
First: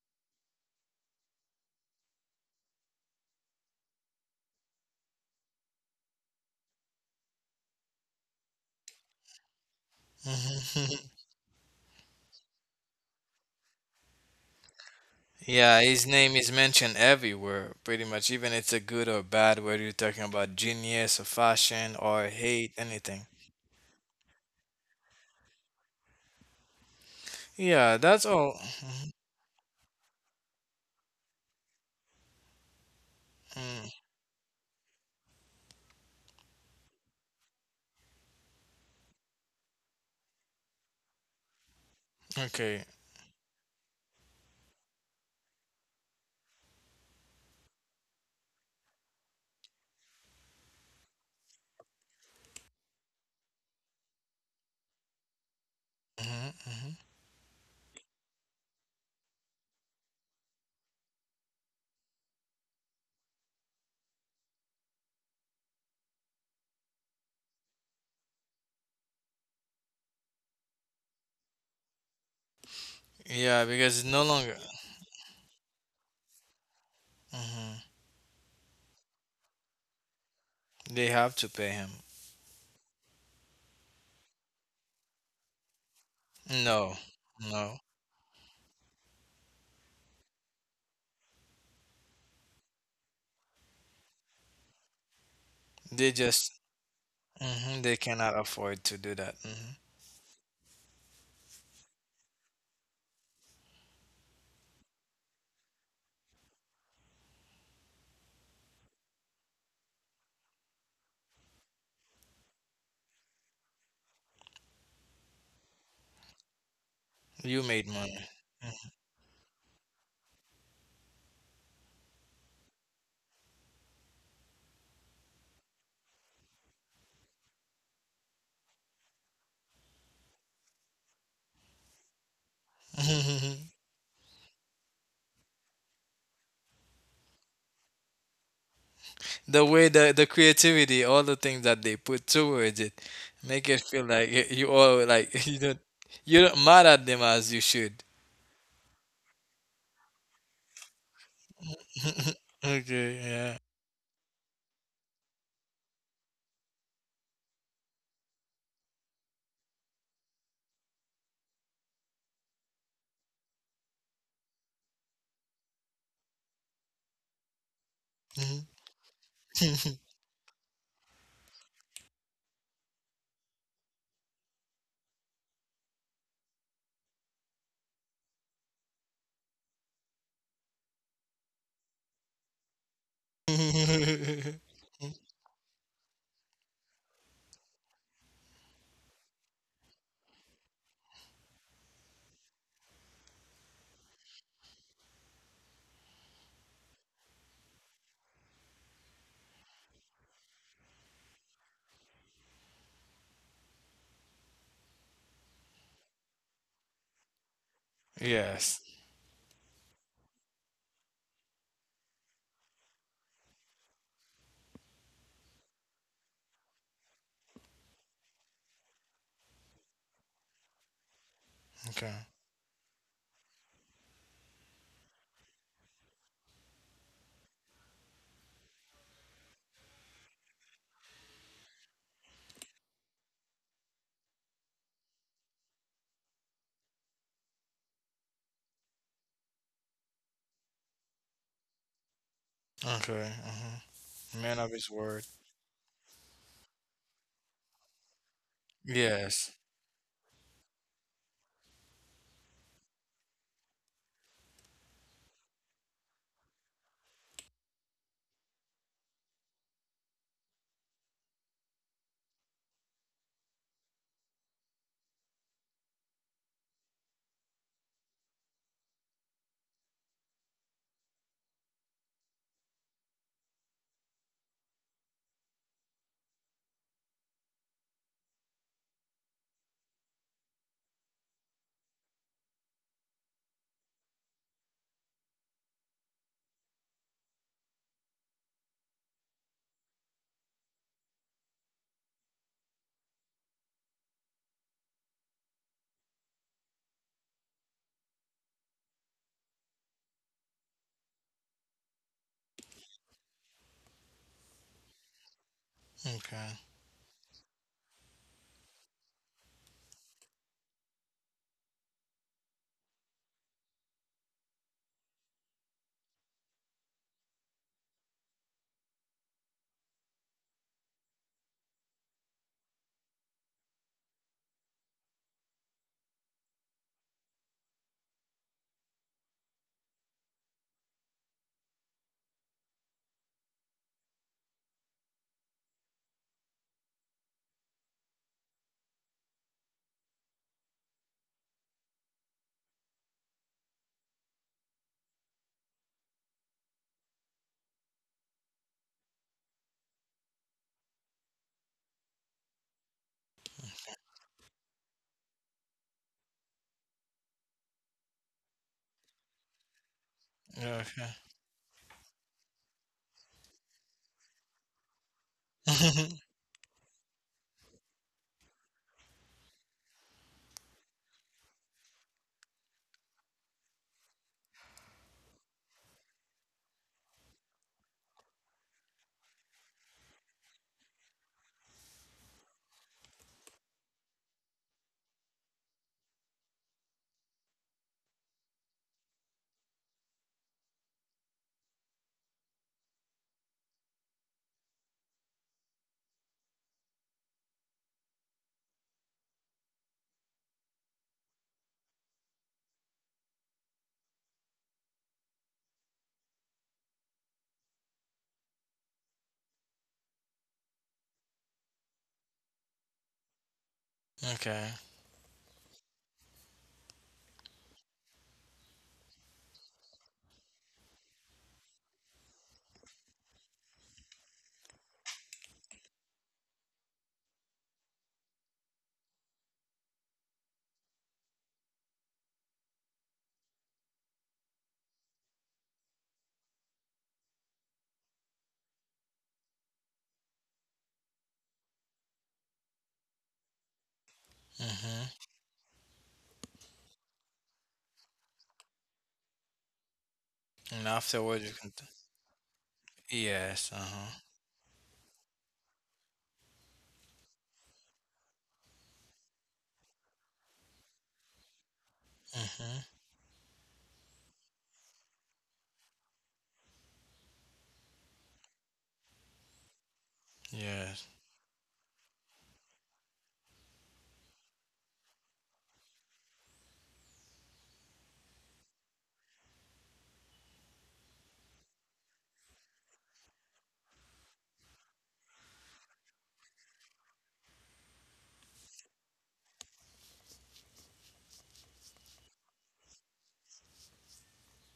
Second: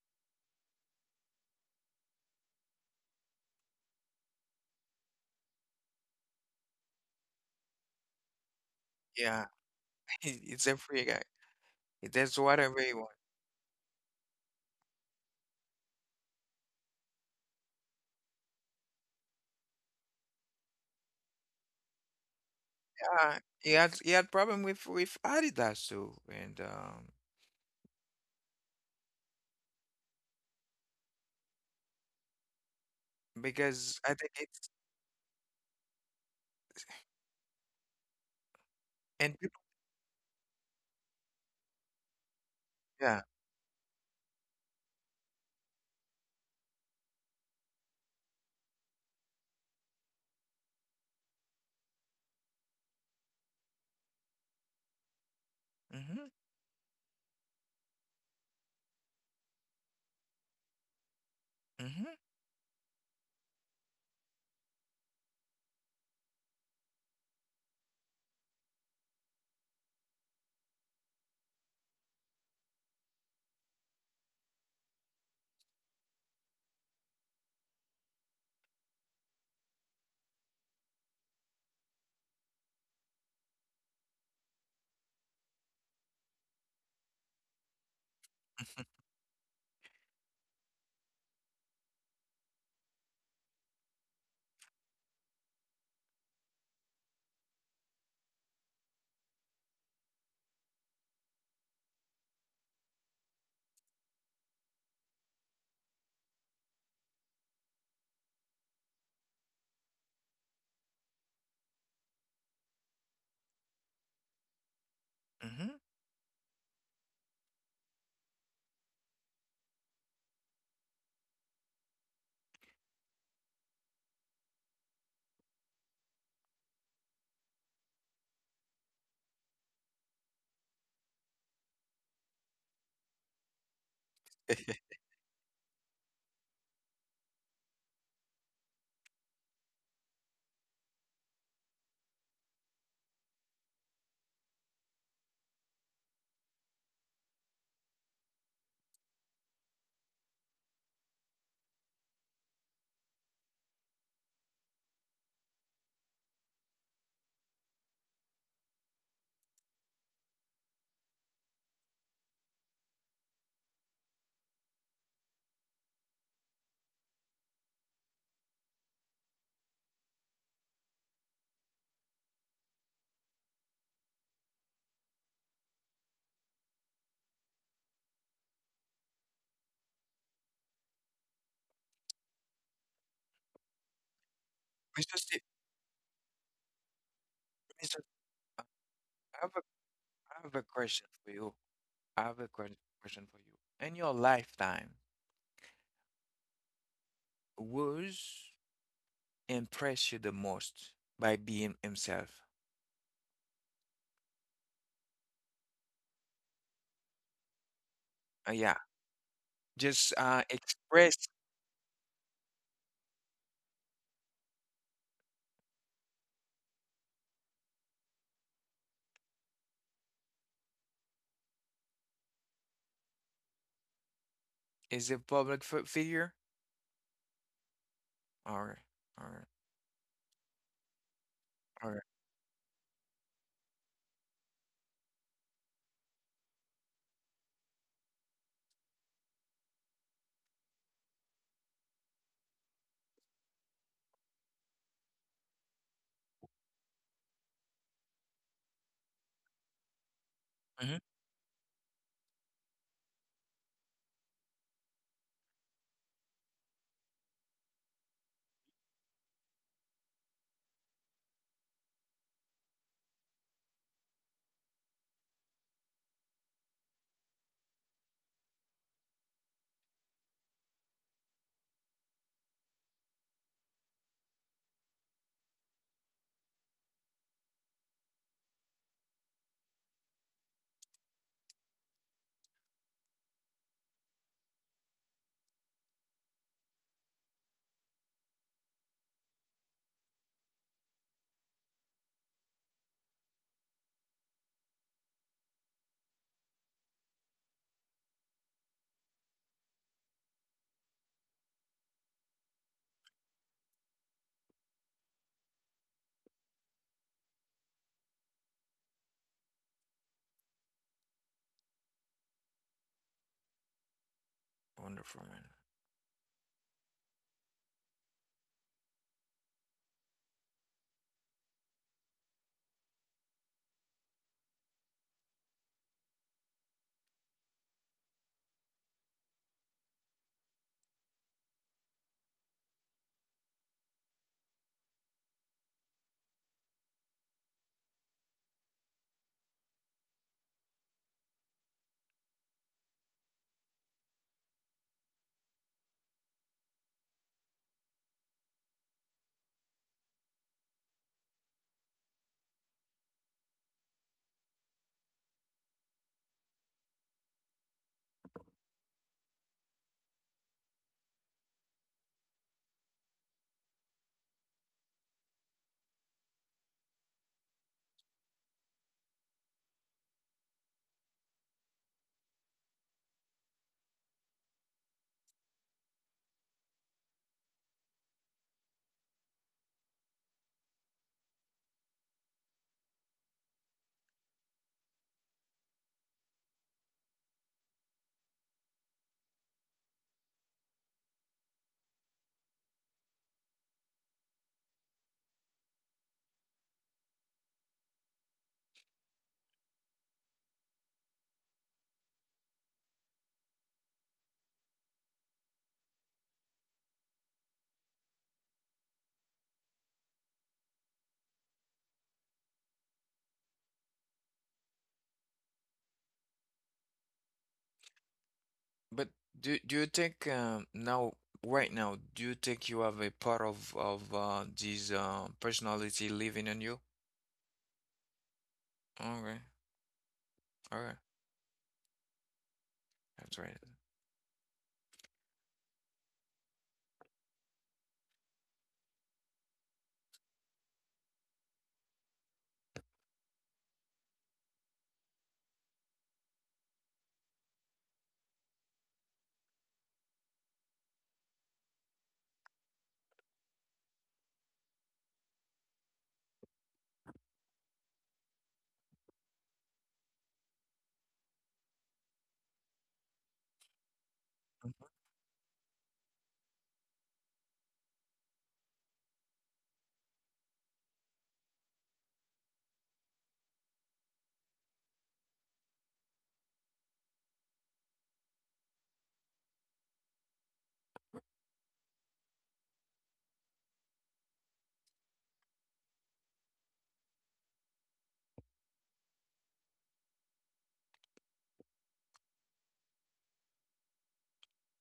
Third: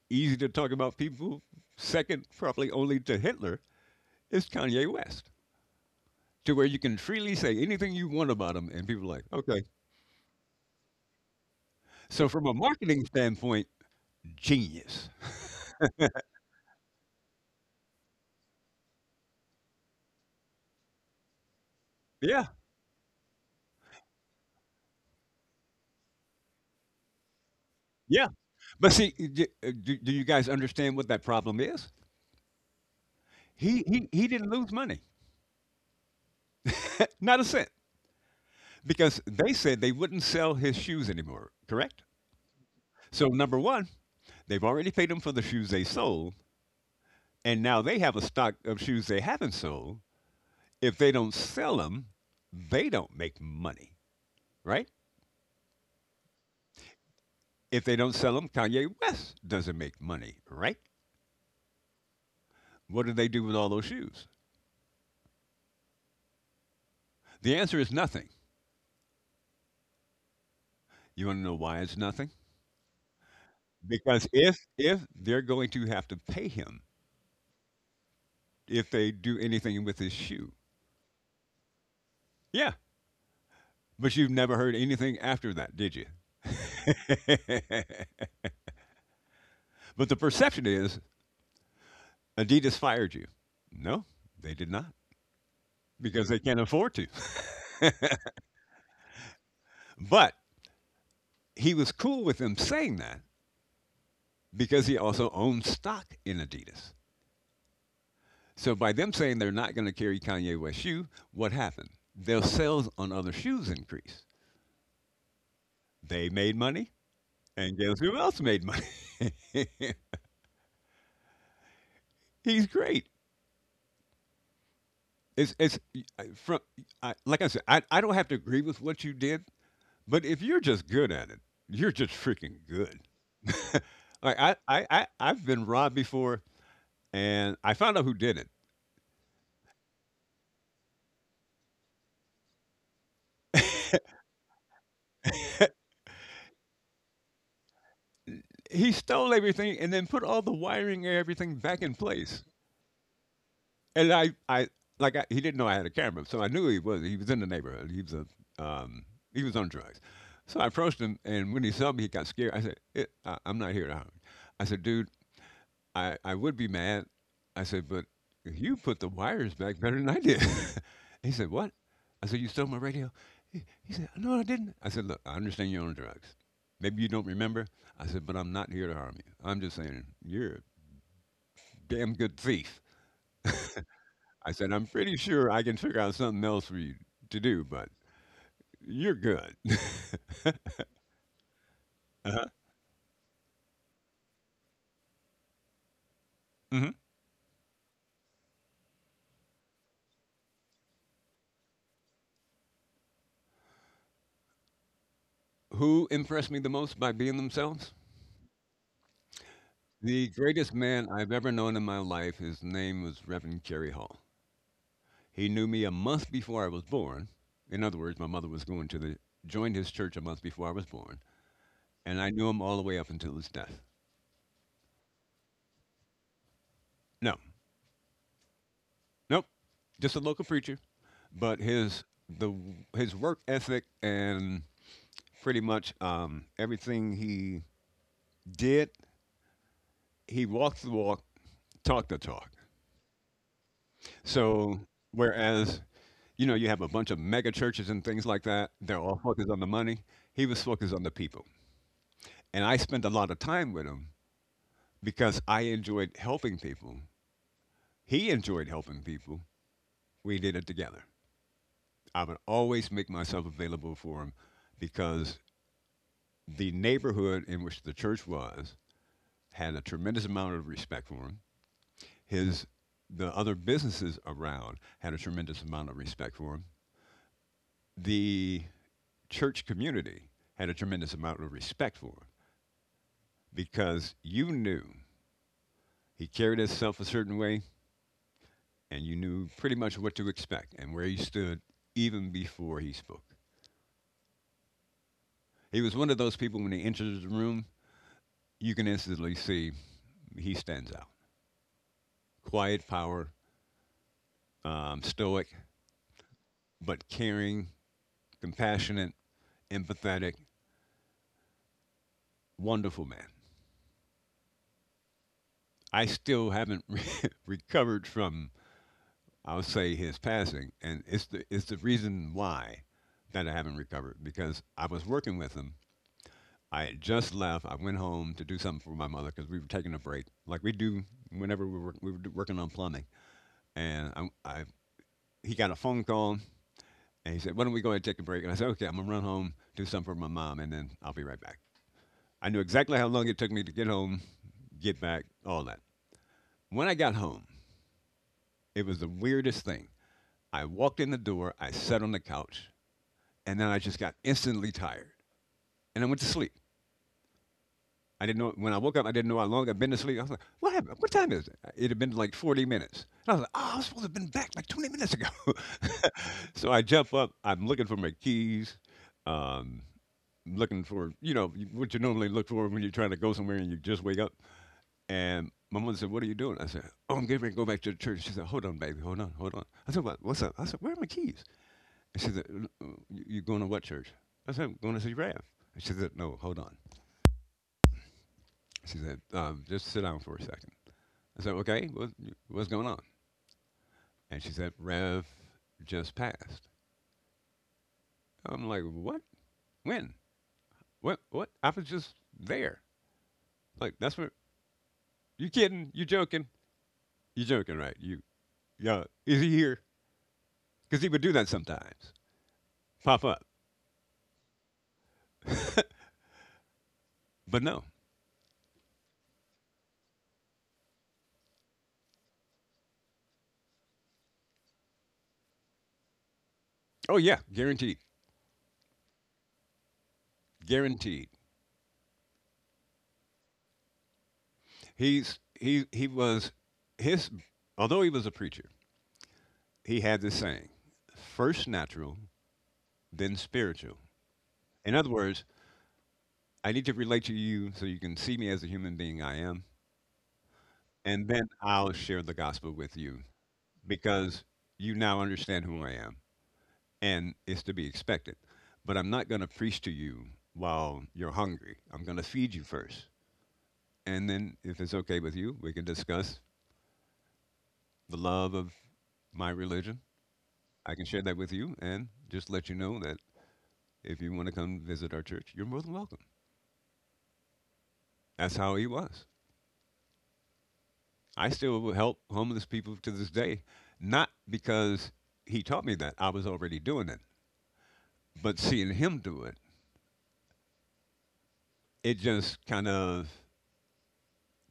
Speaker 3: easy to talk about people? Second, probably only to Hitler, it's Kanye West, to where you can freely say anything you want about him, and people are like,
Speaker 1: Yeah,
Speaker 3: okay.
Speaker 1: it's a free guy. He
Speaker 3: So
Speaker 1: does
Speaker 3: from a
Speaker 1: whatever he
Speaker 3: marketing
Speaker 1: wants.
Speaker 3: standpoint, genius.
Speaker 2: yeah, his name is mentioned everywhere, pretty much, even it's a good or bad, whether you're talking about genius or fashion or
Speaker 3: Yeah,
Speaker 2: hate, anything.
Speaker 1: Yeah, he had problem with Adidas too, and
Speaker 2: Yeah, that's
Speaker 3: yeah.
Speaker 2: all.
Speaker 3: But
Speaker 2: Mhm,
Speaker 3: see, do you guys understand what that problem is? He
Speaker 2: mm
Speaker 1: because
Speaker 3: he
Speaker 1: I
Speaker 3: he
Speaker 1: think
Speaker 3: didn't lose
Speaker 1: it's
Speaker 3: money, not a cent, because
Speaker 1: and
Speaker 3: they
Speaker 1: people,
Speaker 3: said they wouldn't sell his shoes anymore. Correct.
Speaker 2: Okay.
Speaker 1: yeah.
Speaker 3: So number one, they've already paid him for the shoes they sold, and now they have a stock of shoes they haven't sold. If they don't sell them, they don't make money, right?
Speaker 1: Hmm,
Speaker 2: Hmm. Hmm.
Speaker 3: If they don't sell them, Kanye West doesn't make money, right?
Speaker 1: hmm,
Speaker 3: What do they do with all those shoes? The answer is nothing. You want to know why it's nothing?
Speaker 2: Yeah, because it's no
Speaker 3: Because
Speaker 2: longer.
Speaker 3: if they're going to have to pay him
Speaker 2: Hmm.
Speaker 3: if they do anything with his shoe.
Speaker 2: They have to pay him.
Speaker 3: Yeah. But you've never heard anything after that, did you?
Speaker 2: No, no.
Speaker 3: But the perception is Adidas fired you. No, they did not,
Speaker 2: They
Speaker 3: because they
Speaker 2: just
Speaker 3: can't afford to.
Speaker 2: mhm, they cannot afford to do that. Mhm.
Speaker 3: But he was cool with them saying that because he also owned stock in Adidas. So by them saying they're not going to carry Kanye West shoe, what happened? Their sales on other shoes increased.
Speaker 1: hmm. Mr.
Speaker 3: They made money,
Speaker 2: You
Speaker 3: and
Speaker 2: made
Speaker 3: guess who
Speaker 2: money.
Speaker 3: else made money?
Speaker 2: Mhm.
Speaker 3: He's great. It's I- from I, like I said, I don't have to agree with what you did, but if you're just good at it, you're just freaking good. I've been robbed before, and I found out who did it.
Speaker 2: The way the creativity, all the things that they put towards it, make it feel like y- you all like you don't mad at them as you should.
Speaker 3: He stole everything and then put all the wiring and everything back in place.
Speaker 2: Okay, yeah.
Speaker 3: And I like I, he didn't know I had a camera, so I knew he was in the neighborhood. He was a he was on drugs. So I approached him, and when he saw me, he got scared. I said, "Eh, I, I'm not here to harm you." I said, "Dude, I would be mad." I said, "But you put the wires back better than I did." He said, "What?" I said, "You stole my radio." He said, "No, I didn't." I said, "Look, I understand you're on drugs. Maybe you don't remember." I said, "But I'm not here to harm you. I'm just saying you're a damn good thief." I
Speaker 2: Mhm.
Speaker 3: said, I'm pretty
Speaker 1: Steve,
Speaker 3: sure I can figure out something else for you to do,
Speaker 1: Mr.
Speaker 3: but
Speaker 1: Steve,
Speaker 3: you're
Speaker 1: I have
Speaker 3: good.
Speaker 1: a question for you. I have a
Speaker 3: Uh-huh.
Speaker 1: ques- question for you. In your lifetime,
Speaker 3: Hmm.
Speaker 1: was impress you the most by being himself?
Speaker 3: Who impressed me the most by being themselves?
Speaker 1: Yeah,
Speaker 2: Yes.
Speaker 1: just
Speaker 3: The greatest man
Speaker 1: express
Speaker 3: I've ever known in my life, his name was Reverend Jerry Hall. He knew me a month before I was born. In other words, my mother was going to the joined his church a month before I was born,
Speaker 2: Okay.
Speaker 3: and I knew him all the way up until his death.
Speaker 1: is a public figure.
Speaker 3: No,
Speaker 1: All right, all right,
Speaker 3: nope, just a local preacher, but
Speaker 1: or,
Speaker 3: the his work ethic and pretty much everything he did, he walked the walk, talked the talk.
Speaker 2: Okay. Mhm. Man of
Speaker 3: So
Speaker 2: his word.
Speaker 3: whereas, you know, you have a bunch of mega churches and things like that, they're all focused
Speaker 2: Yes.
Speaker 3: on the money. He was
Speaker 1: Mhm.
Speaker 3: focused on the people, and I spent a lot of time with him because I enjoyed helping people. He enjoyed helping people. We did it together. I would always make myself available for him because the neighborhood in which the church was had a tremendous amount of respect for him, his the other businesses around had a tremendous amount of respect for him. The church community had a tremendous amount of respect for him because you knew he carried himself a certain way, and you knew pretty much what to expect and where he stood even before he spoke. He was one of those people when he enters the room, you can instantly see he stands out. Quiet power, stoic,
Speaker 2: Okay.
Speaker 3: but caring, compassionate, empathetic, wonderful man.
Speaker 1: Wonderful man.
Speaker 3: I still haven't recovered from, I'll say, his passing, and it's the reason why that I haven't recovered because I was working with him. I had just left. I went home to do something for my mother because we were taking a break, like we do whenever we were working on plumbing. And I he got a phone call and he said, "Why don't we go ahead and take a break?" And I said, "Okay, I'm gonna run home, do something for my mom, and then I'll be right back." I knew exactly how long it took me to get home, get back, all that. When I got home, it was the weirdest thing. I walked in the door, I sat on the couch, and then I just got instantly tired. And I went to sleep. I didn't know when I woke up, I didn't know how long I'd been to sleep. I was like, what
Speaker 2: Yeah,
Speaker 3: happened?
Speaker 2: Okay.
Speaker 3: What time is it? It had been like 40 minutes. And I was like, oh, I was supposed to have been back like 20 minutes ago. So I jump up, I'm looking for my keys. Um, Looking for what you normally look for when you're trying to go somewhere and you just wake up. And my mother said, "What are you doing?" I said, "Oh, I'm getting ready to go back to the church." She said, "Hold on, baby, hold on, hold on." I said, "what, What's up? I said, Where are my keys?" She said, "You going to what church?" I said, "I'm Going to see Rev." She said, "No, hold on." She said, "Just sit down for a second." I said, "Okay, what, what's going on?" And she said, "Rev just passed." I'm like, "What? When? What? What? I was just there. Like that's what you kidding? You joking? You joking, right? You yeah? Is he here?" Because he would do that sometimes, pop up.
Speaker 2: okay.
Speaker 3: But no.
Speaker 1: But do you think now, right now, do you think you have a part of this personality living in you?
Speaker 3: Oh yeah, guaranteed,
Speaker 1: Okay, okay,
Speaker 3: guaranteed.
Speaker 1: that's right.
Speaker 3: He was his, although he was a preacher, he had this saying: first natural, then spiritual. In other
Speaker 2: Hmm.
Speaker 3: words, I need to relate to you so you can see me as the human being I am,
Speaker 2: And
Speaker 3: and
Speaker 2: afterwards,
Speaker 3: then
Speaker 2: you can.
Speaker 3: I'll share the gospel with you
Speaker 2: Yes, uh-huh.
Speaker 3: because you now understand who I am, and it's to be expected. But I'm not going to preach to you while you're hungry. I'm going to feed you
Speaker 2: Hmm.
Speaker 3: first. And then, if it's okay with you, we can discuss the love of my religion. I
Speaker 2: Yes.
Speaker 3: can share that with you and just let you know that if you want to come visit our church, you're more than welcome. That's how he was. I still will help homeless people to this day, not because he taught me that I was already doing it, but seeing him do it, it just kind of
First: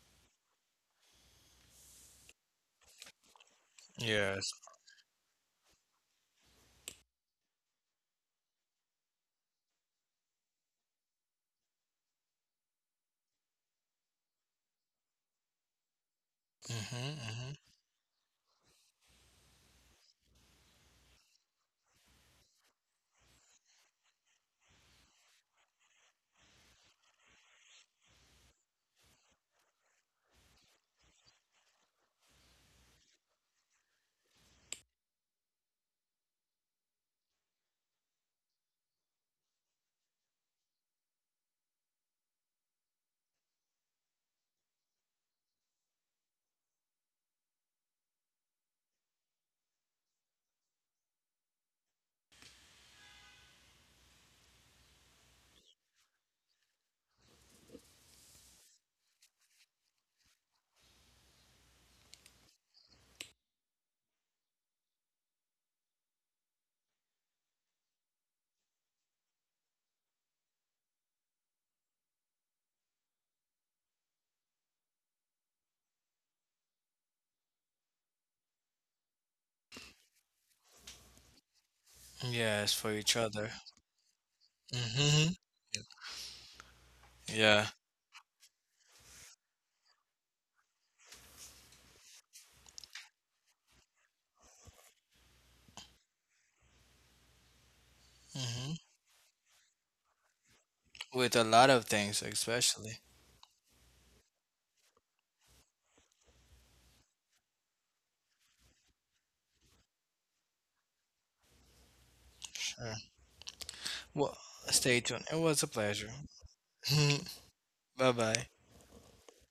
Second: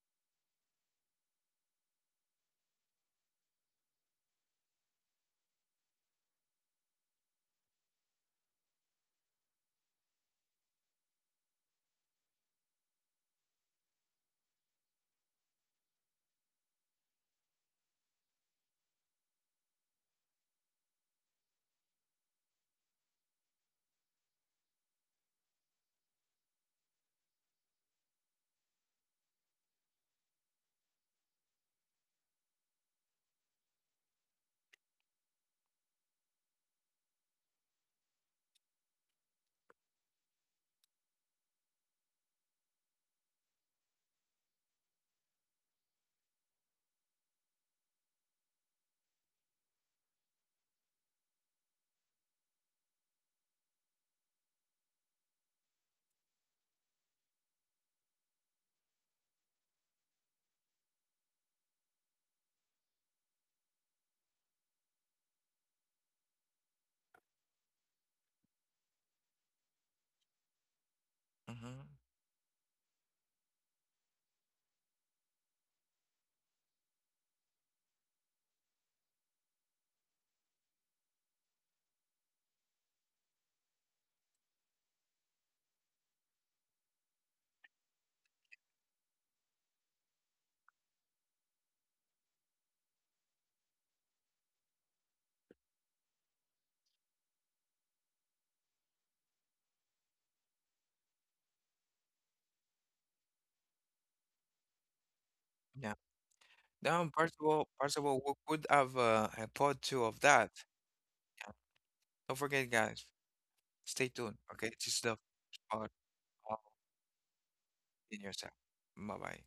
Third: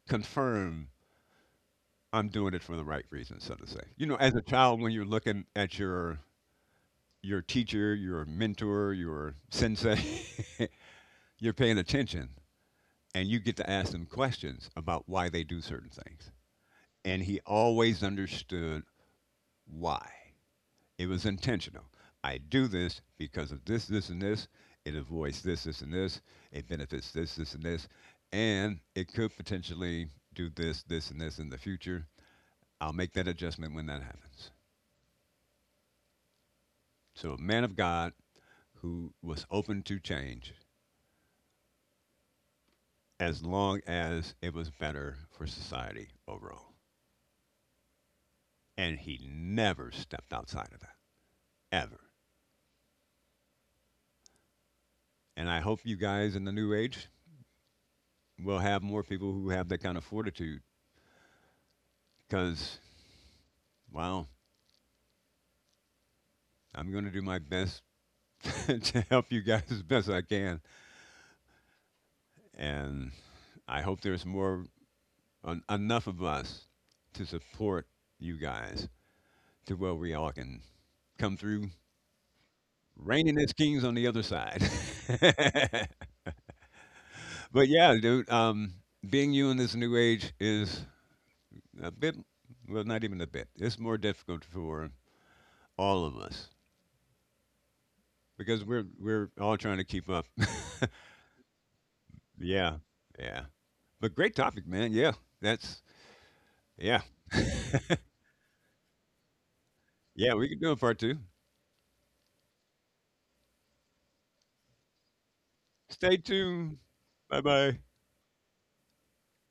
Speaker 3: confirmed I'm doing it for the right reasons, so to say. You know, as a
Speaker 2: Yes.
Speaker 3: child, when you're looking at your teacher, your mentor, your sensei, you're paying attention, and you get to ask them questions about why they do certain things.
Speaker 2: Hmm.
Speaker 3: And he
Speaker 2: Hmm.
Speaker 3: always understood why. It was intentional. I do this because of this, this, and this. It avoids this, this, and this. It benefits this, this, and this. And it could potentially do this, this, and this in the future. I'll make that adjustment when that happens. So, a man of God who was open to change as long as it was better for society overall. And he never stepped outside of that, ever. And I hope you guys in the new age will have more people who have that kind of fortitude because, wow, I'm going to do my best to help you guys as best I can.
Speaker 1: Mm-hmm.
Speaker 3: And I hope there's more enough of us to support you guys to where we all can come through
Speaker 2: Yes, for each
Speaker 3: reigning
Speaker 2: other.
Speaker 3: as kings on the other side.
Speaker 2: Hmm. Yeah.
Speaker 3: But yeah, dude, being you in this new age is a bit, well, not even a bit. It's more difficult for all of us because
Speaker 2: Hmm.
Speaker 3: we're all trying to keep up.
Speaker 2: With a lot of things,
Speaker 3: Yeah,
Speaker 2: especially.
Speaker 3: yeah. But great topic, man. Yeah, that's
Speaker 1: Yeah.
Speaker 3: yeah.
Speaker 1: Now, first of all, we could have a part two of
Speaker 3: Yeah, we
Speaker 1: that.
Speaker 3: could do a part 2.
Speaker 1: Yeah. Don't forget, guys. Stay
Speaker 2: Well,
Speaker 1: tuned, okay? This
Speaker 2: stay
Speaker 1: is the
Speaker 2: tuned. It was a
Speaker 1: part
Speaker 2: pleasure.
Speaker 3: Stay
Speaker 1: of
Speaker 3: tuned. Bye-bye.
Speaker 1: in
Speaker 2: Bye-bye.
Speaker 1: yourself. Bye bye.